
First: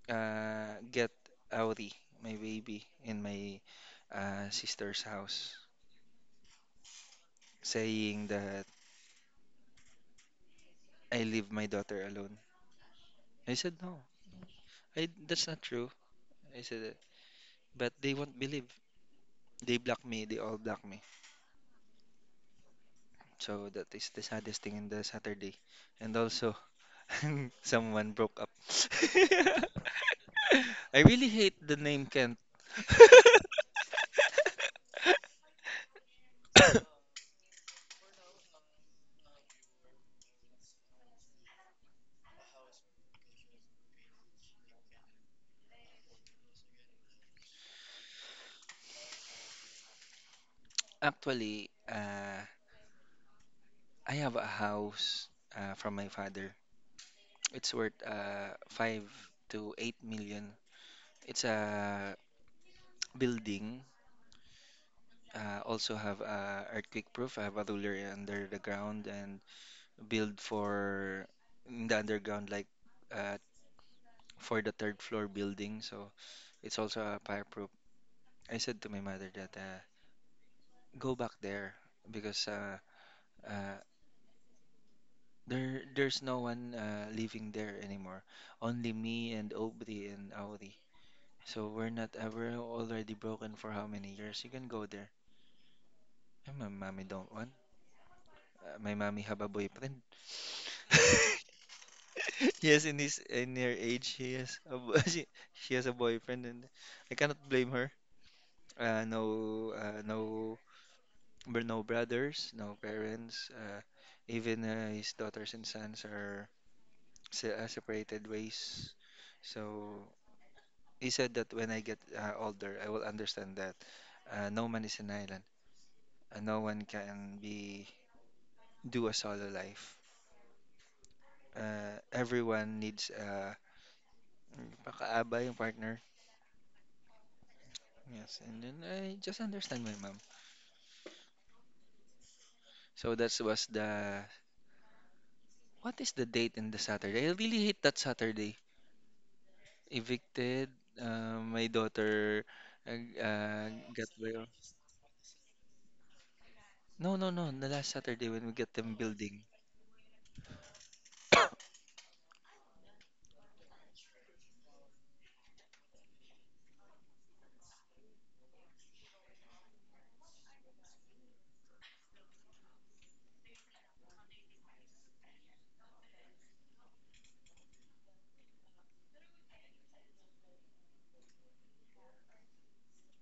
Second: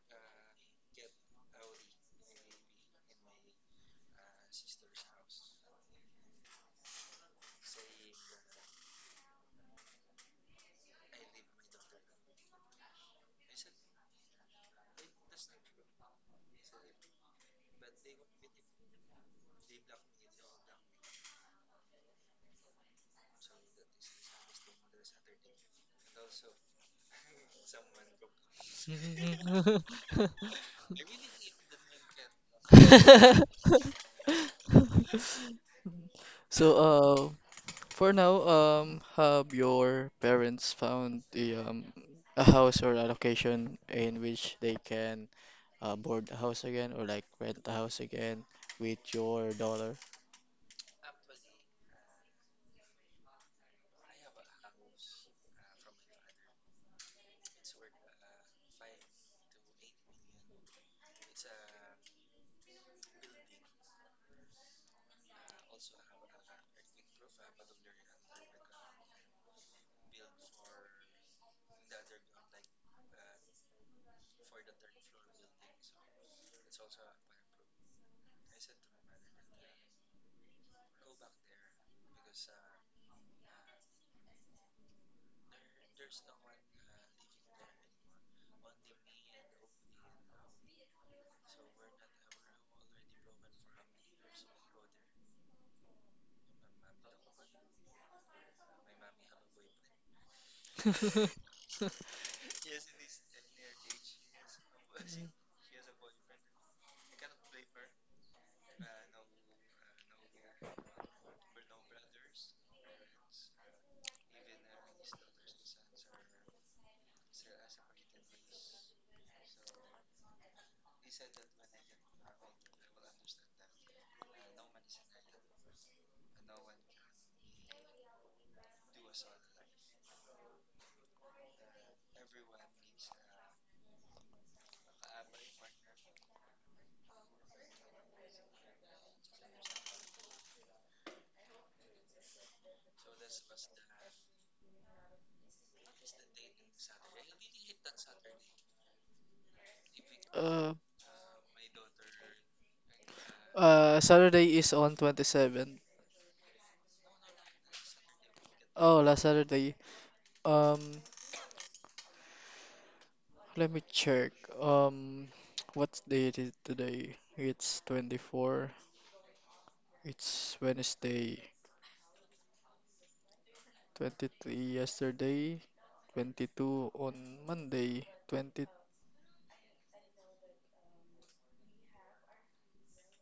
[SPEAKER 2] get Auri, my baby, in my sister's house, saying that I leave my daughter alone. I said no, I that's not true. I said that, but they won't believe. They block me. They all block me. So that is the saddest thing in the Saturday. And also, [LAUGHS] someone broke up. [LAUGHS] I really hate the name Kent. [LAUGHS]
[SPEAKER 1] [LAUGHS] So, for now, have your parents found the a house or a location in which they can board a house again or like rent a house again with your dollar?
[SPEAKER 2] Actually, I have a house from my father. It's worth 5 to 8 million. It's a building. Also have earthquake proof. I have a ruler under the ground and build for in the underground, like uh, for the third floor building. So it's also a fireproof. I said to my mother that go back there because uh, there's no one living there anymore. Only me and Aubrey and Auri. So we're not we're already broken for how many years? You can go there. And my mommy don't want. My mommy have a boyfriend. [LAUGHS]
[SPEAKER 1] [LAUGHS]
[SPEAKER 2] Yes, in her age, she has a [LAUGHS] she has a boyfriend, and I cannot blame her. No, but no brothers, no parents. Even his daughters and sons are separated ways. So he said that when I get older, I will understand that no man is an island. No one can be do a solo life. Everyone needs a pakaabay, yung partner. Yes, and then I just understand my mom. So that was the what is the date in the Saturday? I really hate that Saturday. Evicted.
[SPEAKER 1] Uh,
[SPEAKER 2] My daughter uh, uh, got well.
[SPEAKER 1] Saturday is on 27th.
[SPEAKER 2] No, no, no. The last Saturday when we get them
[SPEAKER 1] Oh, last
[SPEAKER 2] building.
[SPEAKER 1] Saturday. Um, let me check. [TSK] What date is today? It's 24. It's Wednesday. 23 yesterday. 22 on Monday. Twenty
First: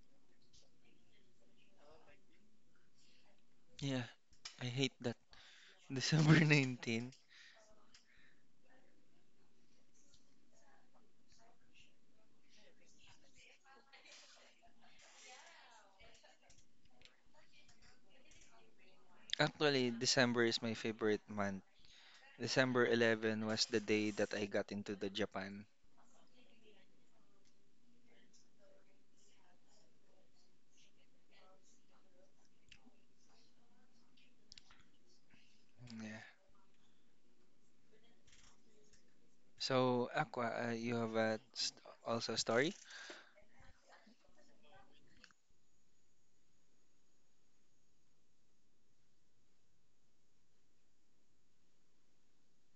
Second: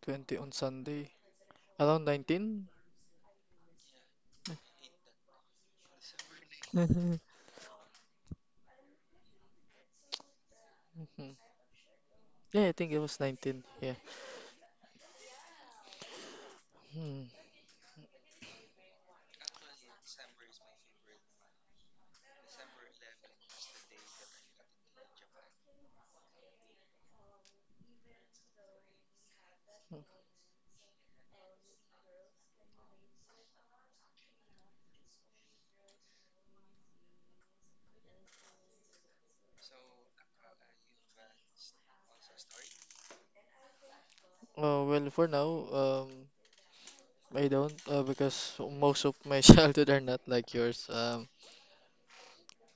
[SPEAKER 1] twenty on Sunday. Around 19?
[SPEAKER 2] Yeah, I hate that. [LAUGHS] December 19.
[SPEAKER 1] [LAUGHS] Mhm. Yeah, I think it was 19. Yeah. Hmm.
[SPEAKER 2] Actually, December is my favorite month. December 11 was the day that I got into the Japan. Yeah. So, Aqua, you have a st also a story?
[SPEAKER 1] Well, for now, I don't because most of my [LAUGHS] childhood are not like yours.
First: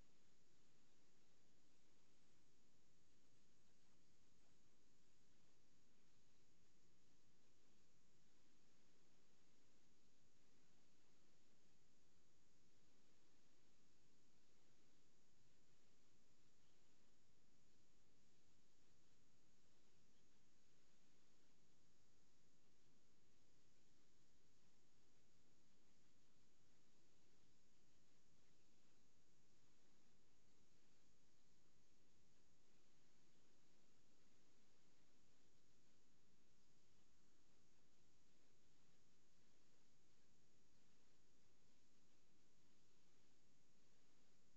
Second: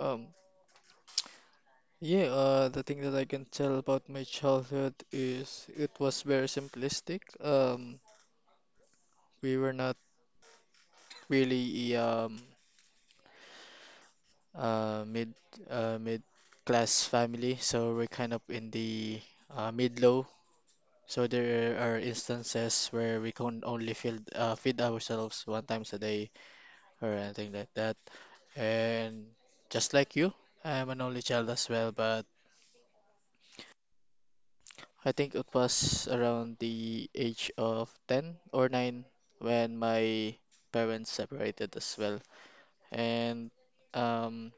[SPEAKER 1] um, yeah, the thing that I can tell about my childhood is it was very simplistic. We were not really mid mid class family, so we're kind of in the mid low. So there are instances where we can only feed ourselves one times a day or anything like that. And just like you, I am an only child as well, but I think it was around the age of 10 or 9 when my parents separated as well. And um,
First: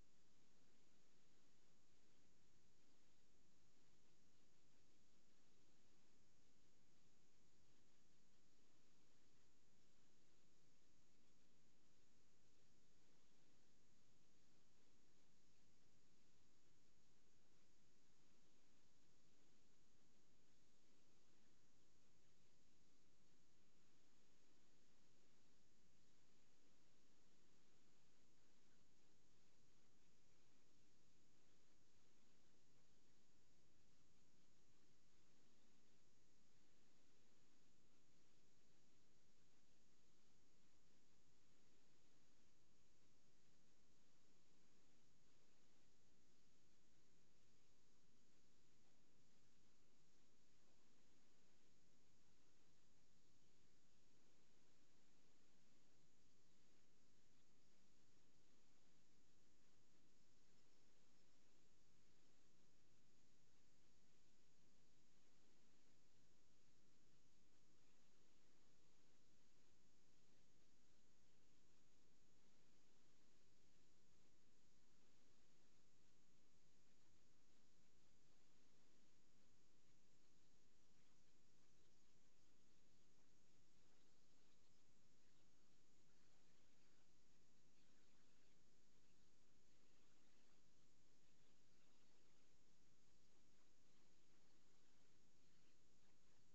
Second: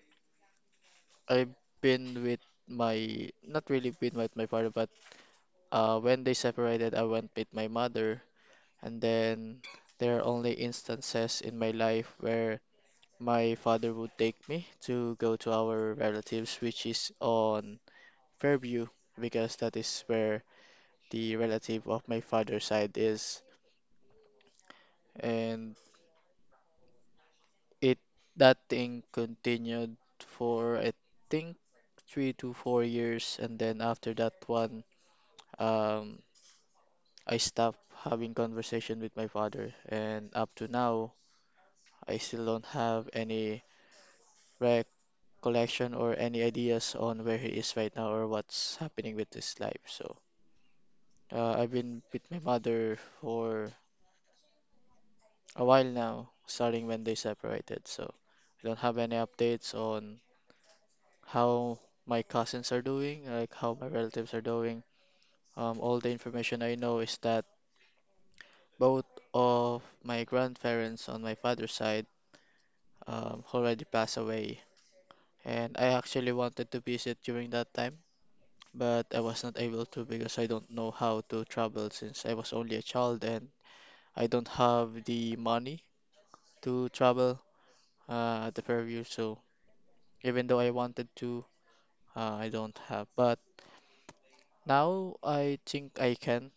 [SPEAKER 1] I've been with my, not really been with my father, but when they separated, I went with my mother. And then there are only instances in my life where my father would take me to go to our relatives, which is on Fairview, because that is where the relative of my father's side is. And it that thing continued for I think 3 to 4 years, and then after that one, um, I stopped having conversation with my father, and up to now, I still don't have any recollection or any ideas on where he is right now or what's happening with his life. So, I've been with my mother for a while now, starting when they separated. So I don't have any updates on how my cousins are doing, like how my relatives are doing. All the information I know is that both of my grandparents on my father's side already passed away. And I actually wanted to visit during that time, but I was not able to because I don't know how to travel since I was only a child and I don't have the money to travel at the Fairview. So even though I wanted to. I don't have, but now I think I can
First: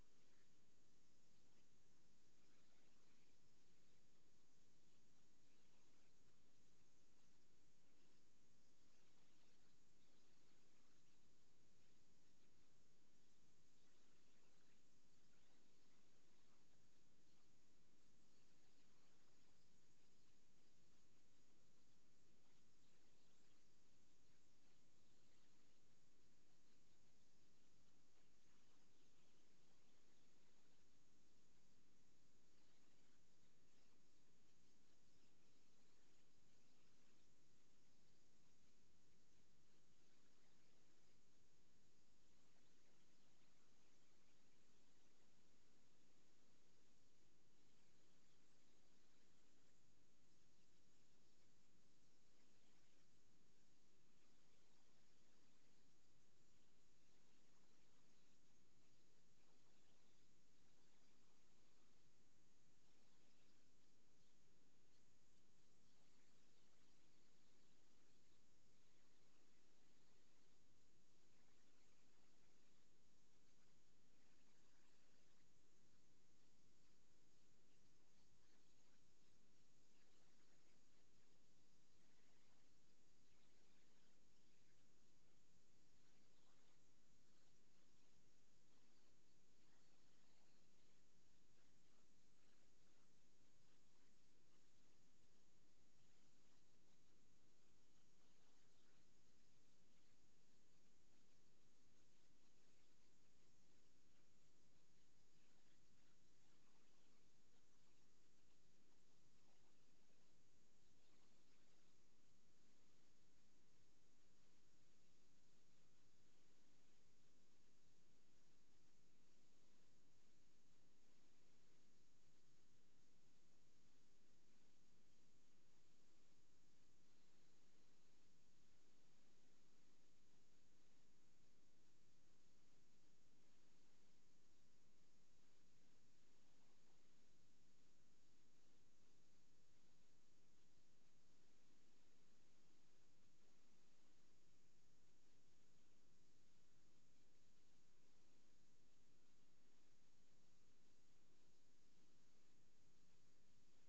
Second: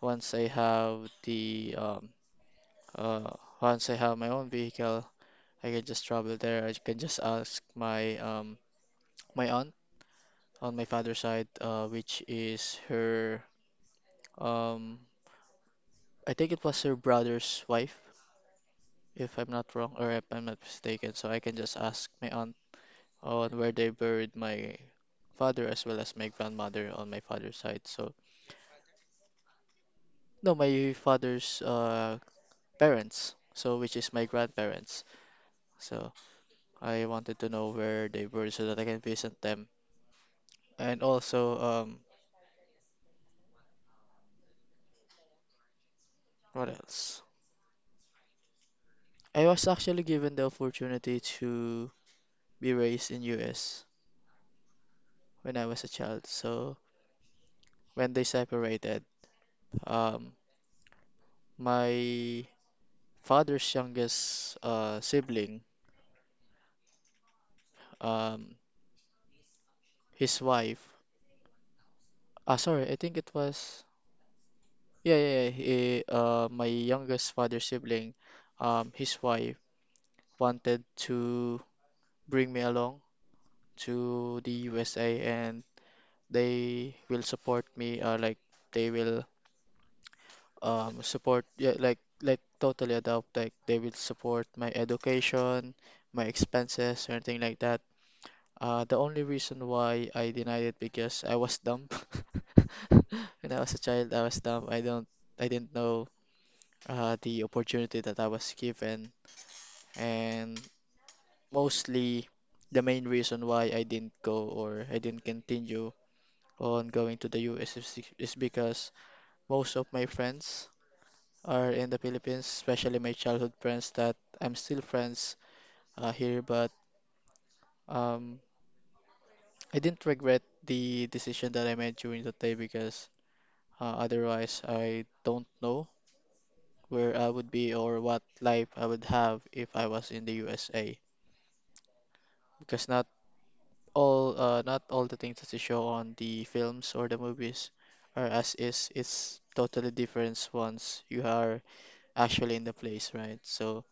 [SPEAKER 1] once I have the uh once I have my own vehicle, I can just travel there. I can just ask my my aunt on my father's side, which is her um I think it was her brother's wife, if I'm not wrong or if I'm not mistaken. So I can just ask my aunt on where they buried my father as well as my grandmother on my father's side. So no, my father's parents, so which is my grandparents. So I wanted to know where they were so that I can visit them. And also, what else? I was actually given the opportunity to be raised in US when I was a child. So when they separated, um, my father's youngest sibling, um, his wife, sorry, I think it was, yeah, yeah, yeah, he, my youngest father's sibling, his wife wanted to bring me along to the USA, and they will support me, or like they will support, yeah, like totally adopt, like they will support my education, my expenses, or anything like that. The only reason why I denied it because I was dumb. [LAUGHS] When I was a child, I was dumb. I didn't know the opportunity that I was given, and mostly the main reason why I didn't go or I didn't continue on going to the US is is because most of my friends are in the Philippines, especially my childhood friends that I'm still friends here, but um, I didn't regret the decision that I made during that day because otherwise I don't know where I would be or what life I would have if I was in the USA. Because now all not all the things that they show on the films or the movies are as is. It's totally different once you are actually in the place, right? So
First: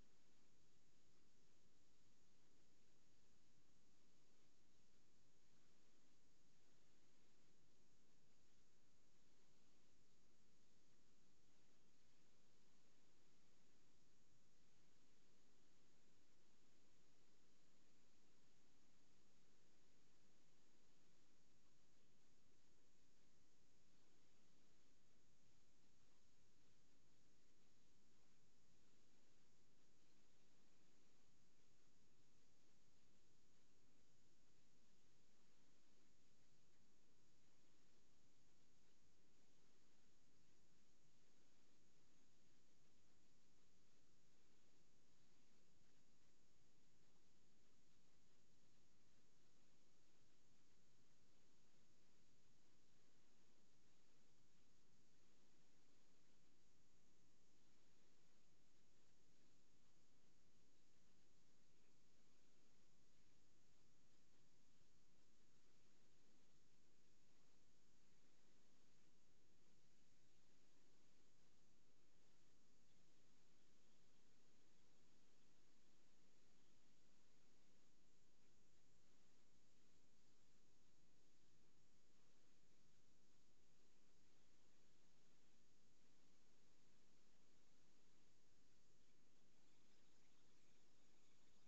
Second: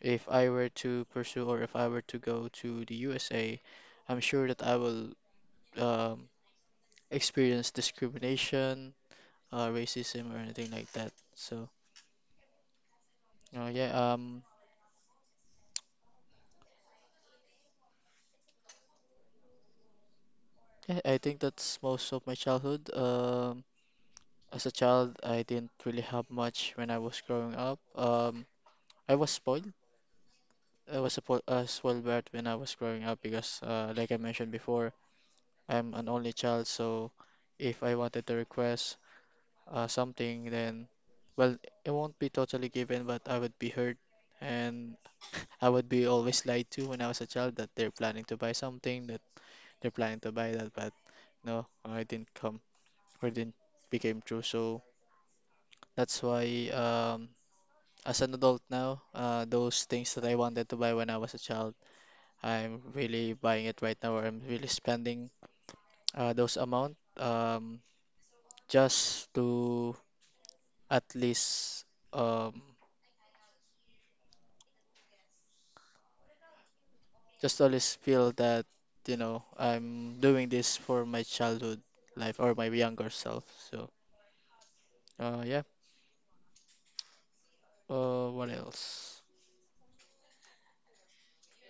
[SPEAKER 1] if I were to pursue or if I were to go to the USA, I'm sure that I will um, experience discrimination, racism, or anything like that. So yeah, yeah, I think that's most of my childhood. As a child, I didn't really have much when I was growing up. I was spoiled, I was suppo- as well bad when I was growing up because, like I mentioned before, I'm an only child. So if I wanted to request something, then well, it won't be totally given, but I would be hurt, and [LAUGHS] I would be always lied to when I was a child that they're planning to buy something, that they're planning to buy that, but no, it didn't come or it didn't became true. So that's why as an adult now, those things that I wanted to buy when I was a child. I'm really buying it right now, or I'm really spending those amount just to at least um, feel that I'm doing this for my childhood life or my younger self. So yeah. What else?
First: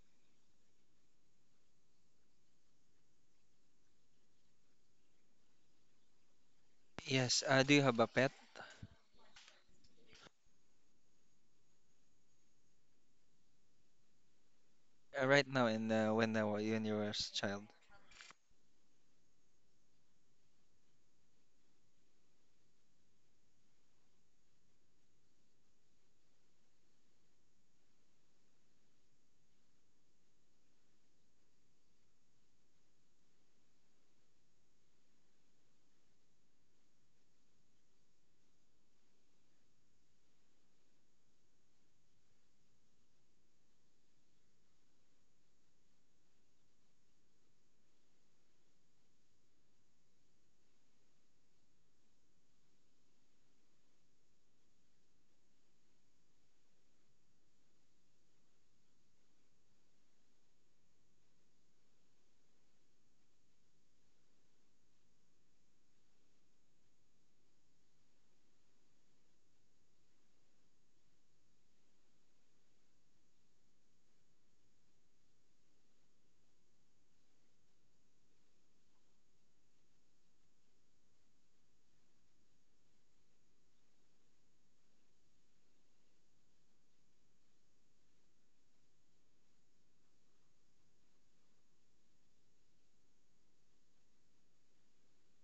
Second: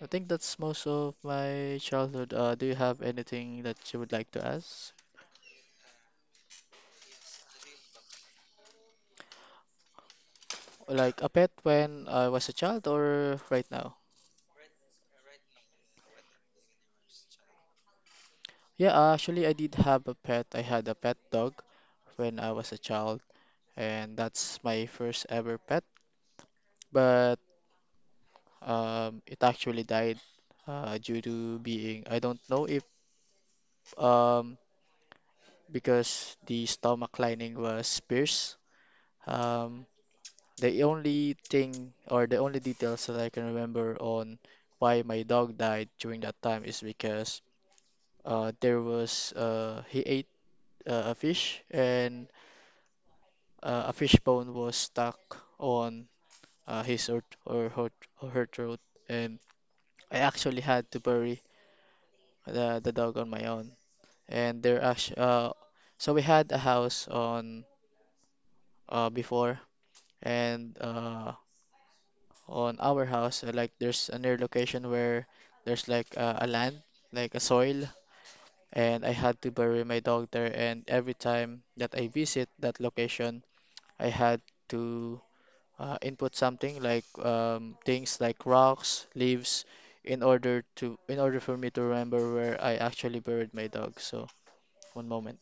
[SPEAKER 1] I think that's most of my childhood. Do you have anything that you would like to ask?
[SPEAKER 2] Yes. Do you have a pet
[SPEAKER 1] Like a pet when I was a child or right now?
[SPEAKER 2] right now and when you were a child?
[SPEAKER 1] Yeah, actually, I did have a pet. I had a pet dog when I was a child, and that's my first ever pet. But it actually died due to being, I don't know if um, because the stomach lining was pierced. Um, the only thing or the only details that I can remember on why my dog died during that time is because there was he ate a fish, and a fish bone was stuck on his or her throat, and I actually had to bury the dog on my own. And so we had a house on before, and on our house, like there's a near location where there's like a land, like a soil, and I had to bury my dog there. And every time that I visit that location, I had to input something like things like rocks, leaves, in order for me to remember where I actually buried my dog. So one moment.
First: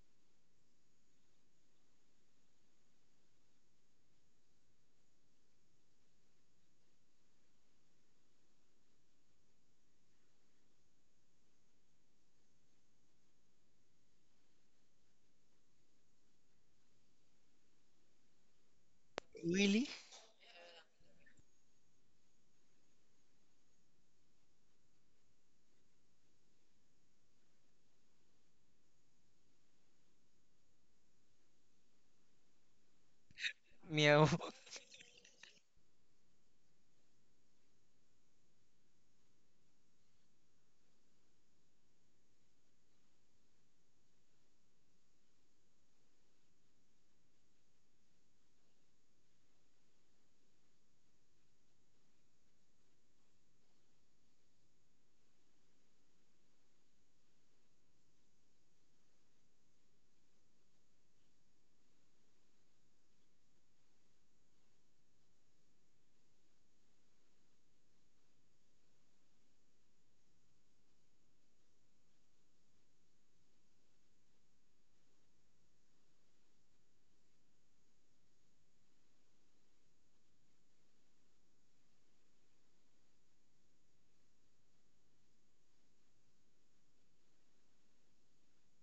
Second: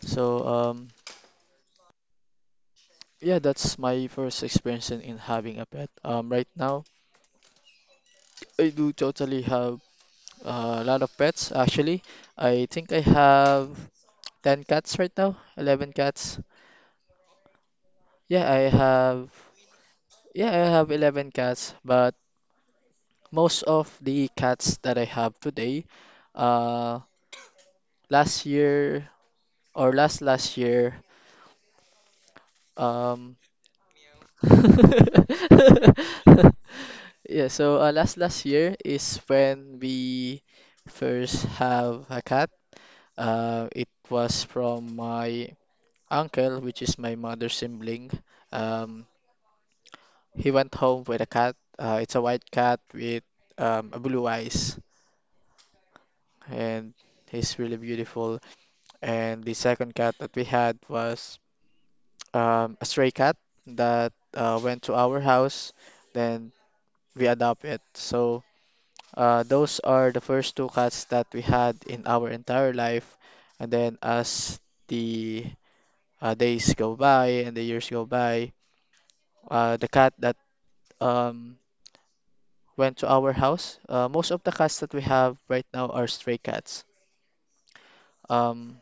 [SPEAKER 1] So yeah, that's my first experience in having a pet. Right now, I do totally have a lot of pets actually. I think I have 10 cats right now, 11 cats. Yeah, I have
[SPEAKER 2] Really?
[SPEAKER 1] yeah, I have 11 cats, but most of the cats that I have today uh, last year or last last year, um,
[SPEAKER 2] Meow. [LAUGHS]
[SPEAKER 1] [LAUGHS] yeah, so last last year is when we first have a cat. It was from my uncle, which is my mother's sibling. Um, he went home with a cat. It's a white cat with a blue eyes, and he's really beautiful. And the second cat that we had was a stray cat that went to our house, then we adopt it. So those are the first two cats that we had in our entire life. And then as the days go by and the years go by, the cat that um, went to our house, most of the cats that we have right now are stray cats. Um,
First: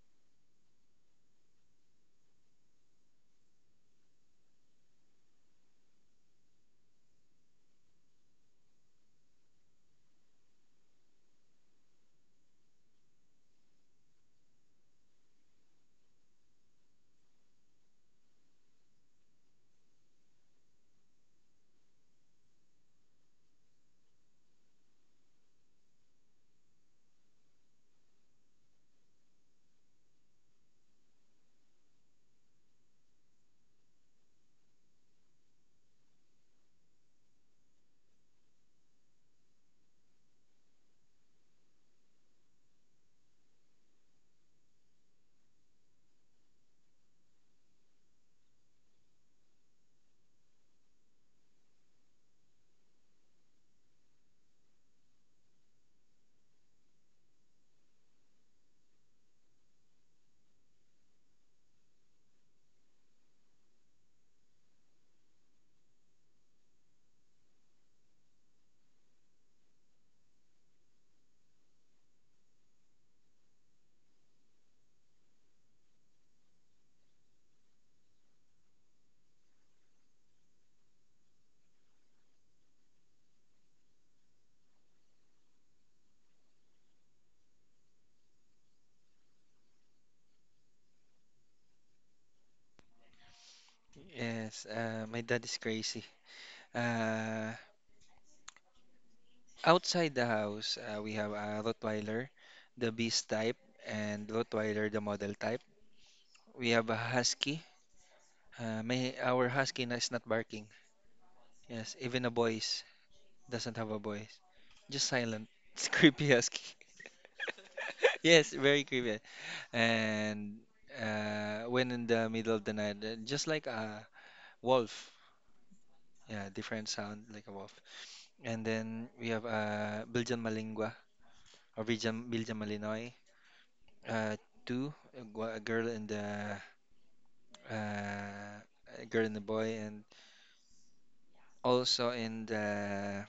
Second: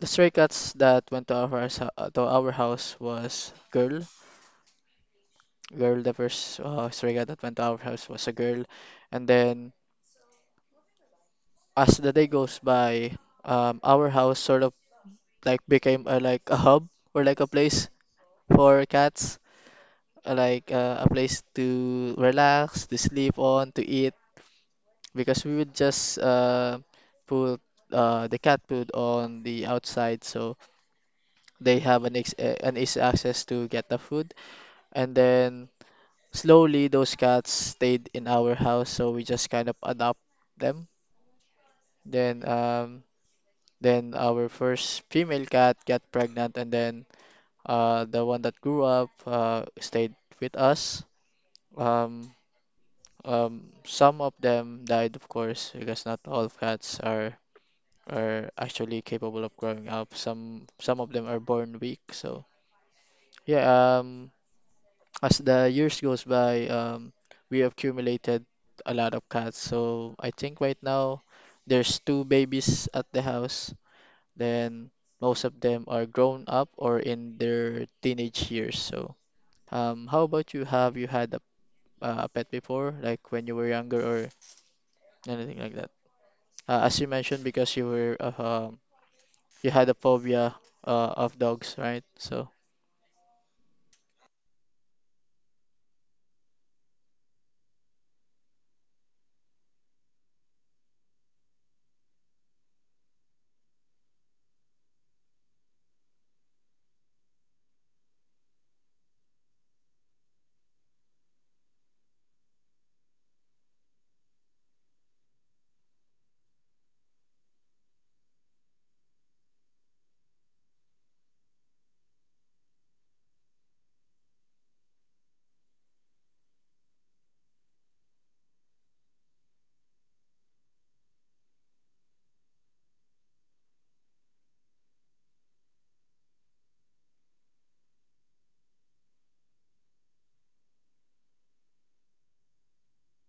[SPEAKER 1] the stray cats that went to our house, was girl, the first stray cat that went to our house was a girl. And then as the day goes by, our house sort of like became like a hub or like a place for cats, like a place to relax, to sleep on, to eat, because we would just put the cat food on the outside so they have an easy access to get the food. And then slowly those cats stayed in our house, so we just kind of adopt them. Then um then our first female cat got pregnant, and then the one that grew up stayed with us. Um some of them died, of course, because not all cats are actually capable of growing up. Some of them are born weak. So yeah, as the years goes by, we accumulated a lot of cats. So I think right now there's two babies at the house. Then most of them are grown up or in their teenage years. So, how about you? Have you had a pet before, like when you were younger or anything like that? As you mentioned, because you were um, you had a phobia of dogs, right? So,
[SPEAKER 2] Yes. My dad is crazy. Uh, outside the house, we have a Rottweiler, the beast type, and Rottweiler, the model type. We have a husky. May our husky is not barking. Yes, even a voice doesn't have a voice. Just silent. [LAUGHS] It's creepy husky. [LAUGHS] Yes, very creepy. And when in the middle of the night, just like a wolf. Yeah, different sound like a wolf. And then we have a Belgian Malingua or Belgian Malinois. Uh, Two, a a girl and uh, a girl and a boy, and also in the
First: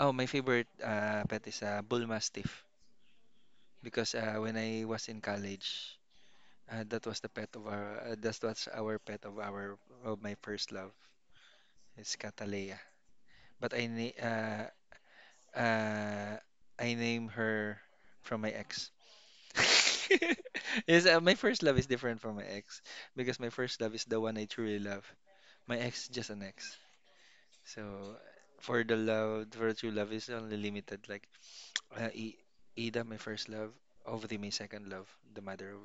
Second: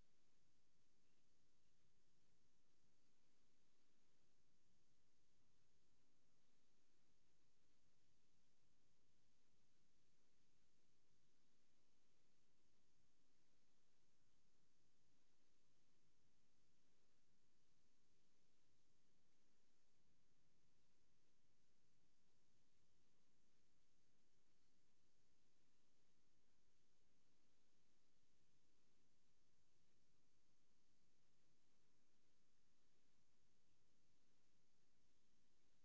[SPEAKER 2] oh, my favorite pet is a bull mastiff because when I was in college, that was the pet of our that was our pet of our of my first love. It's Catalea, but uh, I name her from my ex. [LAUGHS] Yes, my first love is different from my ex because my first love is the one I truly love. My ex is just an ex. So for true love is only limited. Like uh, I- Ida, my first love. Ovati, my second love. The mother of,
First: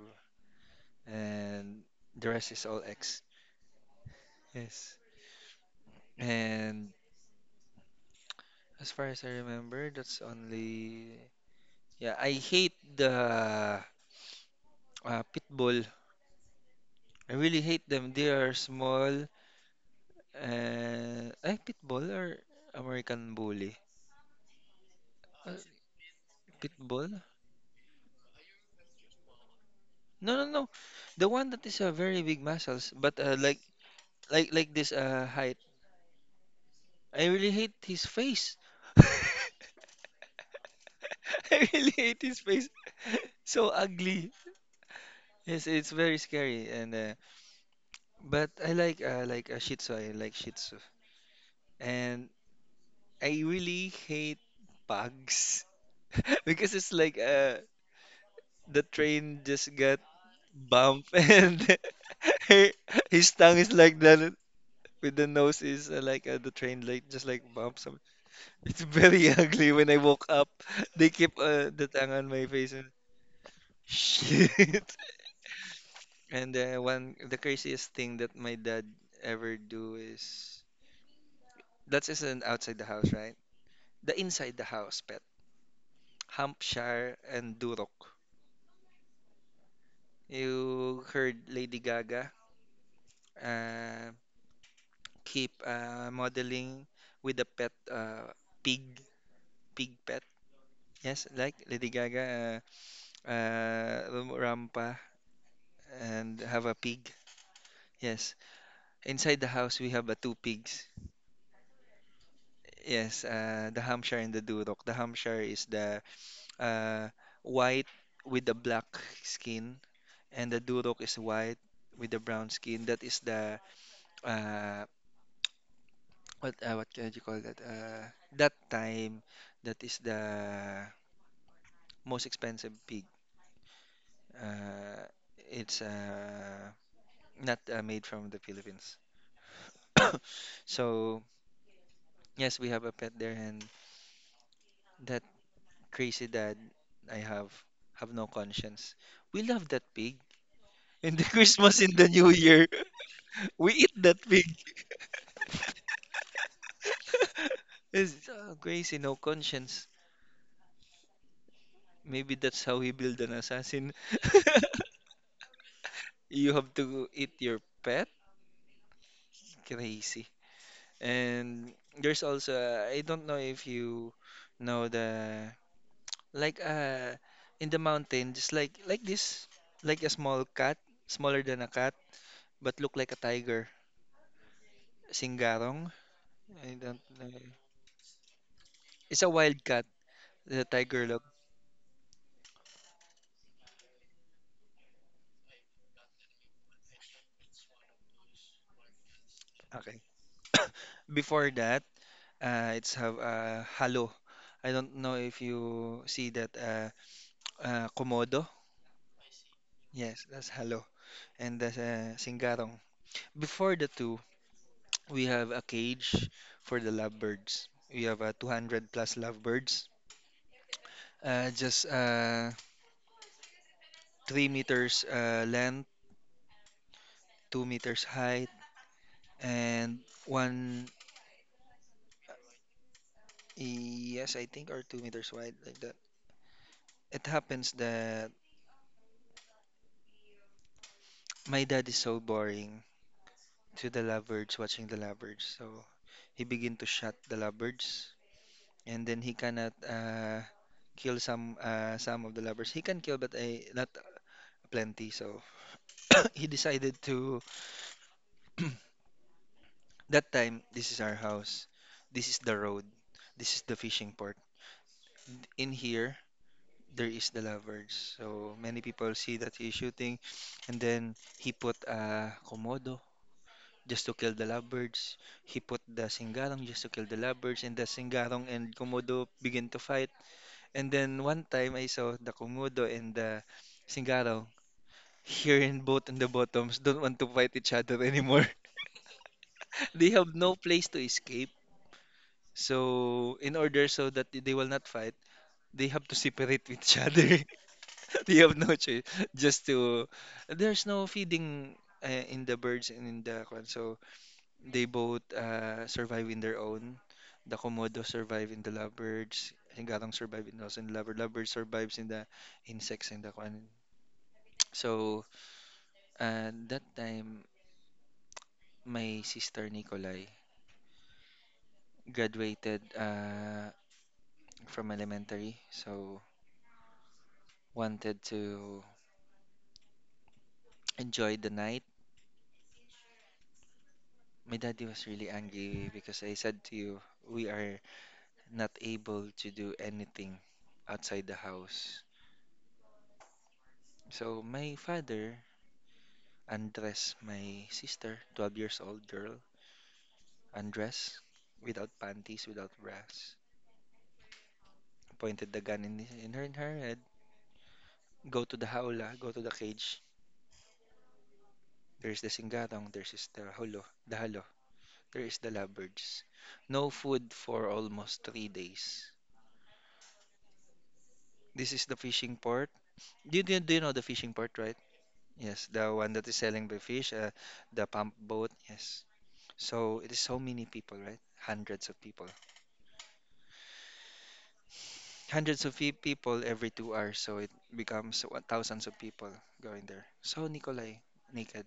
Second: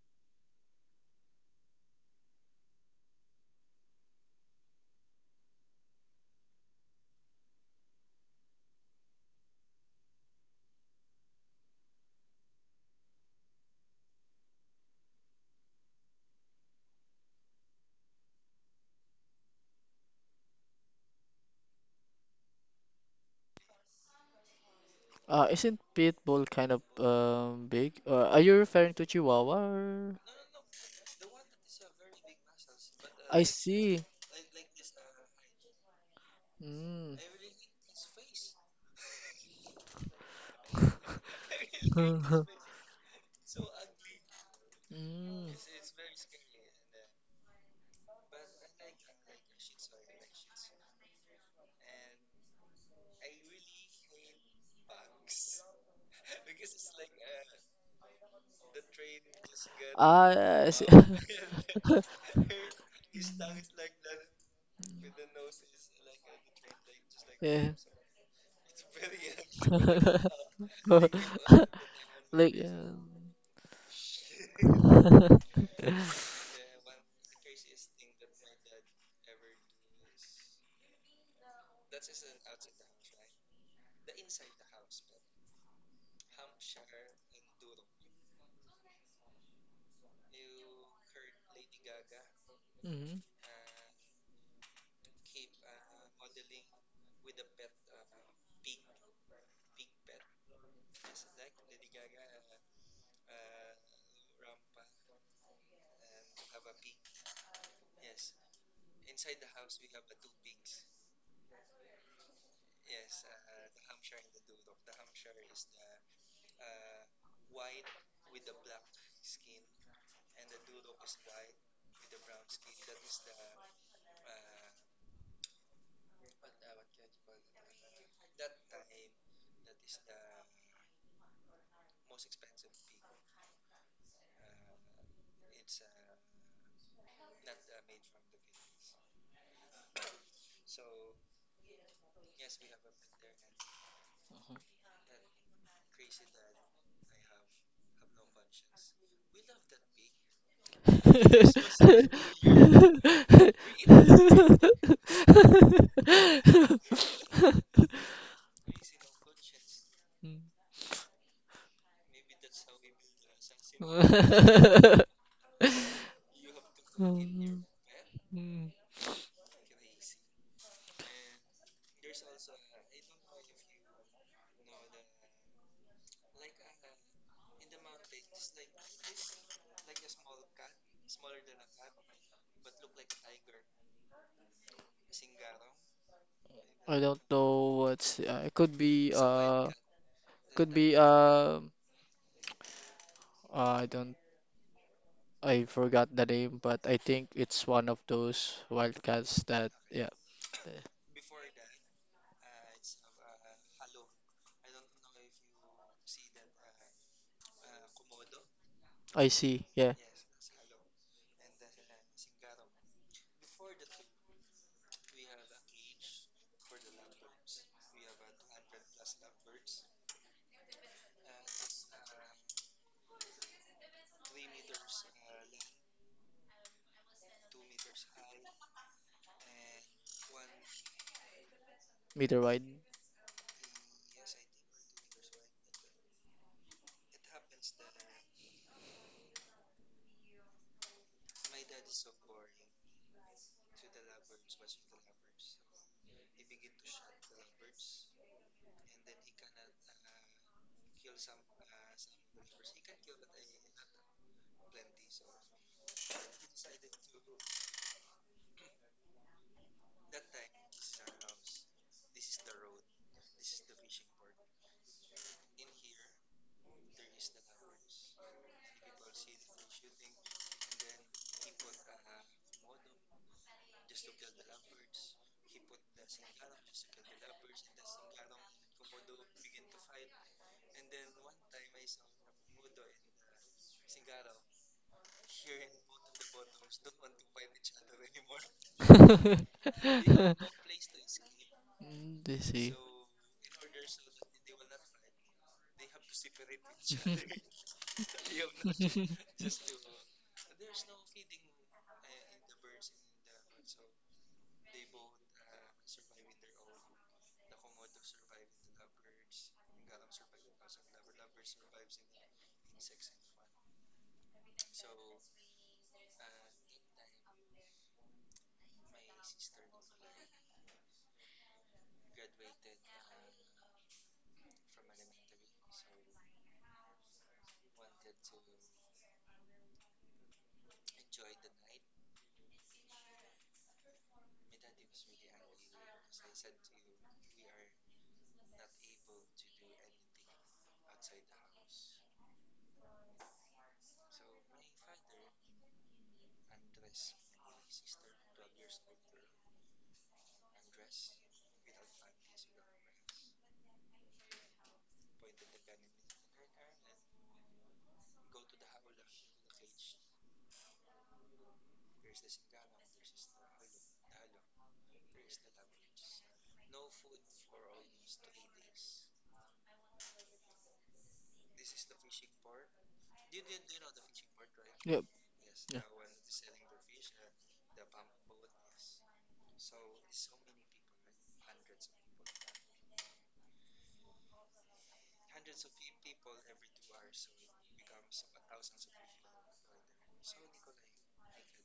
[SPEAKER 2] and the rest is all ex. Yes. And as far as I remember, that's only. Yeah, I hate the pit bull. I really hate them. They are small. And ay, pit bull or American bully? Uh,
[SPEAKER 1] isn't pit bull
[SPEAKER 2] Pit
[SPEAKER 1] kind of
[SPEAKER 2] bull.
[SPEAKER 1] big? Are you referring to Chihuahua or?
[SPEAKER 2] No, no, no. The one that is very big muscles, but
[SPEAKER 1] I
[SPEAKER 2] like
[SPEAKER 1] see.
[SPEAKER 2] like this height.
[SPEAKER 1] Mm.
[SPEAKER 2] I really hate his face. [LAUGHS] I really hate his
[SPEAKER 1] [LAUGHS]
[SPEAKER 2] face. [LAUGHS] So ugly.
[SPEAKER 1] Mm.
[SPEAKER 2] Yes, it's very scary. And but I like a Shih Tzu. I like Shih Tzu. And I really hate pugs [LAUGHS] because it's like the train just got
[SPEAKER 1] Ah, yeah, I see. [LAUGHS]
[SPEAKER 2] bumped [LAUGHS] and [LAUGHS] his tongue is like that With the nose is like the train like just like
[SPEAKER 1] Yeah.
[SPEAKER 2] bumps up. It's very [LAUGHS] ugly when I woke up.
[SPEAKER 1] [LAUGHS]
[SPEAKER 2] They keep the tongue on my
[SPEAKER 1] Like,
[SPEAKER 2] face and
[SPEAKER 1] yeah.
[SPEAKER 2] shit. [LAUGHS]
[SPEAKER 1] [LAUGHS]
[SPEAKER 2] And one the craziest thing that my dad ever do is that's is an outside the house, right? The inside the house pet. Hampshire and Durok. You heard Lady Gaga
[SPEAKER 1] Mhm.
[SPEAKER 2] uh, keep modeling with the pet pig pig pet. Yes, like Lady Gaga rampa, and have a pig. Yes. Inside the house, we have two pigs. Yes, the Hampshire and the Duroc. The Hampshire is the uh, white with the black skin, and the Duroc is white with the brown skin. That is the uh, what can you call that? That time, that is the most expensive pig. Uh, it's not made from the Philippines. So yes, we have a pet there, and that crazy dad I have no conscience. We love that pig. In the [LAUGHS] Christmas, in the New Year, [LAUGHS] we eat that pig. [LAUGHS] It's crazy, no conscience. Maybe that's how he build an assassin. [LAUGHS] You have to eat your
[SPEAKER 1] Mm.
[SPEAKER 2] pet.
[SPEAKER 1] [LAUGHS] Mm.
[SPEAKER 2] Crazy. And there's also I don't know if you know the like uh in the mountain, just like this, like a small cat, smaller than a cat. But look like a tiger. Singarong? I
[SPEAKER 1] I
[SPEAKER 2] don't
[SPEAKER 1] don't
[SPEAKER 2] know.
[SPEAKER 1] know what's, it could be.
[SPEAKER 2] It's a wild
[SPEAKER 1] uh
[SPEAKER 2] cat. The
[SPEAKER 1] Could be.
[SPEAKER 2] tiger look.
[SPEAKER 1] I don't I forgot the name, but I think it's one of those wildcats, that,
[SPEAKER 2] Okay.
[SPEAKER 1] yeah.
[SPEAKER 2] [COUGHS] Before that, it's have halo. I don't know if you see that komodo.
[SPEAKER 1] I see, yeah.
[SPEAKER 2] Yes, that's halo. And that's singarong. Before the two, we have a cage for the lovebirds. We have 200 plus lovebirds. Just 3 meters length, 2 meters height, and 1.
[SPEAKER 1] Meter wide.
[SPEAKER 2] Yes, I think, or 2 meters wide like that. It happens that my dad is so boring to the lovebirds watching the lovebirds. So he begin to shot the lovebirds, and then he cannot kill some of the lovebirds. He can kill but I, not plenty. So [COUGHS] [CLEARS THROAT] he decided to [COUGHS] [CLEARS THROAT] that time this is our house. This is the road. This is the fishing port. In here there is the lovers. So many people see that he's shooting, and then he put a komodo just to kill the lovebirds. He put the singarong just to kill the lovebirds, and the singarong and komodo begin to fight. And then one time I saw the komodo and the singarong here in both in the bottoms don't want to fight each other anymore. [LAUGHS]
[SPEAKER 1] [LAUGHS]
[SPEAKER 2] They have no place to escape.
[SPEAKER 1] Mm, they see.
[SPEAKER 2] So in order so that they will not fight, they have to separate [LAUGHS] with each other. [LAUGHS] [LAUGHS] You have no choice
[SPEAKER 1] [LAUGHS]
[SPEAKER 2] just to. There's no feeding in the birds and in the kwan. So they both survive in their own. The komodo survive in the lovebirds. Hingalong survive in also in the lovebird. Lovebird survives in the insects and the kwan. So that time, my sister Nicolai graduated from elementary. So wanted to enjoy the night. My daddy was really angry because I said to you, we are not able to do anything outside the house. So my father undressed my sister, 12 years old girl, undressed without panties, without bras, pointed the gun in her head. Go to the haula, go to the cage. There's the singatong, there's is the holo, the halo, there is the lovebirds. No food for almost 3 days. This is the fishing port. Do you know the fishing port, right?
[SPEAKER 1] Yep.
[SPEAKER 2] Yes,
[SPEAKER 1] Yeah.
[SPEAKER 2] the one that is selling the fish, the pump boat. Yes. So it is so many people, right? Hundreds of people. Hundreds of people every 2 hours, so it becomes what, thousands of people going there. So Nikolai naked.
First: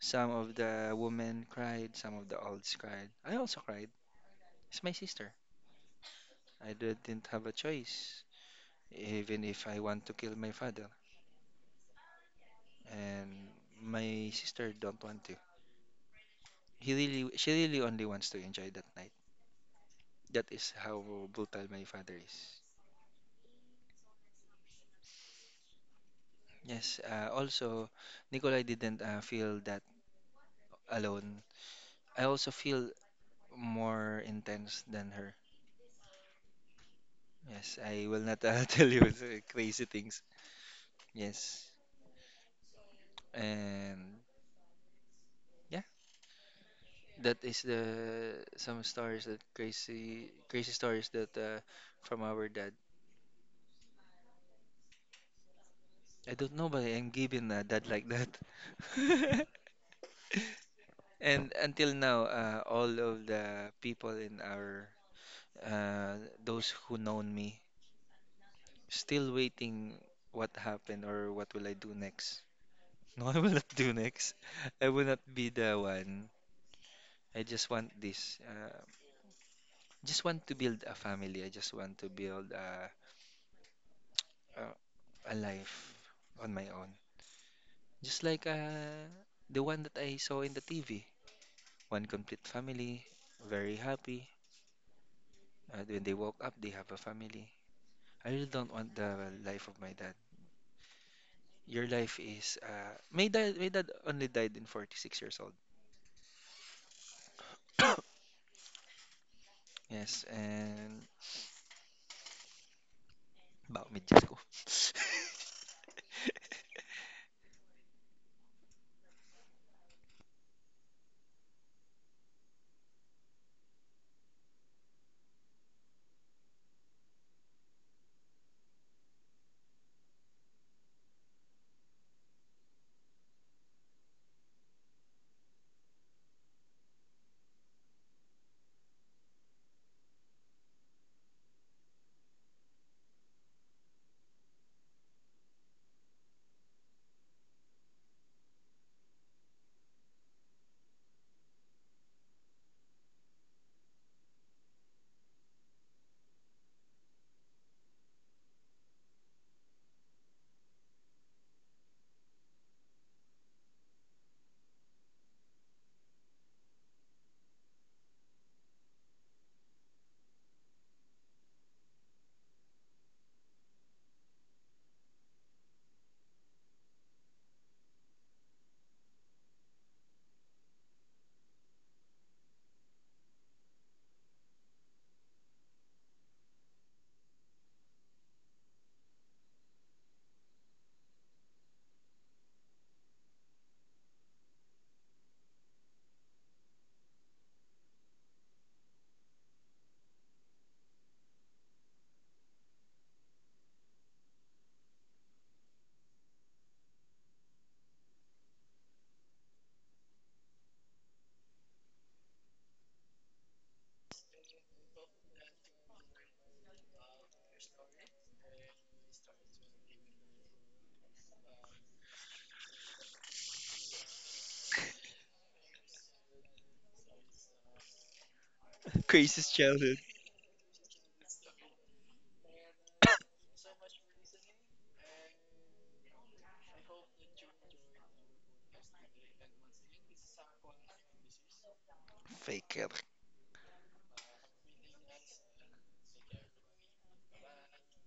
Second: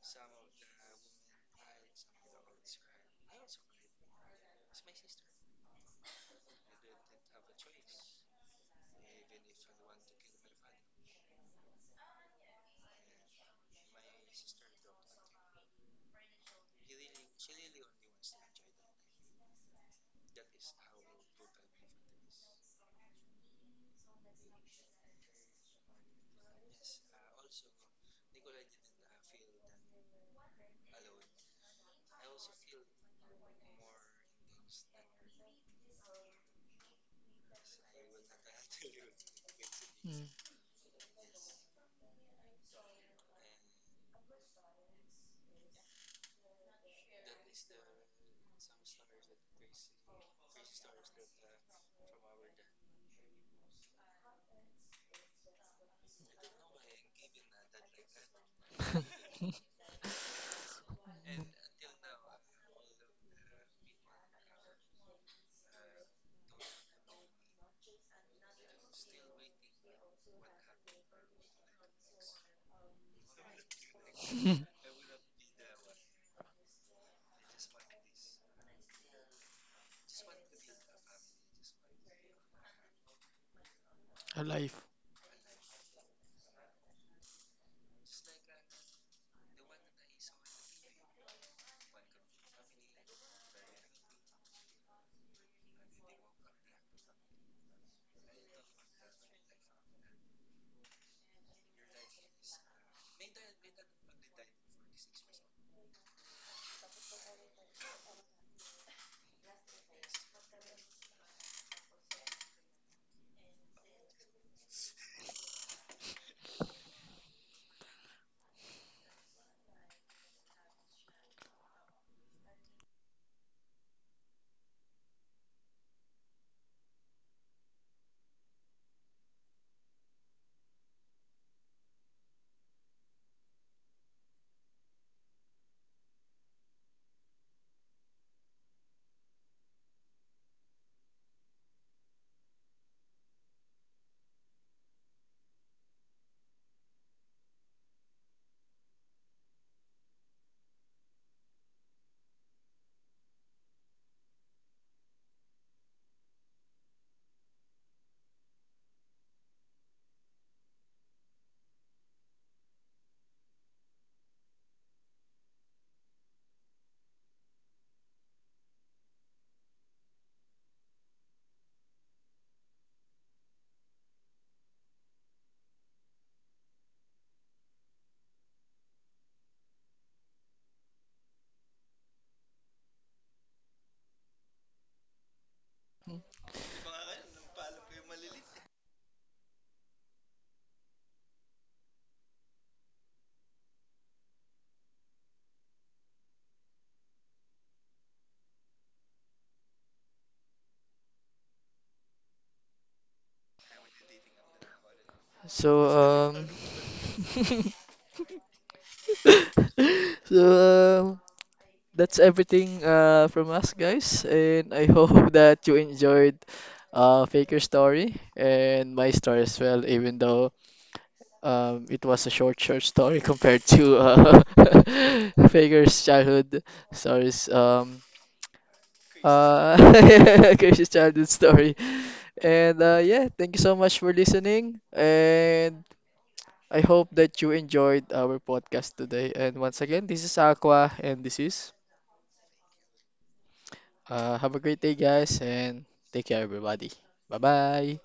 [SPEAKER 2] Some of the women cried, some of the olds cried. I also cried. It's my sister. I didn't have a choice, even if I want to kill my father, and my sister don't want to. He really, she really only wants to enjoy that night. That is how brutal my father is. Yes, also, Nicola didn't feel that alone. I also feel more intense than her. Yes, I will not [LAUGHS] tell you the crazy things.
[SPEAKER 1] Mm.
[SPEAKER 2] Yes, and yeah, that is the some stories that crazy stories that from our dad. I don't know, but I'm given a dad like that. [LAUGHS] And until now, all of the people in our those who known me still waiting what happened or what will I do next. [LAUGHS] No, I will not do next. I will not be the one. I just want this. Just want to build a family. I just want to build a,
[SPEAKER 1] [LAUGHS] Alive.
[SPEAKER 2] a, a life on my own. Just like the one that I saw in the TV. One complete family, very happy. When they woke up, they have a family. I really don't want the life of my dad. Your life is. My dad, my dad only died in 46 years old. Yes, and about me, just go.
[SPEAKER 1] So, [LAUGHS] so um that's everything from us, guys. And I hope [LAUGHS] that you enjoyed Faker's story and my story as well, even though it was a short, short story [LAUGHS] compared to [LAUGHS] Faker's childhood stories.
[SPEAKER 2] [LAUGHS] Craziest
[SPEAKER 1] Uh,
[SPEAKER 2] childhood.
[SPEAKER 1] [LAUGHS] Crazy's childhood story. And yeah, thank you so much for listening. And I hope that you enjoyed our podcast today. And once again, this is Aqua, and this is.
[SPEAKER 2] Fake it
[SPEAKER 1] Have a great day, guys, and take care, everybody. Bye bye.